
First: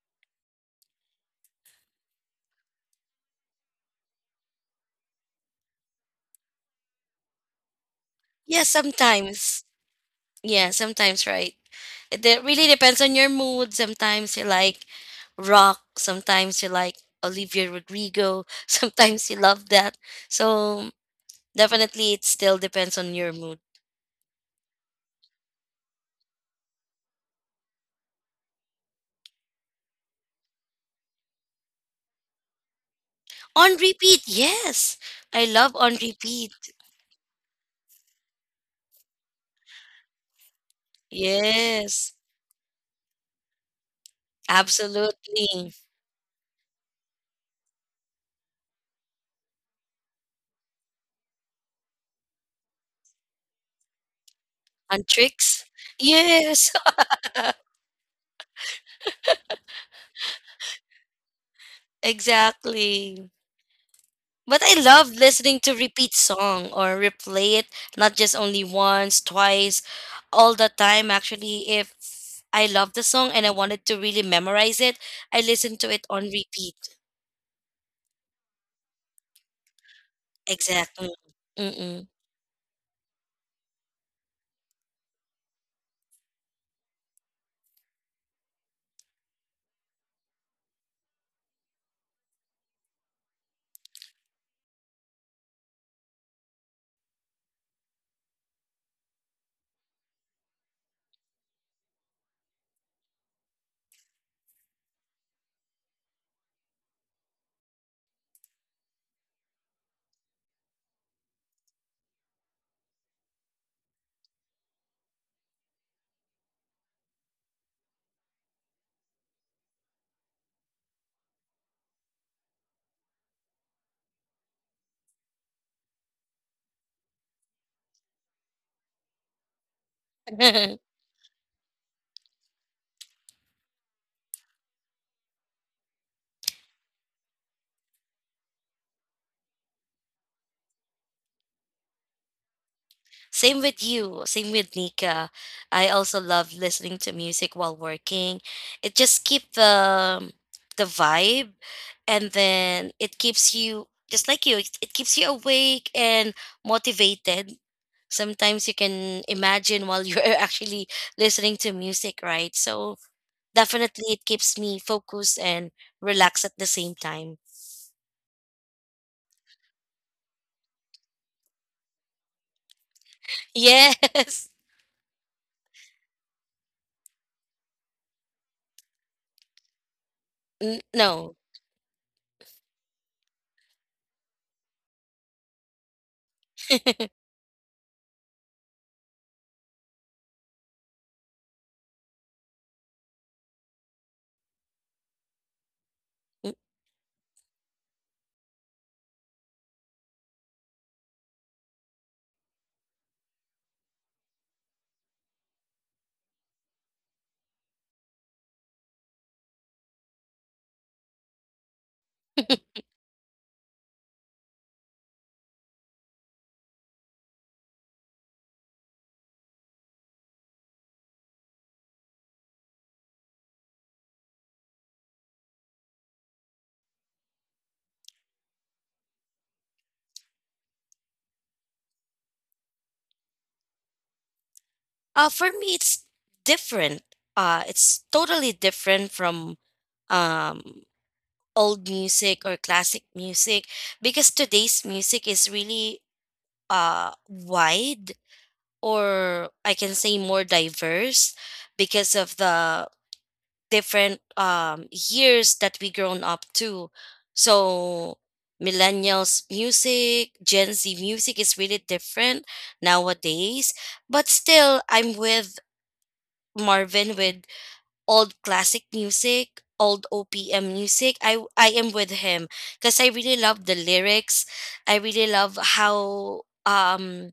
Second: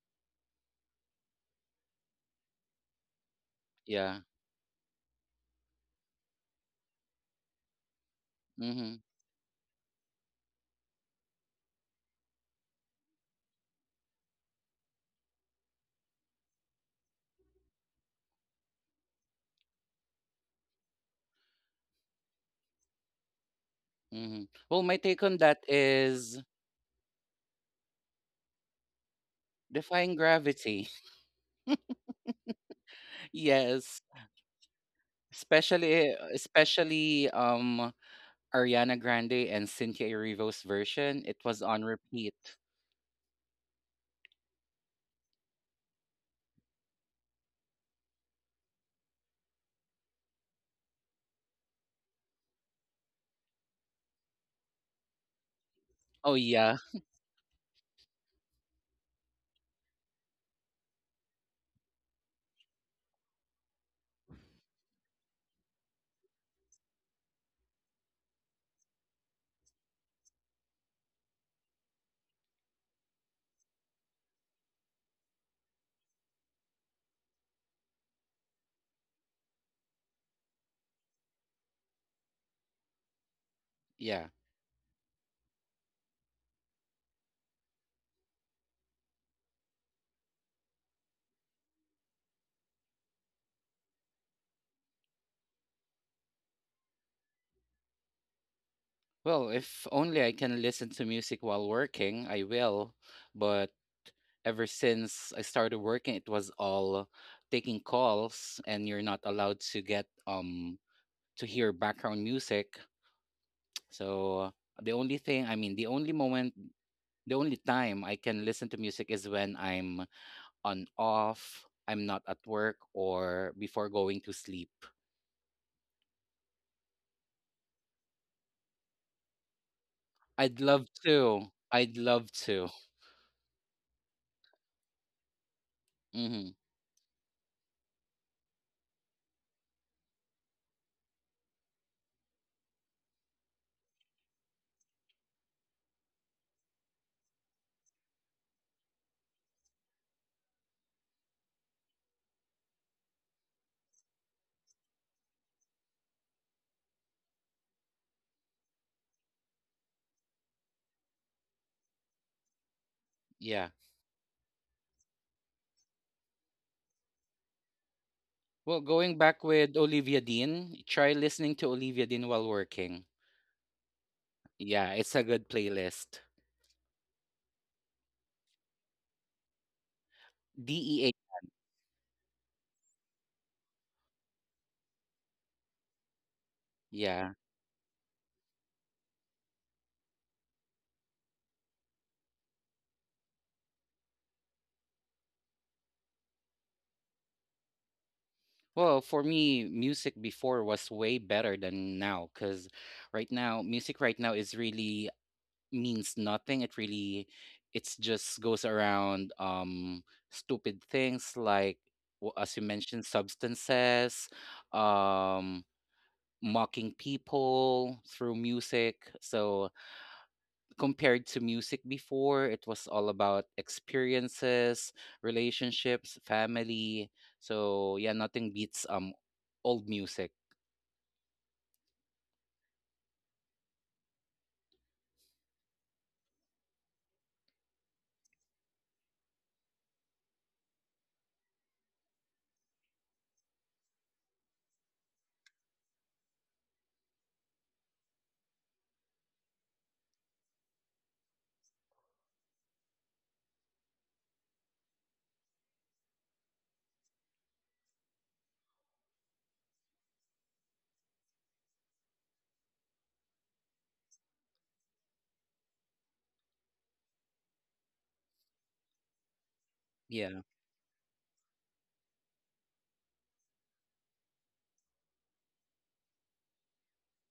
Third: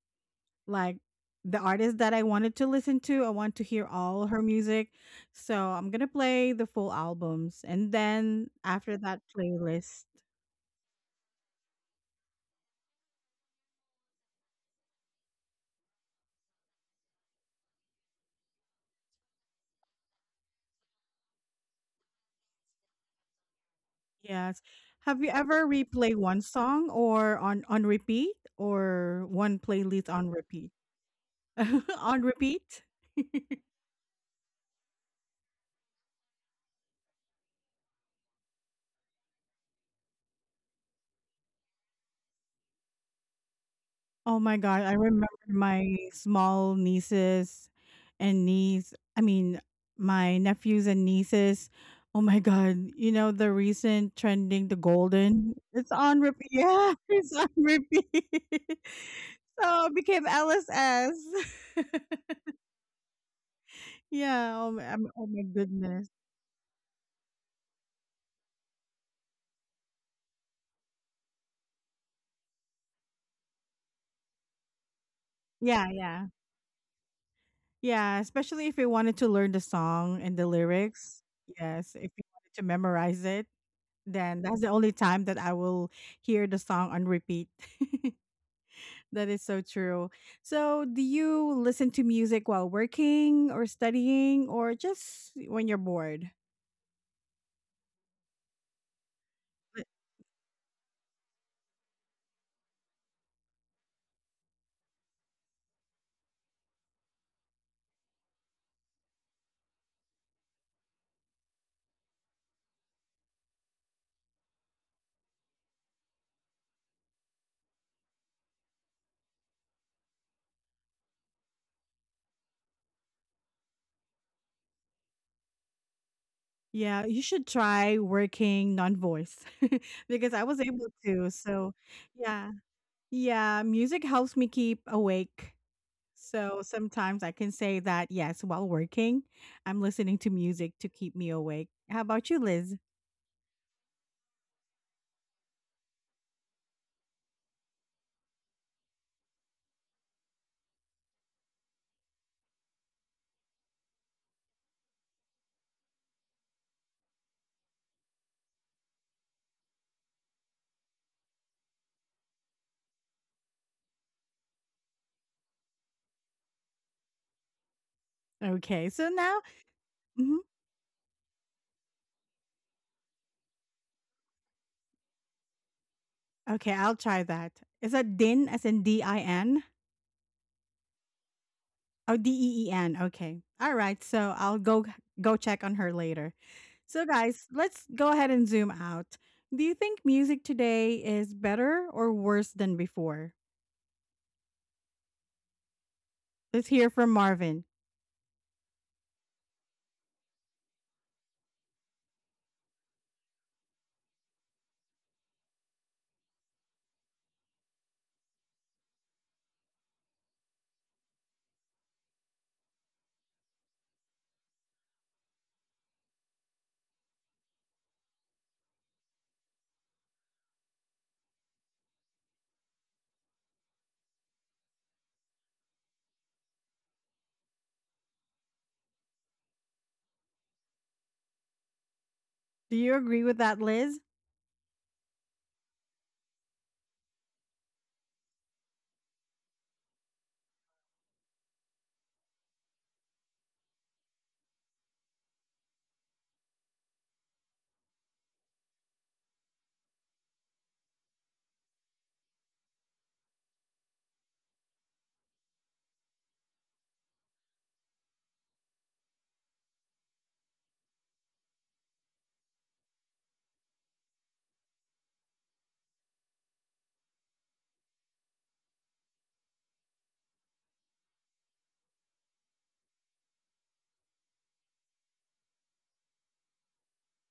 Speaker 1: like the artist that I wanted to listen to, I want to hear
Speaker 2: yeah.
Speaker 1: all her music. So I'm going to play the full albums and then
Speaker 3: Yeah,
Speaker 2: Mm-hmm,
Speaker 1: after that
Speaker 3: sometimes.
Speaker 1: playlist.
Speaker 3: Yeah, sometimes, right? Really depends on your mood. Sometimes you like rock, sometimes you like Olivia Rodrigo, sometimes you love that. So definitely it still depends on your mood.
Speaker 2: mm-hmm.
Speaker 1: Yes.
Speaker 2: Well, my
Speaker 1: Have
Speaker 2: take
Speaker 1: you
Speaker 2: on that
Speaker 1: ever replay one
Speaker 2: is
Speaker 1: song or on repeat or one playlist
Speaker 2: Defying
Speaker 1: on repeat?
Speaker 2: Gravity.
Speaker 1: on repeat?
Speaker 3: On
Speaker 2: Yes,
Speaker 3: repeat, yes. I love on
Speaker 2: especially
Speaker 3: repeat.
Speaker 2: especially um Ariana Grande and Cynthia Erivo's version. It was on
Speaker 3: Yes.
Speaker 2: repeat.
Speaker 1: Oh my god, I remember
Speaker 3: Absolutely.
Speaker 1: my small nieces and niece I mean, my nephews and nieces. Oh my god, you know the recent trending the
Speaker 3: On
Speaker 1: golden?
Speaker 3: tricks?
Speaker 1: It's on
Speaker 2: Oh
Speaker 1: repeat.
Speaker 3: Yes.
Speaker 2: yeah,
Speaker 1: Yeah, it's on repeat. so it became LSS.
Speaker 3: Exactly.
Speaker 1: yeah,
Speaker 3: But
Speaker 1: oh
Speaker 3: I
Speaker 1: my,
Speaker 3: love
Speaker 1: oh my
Speaker 3: listening to
Speaker 1: goodness.
Speaker 3: repeat song or replay it, not just only once, twice, all the time actually. If I love the song and I wanted to really memorize it, I listen
Speaker 1: Yeah,
Speaker 3: to it
Speaker 1: yeah.
Speaker 3: on repeat.
Speaker 1: Yeah, especially if you wanted to learn the song and the
Speaker 3: Exactly.
Speaker 1: lyrics. Yes,
Speaker 3: Mm-mm.
Speaker 1: if you wanted to memorize it.
Speaker 2: yeah.
Speaker 1: Then that's the only time that I will hear the song on repeat. That is so true. So, do you listen to music while working or studying or just when you're bored?
Speaker 2: Well,
Speaker 1: But-
Speaker 2: if only I can listen to music while working, I will. But ever since I started working, it was all taking calls, and you're not allowed to get to hear background music. So the only moment, the only time I can listen to music is when I'm on off, I'm not at work, or before going to sleep.
Speaker 1: yeah, you should try working non-voice because I was
Speaker 2: I'd
Speaker 1: able
Speaker 2: love
Speaker 1: to.
Speaker 2: to.
Speaker 1: So,
Speaker 2: I'd love
Speaker 1: yeah.
Speaker 2: to.
Speaker 1: Yeah, music helps me keep awake.
Speaker 2: Mm-hmm.
Speaker 1: So, sometimes I can say that yes, while working, I'm listening to music to keep me awake. How about you, Liz?
Speaker 3: Same with you, same with Nika. I also love listening to music while working. It just keeps the vibe, and then it keeps you— just like you, it keeps you awake and motivated. Sometimes you can imagine while you're actually listening to music, right? So
Speaker 2: Yeah.
Speaker 3: definitely it keeps me focused and relaxed at the same time.
Speaker 2: Well,
Speaker 1: Okay. So
Speaker 2: going
Speaker 1: now
Speaker 2: back with Olivia
Speaker 1: mhm.
Speaker 2: Dean, try listening to Olivia Dean while working.
Speaker 3: Yes.
Speaker 2: Yeah, it's a good playlist.
Speaker 1: Okay, I'll try that. Is that Din as in DIN?
Speaker 2: D,
Speaker 3: N-
Speaker 2: E.
Speaker 3: no.
Speaker 1: Oh, DEEN. Okay. All right. So I'll go go check on her later. So
Speaker 2: Yeah.
Speaker 1: guys, let's go ahead and zoom out. Do you think music today is better or worse than before? Let's hear from Marvin.
Speaker 2: Well, for me, music before was way better than now, because right now, music right now is really means nothing. It really, it's just goes around stupid things like as you mentioned, substances, um mocking people through music. So compared to music before, it was all about experiences, relationships, family. So yeah, nothing beats old music.
Speaker 1: Do you agree with that, Liz?
Speaker 3: For me, it's different. It's totally different from um, old music or classic music, because today's music is really wide, or I can say more diverse, because of the different years that we grown up to. So millennials music, Gen Z music is really different nowadays. But still, I'm with Marvin with old classic music, old
Speaker 2: Yeah.
Speaker 3: OPM music, I am with him because I really love the lyrics. I really love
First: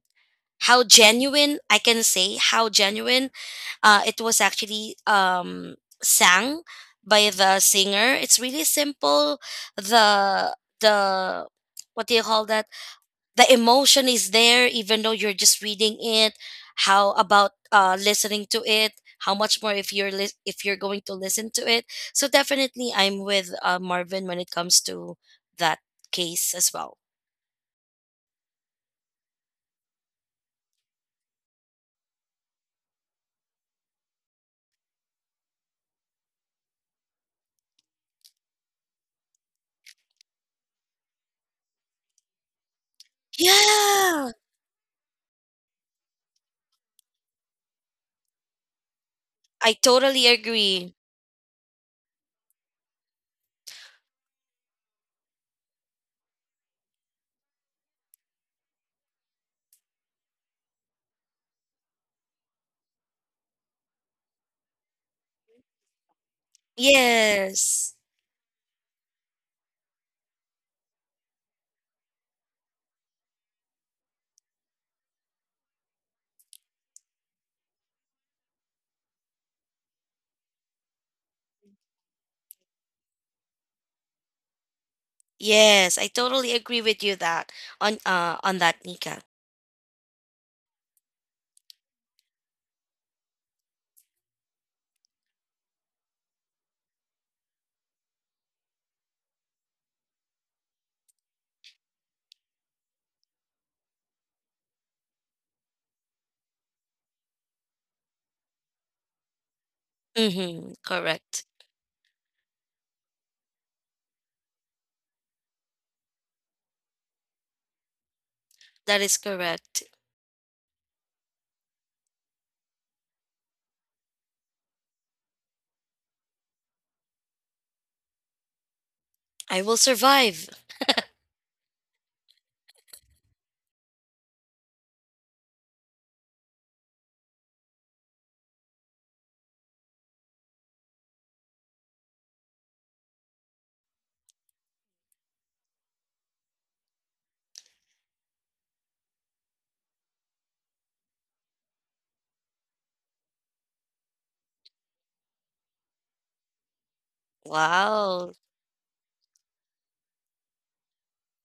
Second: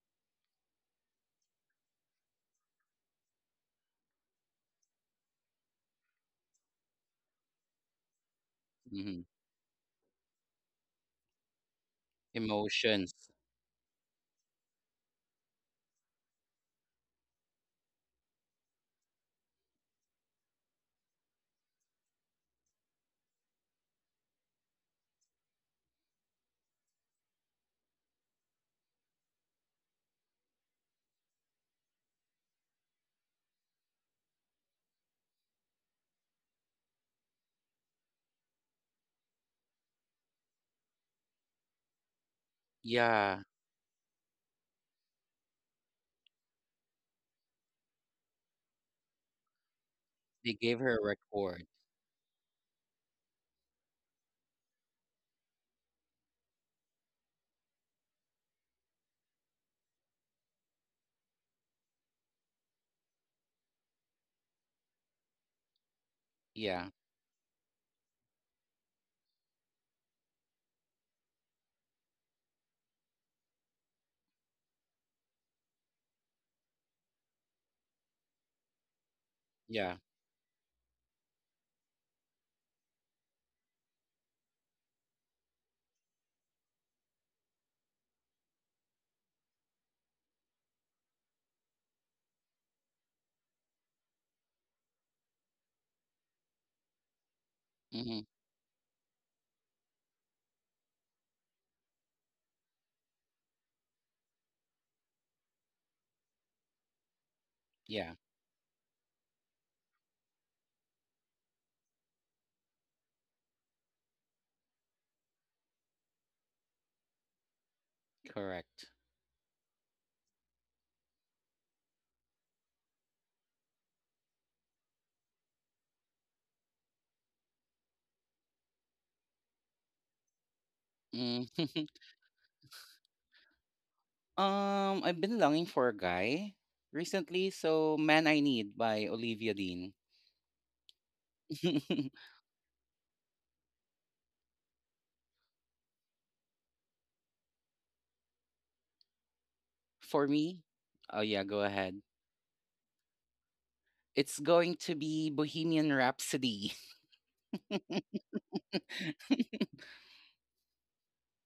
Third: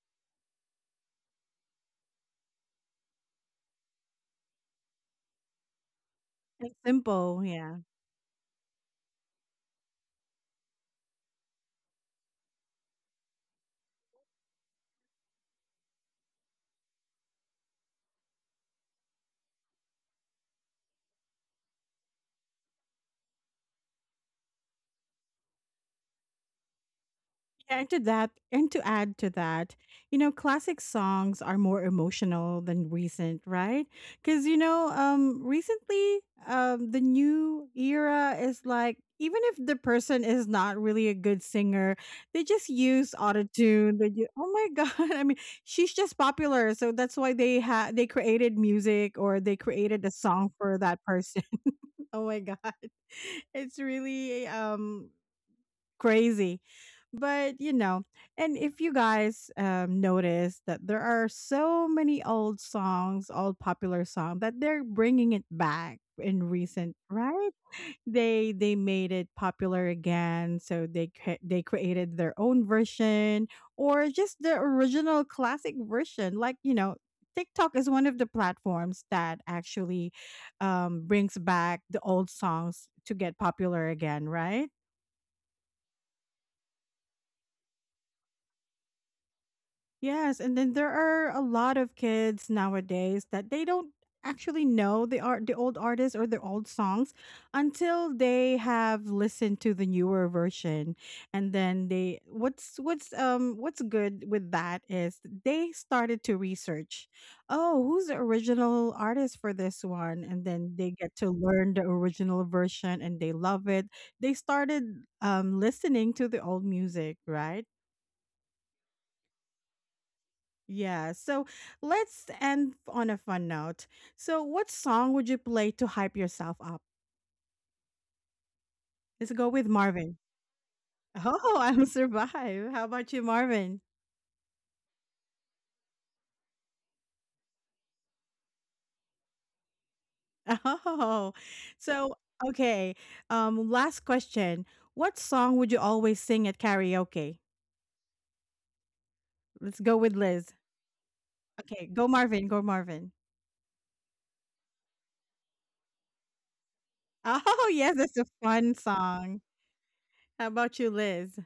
Speaker 3: how genuine— I can say how genuine it was actually sang
Speaker 1: It's
Speaker 3: by
Speaker 1: simple,
Speaker 3: the
Speaker 1: yeah.
Speaker 3: singer. It's really
Speaker 2: Hmm.
Speaker 3: simple. The the What do you call that?
Speaker 2: Emotions.
Speaker 3: The emotion is there, even though you're just reading it. How about listening to it? How much more if you're if you're going to listen to it? So definitely I'm with Marvin when it comes to that case as well.
Speaker 1: Yeah, and to that, and to add to that, you know, classic songs are more emotional than recent, right? Because you know, recently, the new era is like even if the person is not really a good singer, they just use
Speaker 2: Yeah.
Speaker 1: autotune. They
Speaker 3: Yeah,
Speaker 1: oh my god, I mean, she's just popular, so that's why they had they created music or they
Speaker 3: I
Speaker 1: created a
Speaker 3: totally
Speaker 1: song
Speaker 2: They
Speaker 1: for
Speaker 2: gave
Speaker 3: agree.
Speaker 2: her
Speaker 1: that
Speaker 2: a
Speaker 1: person.
Speaker 2: record.
Speaker 1: oh my god, it's really crazy. But you know, and if you guys notice that there are so many old songs, old popular song that they're bringing it back in
Speaker 2: Yeah.
Speaker 1: recent, right?
Speaker 3: Yes.
Speaker 1: They made it popular again, so they they created their own version or just the original classic version. Like you know, TikTok is one of the platforms that
Speaker 2: Yeah.
Speaker 1: actually brings back the old songs to get popular again, right?
Speaker 3: Yes, I totally agree with you that on that, Nika.
Speaker 1: Yes, and then there are a lot of kids nowadays that they don't actually know the art the old artists or the old songs until
Speaker 2: Hmm.
Speaker 1: they have listened to the newer version and then they what's what's good with that is they started to research oh who's the
Speaker 2: Yeah.
Speaker 1: original artist for this one and then
Speaker 3: Mm-hmm,
Speaker 1: they get to
Speaker 3: correct.
Speaker 1: learn the original version and they love it they started listening to the old music right.
Speaker 2: Correct.
Speaker 3: That is correct.
Speaker 1: Yeah, so let's end on a fun note. So, what song would you play to hype yourself up? Let's go
Speaker 3: I
Speaker 1: with
Speaker 3: will
Speaker 1: Marvin.
Speaker 3: survive.
Speaker 2: Mm.
Speaker 1: Oh, I'm survive. How about you, Marvin?
Speaker 2: Um, I've been longing for a guy recently, so Man I Need by Olivia Dean.
Speaker 1: Oh, so okay. Last question. What song would you always sing at karaoke? Let's go with
Speaker 2: For
Speaker 1: Liz.
Speaker 2: me, oh yeah, go
Speaker 1: Okay,
Speaker 2: ahead.
Speaker 1: go Marvin. Go Marvin.
Speaker 2: It's going to be Bohemian Rhapsody.
Speaker 1: Oh, yes, that's a
Speaker 3: Wow.
Speaker 1: fun song. How about you, Liz?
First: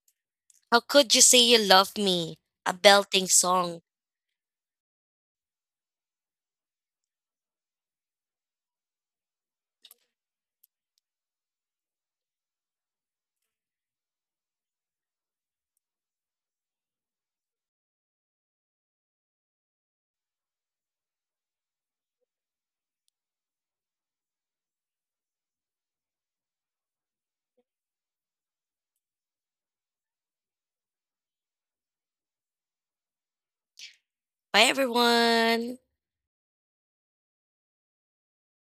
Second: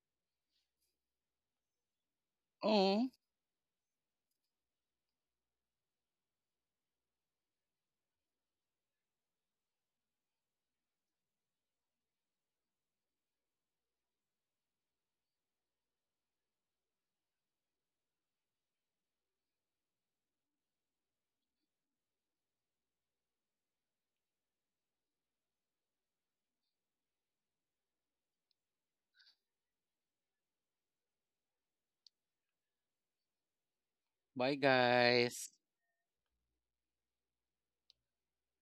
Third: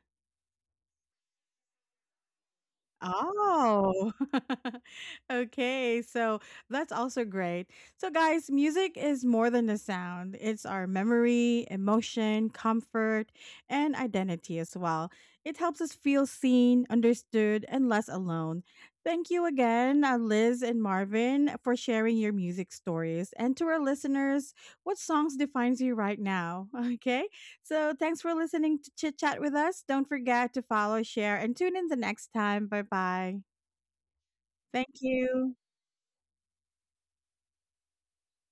Speaker 3: How Could You Say You Love Me? A
Speaker 2: Oh,
Speaker 3: belting song.
Speaker 1: Oh, okay. So that's also great. So, guys, music is more than a sound, it's our memory, emotion, comfort, and identity as well. It helps us feel seen, understood, and less alone. Thank you again, Liz and Marvin, for sharing your music stories. And to our listeners, what songs defines you right now? Okay. So thanks for listening to Chit Chat with us. Don't forget to follow, share, and tune in the next time. Bye bye.
Speaker 2: bye
Speaker 3: Bye,
Speaker 1: Thank
Speaker 2: guys.
Speaker 1: you.
Speaker 3: everyone.